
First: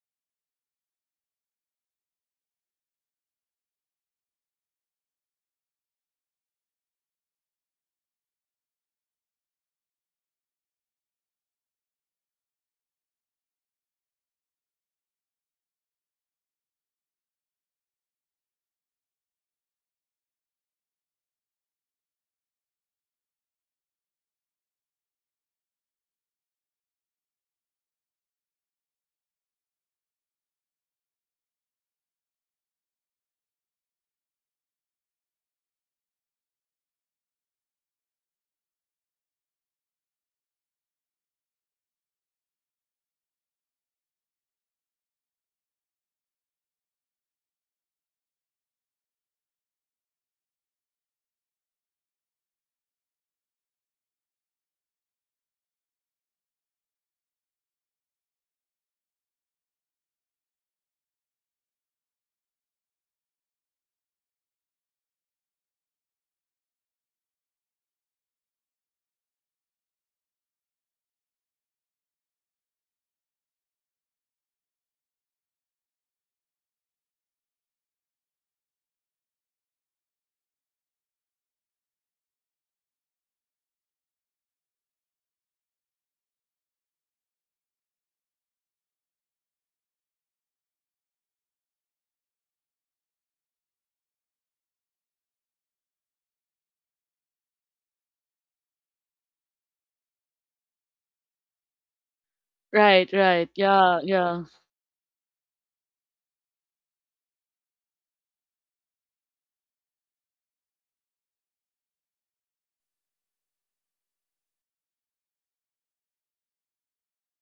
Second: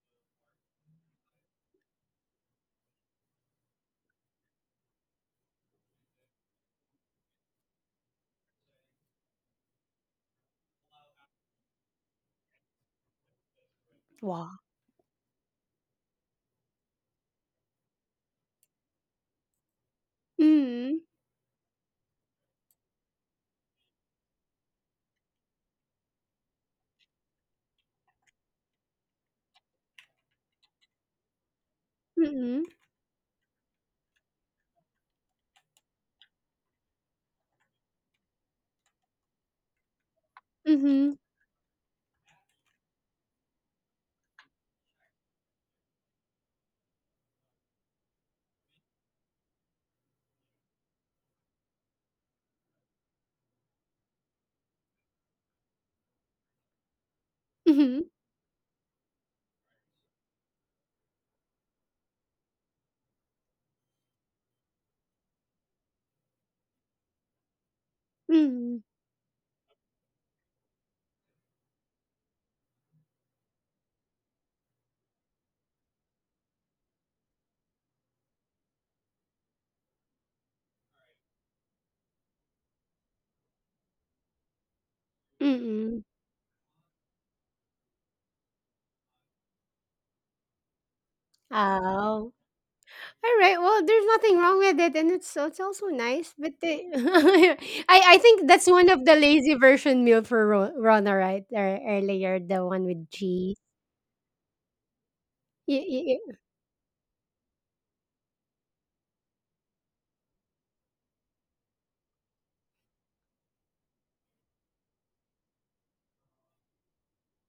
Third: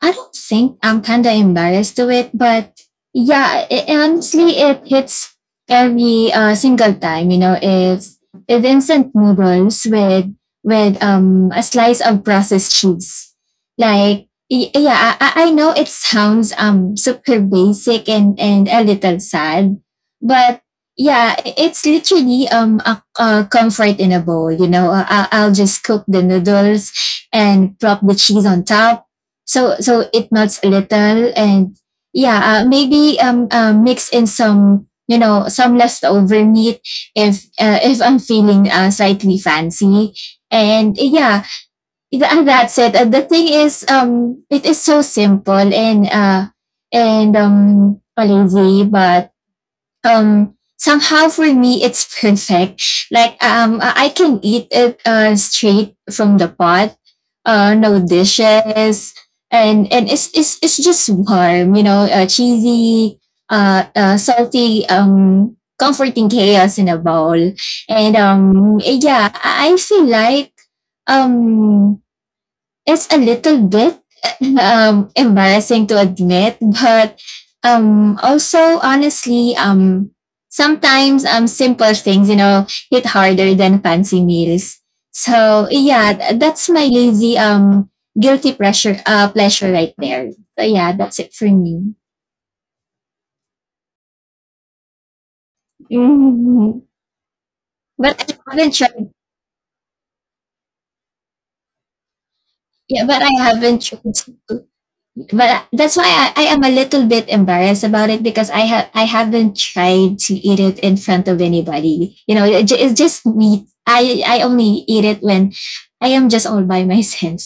B: I don't think I'm kind of embarrassed to it, but yeah, honestly, it hits every single time. You know, it's instant noodles with a slice of processed cheese. Like,
A: Wow.
B: yeah, I know it sounds super basic and a little sad, but
A: Mm.
B: yeah, it's literally a comfort in a bowl. You know, I'll just cook the noodles and prop the cheese on top. So it melts a little, and yeah,
A: Mm.
B: maybe mix in some, you know, some leftover meat if I'm feeling slightly fancy. And
A: Mm.
B: yeah, that's it. The thing is, it is so simple and lazy, but somehow for me it's perfect. Like, I can eat it straight from the pot, no
A: Mm.
B: dishes, and it's just warm, you know, cheesy, salty, comforting chaos in a bowl. And
A: Mm. Mm.
B: yeah, I feel like um it's a little bit embarrassing to admit, but also honestly, sometimes, simple things, you know, hit harder than fancy meals. So
A: Mm.
B: yeah, that's my lazy guilty pressure pleasure right there. So yeah, that's it for me. *laughs*
A: Oh. All right. Well, there's nothing wrong with it, and it's also nice. But
B: Mhm.
A: they, *laughs* I
B: But
A: think
B: I
A: that's
B: haven't
A: one of
B: tried.
A: the lazy version meal for Rona, right? Or earlier, the one
B: Yeah,
A: with
C: Right,
B: but I
C: right.
A: cheese.
B: haven't
C: Yeah,
B: tried.
C: yeah.
B: But that's why
A: Y-
B: I,
A: y-
B: I am a little bit embarrassed about it, because I haven't tried to eat it in front of anybody. You know, it's just me. I only eat it when I am just all by *laughs* myself.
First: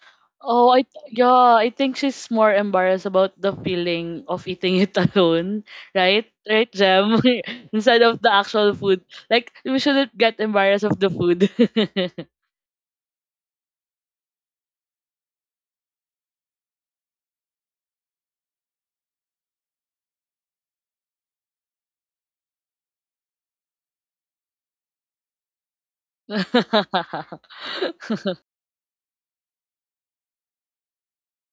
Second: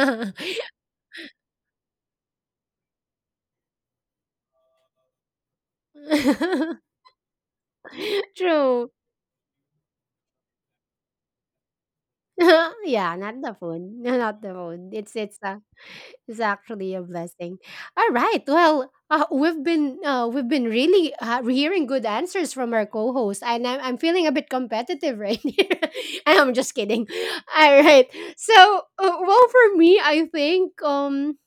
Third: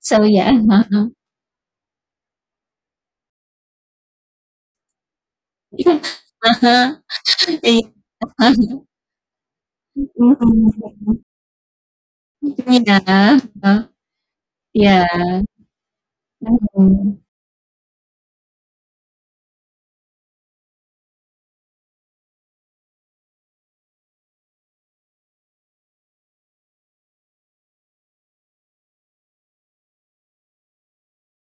B: So yeah.
C: Oh,
B: *laughs*
C: yeah, I think she's more embarrassed about the feeling of eating it *laughs* alone, right? Right,
A: *laughs*
C: Jem? *laughs* Instead of the actual
B: uh
A: True.
C: food. Like we shouldn't get embarrassed of the food.
A: *laughs* Yeah, not the phone. *laughs* Not the phone.
B: yeah.
A: It's
B: Mm-hmm. Yeah.
A: actually a
B: Mhm.
A: blessing. All right. Well, we've been really hearing good answers from our co-host, and I'm feeling a bit competitive right *laughs* here. I'm just kidding. All right.
C: *laughs*
A: So, well, for me, I think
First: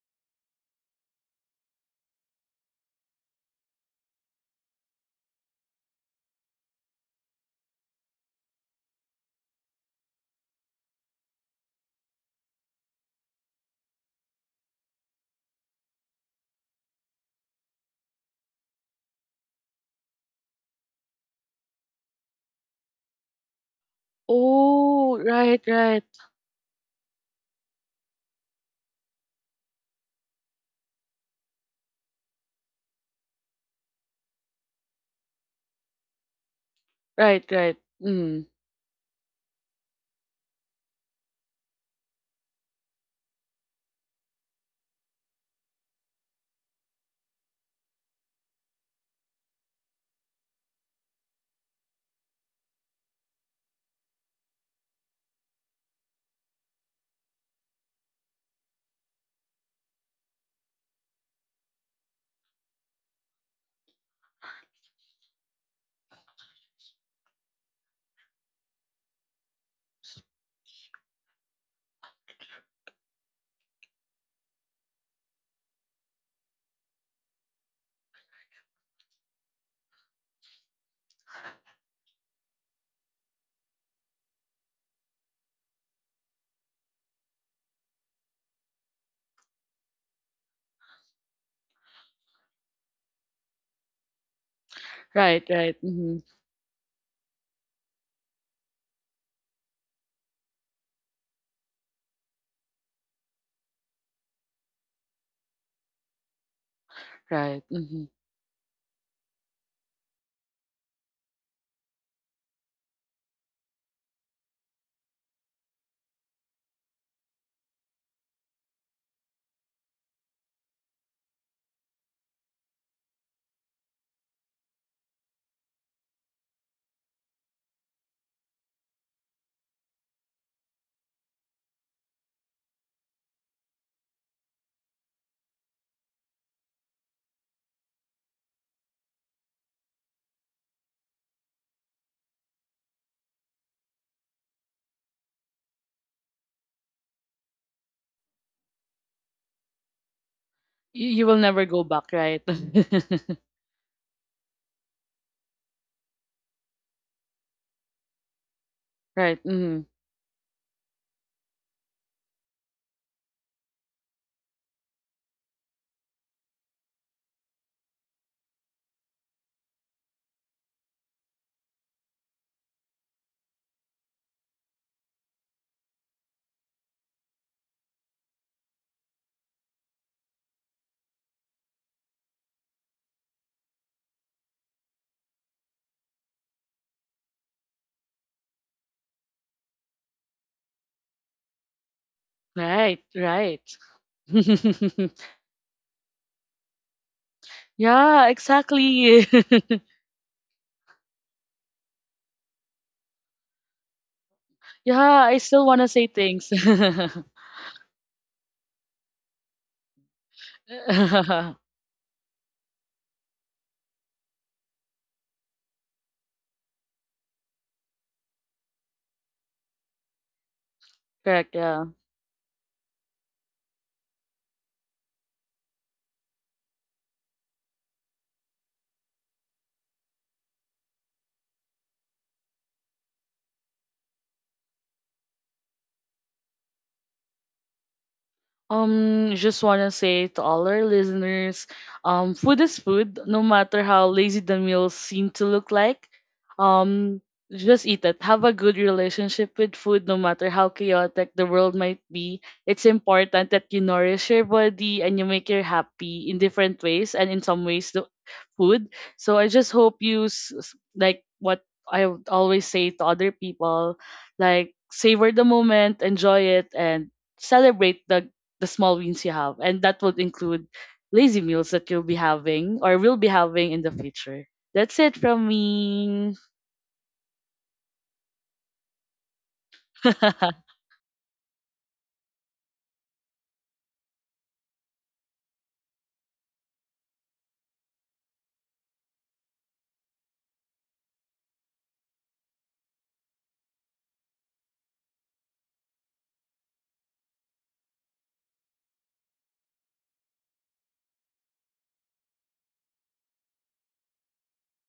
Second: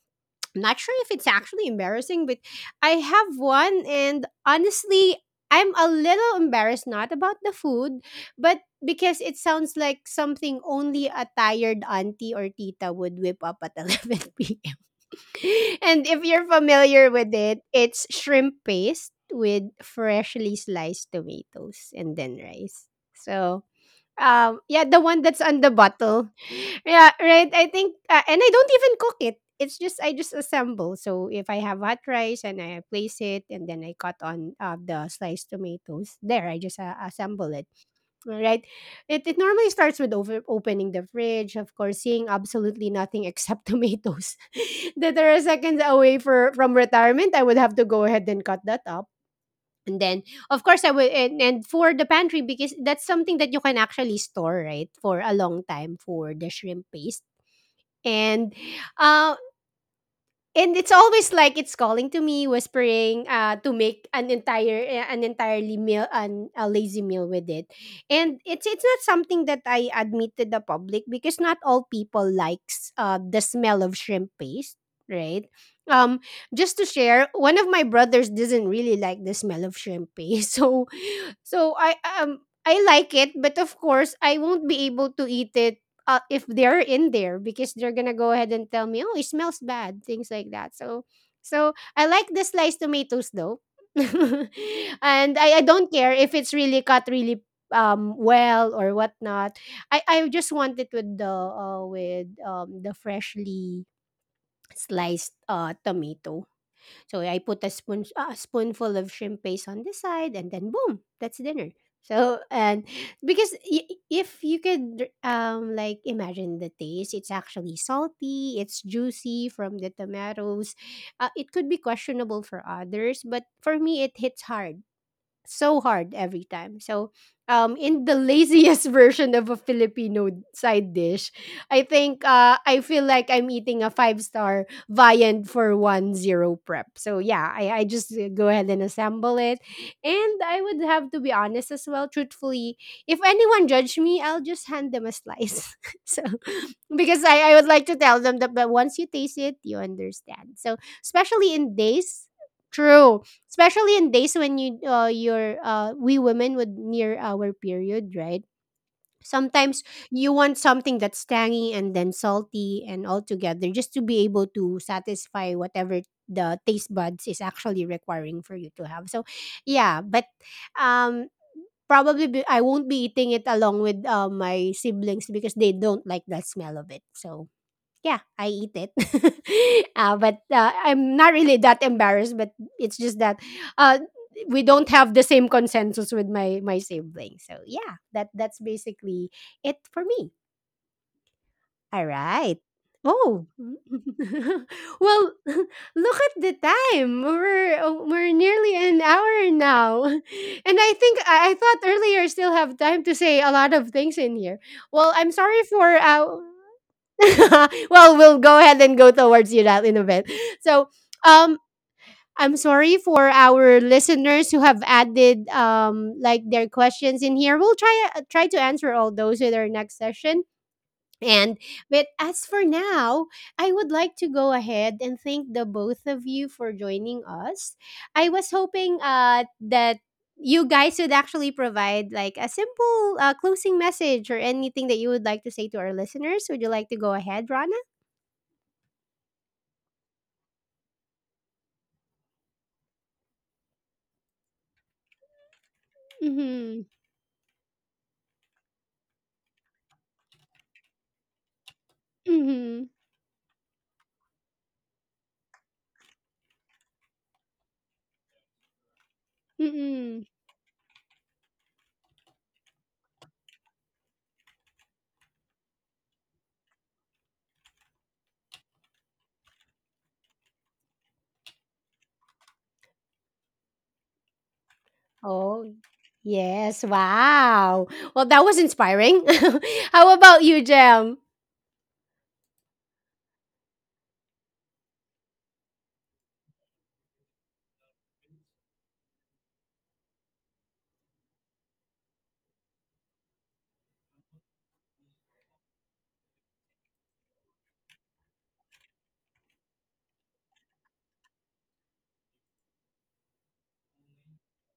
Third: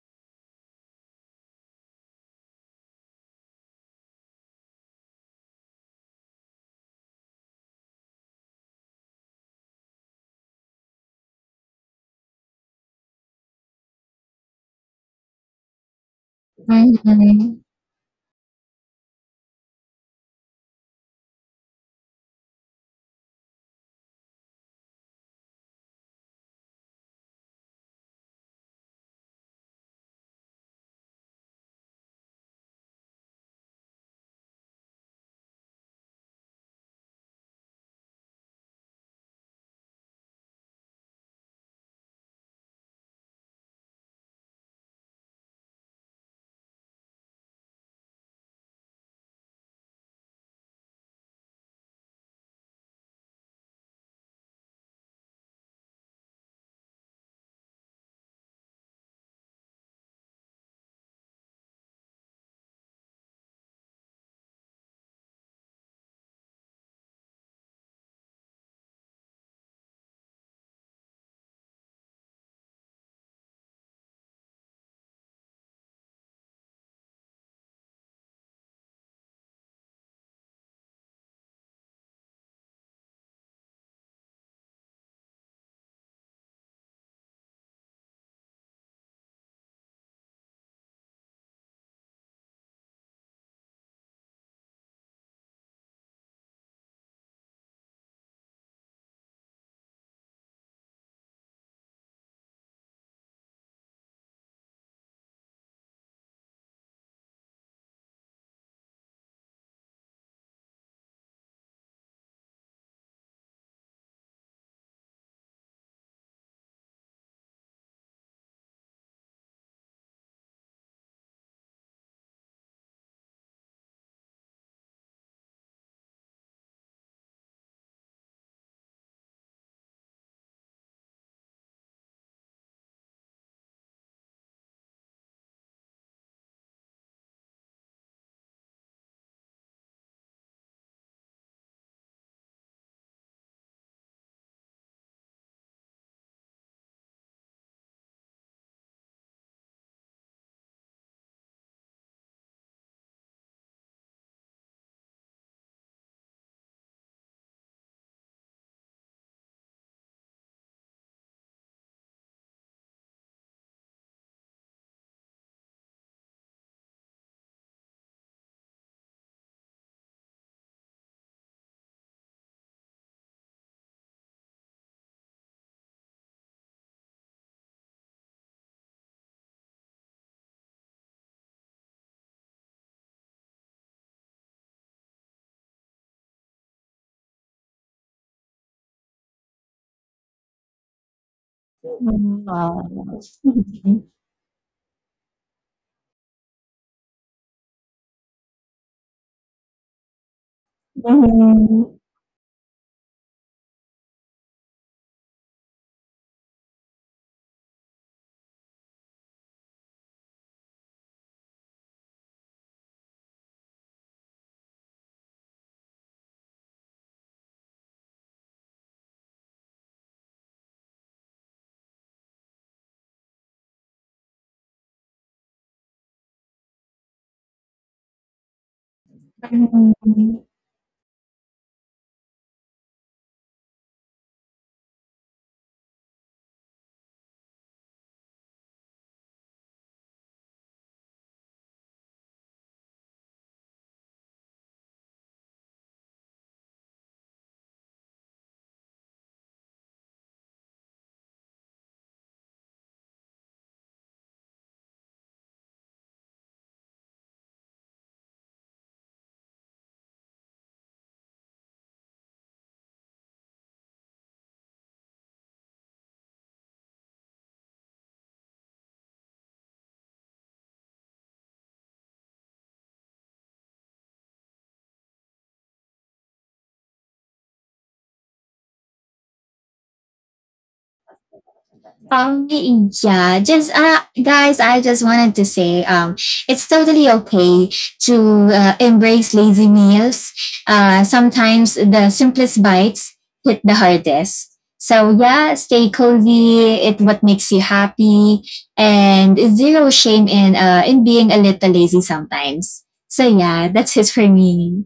A: I'm not sure if it's actually embarrassing, but I have one, and honestly, I'm a little embarrassed not about the food, but because it sounds like something only a tired auntie or tita would whip up at *laughs* 11 p.m. *laughs* and if you're familiar with it,
B: Mhm.
A: it's shrimp paste with freshly sliced tomatoes and then rice. So, yeah, the
C: Oh,
A: one that's
C: right,
A: on the
C: right,
A: bottle. *laughs* Yeah, right. I think, and I don't even cook it. It's just I just assemble. So if I have hot rice and I place it, and then I cut on the sliced tomatoes, there I just
C: right,
A: assemble it,
C: right. Mm,
A: right? It normally starts with over opening the fridge, of course, seeing absolutely nothing except *laughs* tomatoes *laughs* that are seconds away for from retirement. I would have to go ahead and cut that up. And then, of course, I would and for the pantry because that's something that you can actually store, right, for a long time for the shrimp paste. And uh, and it's always like it's calling to me, whispering to make an entirely meal an a lazy meal with it. And it's not something that I admit to the public because not all people likes the smell of shrimp paste, right? Um, just to share, one of my brothers doesn't really like the smell of shrimp paste. *laughs* So I like it, but of course, I won't be able to eat it if they're in there because they're gonna go ahead and tell me, oh, it smells bad, things like that. So, so I like the sliced tomatoes though, *laughs* and
C: right,
A: I
C: right,
A: don't care
C: mm-hmm,
A: if it's really cut really well or whatnot. I just want it with the freshly sliced tomato. So I
C: right.
A: put
C: Mm-hmm.
A: a spoonful of shrimp paste on the side, and then boom, that's dinner. So, and because if you could like imagine the taste, it's actually salty, it's juicy from the tomatoes. It could be questionable for others, but for me, it hits hard, so hard every time. So, in the laziest *laughs* version of a Filipino side dish, I think I feel like I'm eating a five-star viand for one zero prep. So yeah, I just go ahead and assemble it, and I would have to be honest as well. Truthfully, if anyone judge me, I'll just hand them a slice. *laughs* So because I would like to tell them that, but once you taste it, you understand. So,
C: You will
A: especially
C: never
A: in
C: go back,
A: days.
C: right?
A: True,
C: *laughs*
A: especially in days when you your we women would near our period, right?
C: Right,
A: Sometimes you want something that's tangy and then salty and all together just to be able to satisfy whatever the taste buds is actually requiring for you to have. So yeah, but um I won't be eating it along with my siblings because they don't like the smell of it. So yeah, I eat it. *laughs* But I'm not really that embarrassed. But it's just that uh, we don't have the same consensus with my siblings. So yeah, that that's basically it for me. All
B: Mhm.
A: right.
C: right,
A: Oh, *laughs*
C: right. *laughs*
A: well, *laughs* look at the time.
C: Yeah,
A: We're nearly an
C: exactly.
A: hour
C: *laughs*
A: now, *laughs* and I think I thought
B: Mhm.
A: earlier still have time to say a lot of things in here.
C: Yeah,
A: Well, I'm
C: I
A: sorry
C: still want to
A: for
C: say things. *laughs*
A: *laughs* well, we'll go ahead and go towards you that in a bit. So, um, I'm sorry for our listeners who have added like their questions in here. We'll try try to answer all those in our next session.
C: Correct,
A: And
C: yeah.
A: but as for now, I would like to go ahead and thank the both of you for joining us. I was hoping that
B: Mhm.
A: you guys would actually provide like a simple closing message or anything that you would like to say to our listeners. Would you like to go ahead, Rana?
C: Just wanna say to all our listeners, food is food, no matter how lazy the meals seem to look like.
A: Mhm.
C: Um, just eat it. Have a good relationship with food, no matter how chaotic the world might be. It's
A: Mhm.
C: important that you nourish your body and you make her happy in different ways and in some ways the food. So I just hope
A: Mm.
C: like what I would always say to other people, like savor the moment, enjoy it, and celebrate the small wins you have. And that would include lazy meals that you'll be having or will be having in the future. That's it from
A: Oh,
C: me.
A: yes. Wow. Well, that was inspiring. *laughs* How about you,
C: *laughs*
A: Jam?
B: Yeah, just guys, I just wanted to say, it's totally okay to embrace lazy meals. Sometimes the simplest bites hit the hardest. So yeah, stay cozy. It what makes you happy, and zero shame in being a little lazy sometimes. So yeah, that's it for me.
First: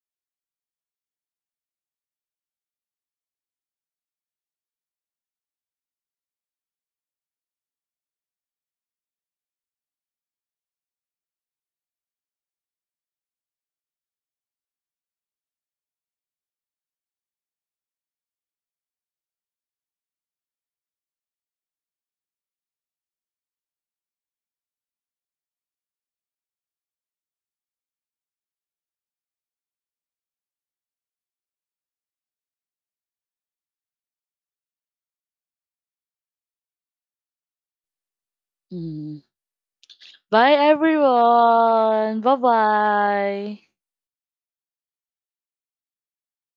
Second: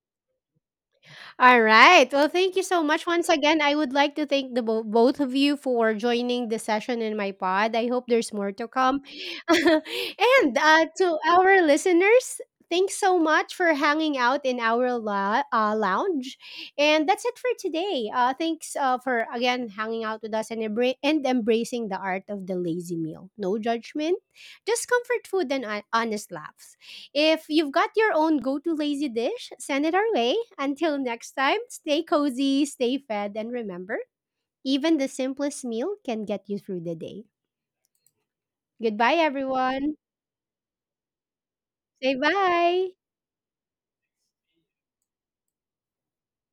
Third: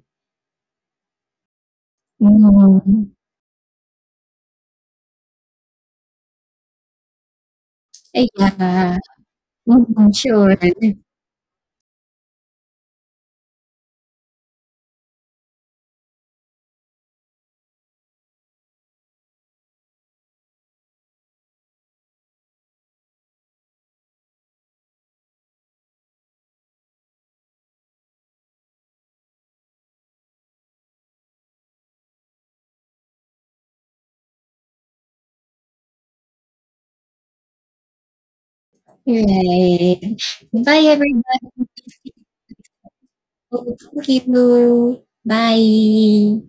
A: All right. Well, thank you so much
B: Mhm.
A: once again. I would like to thank the both of you for joining the session in my pod. I hope there's more to
B: Yeah,
A: come. *laughs*
B: mhm, sure.
A: And
B: Right.
A: to our listeners, thanks so much for hanging out in our lounge. And that's it for today. Thanks for again hanging out with us and, embracing the art of the lazy meal. No judgment, just comfort food and honest laughs. If you've got your own go to lazy dish, send it our way. Until next time, stay cozy, stay fed, and remember, even the simplest meal can get you through the day. Goodbye,
C: Mm.
A: everyone.
C: Bye,
B: Bye, everybody.
A: Say
C: everyone. Bye
A: bye.
C: bye.
B: Cô Kim Lu, bye.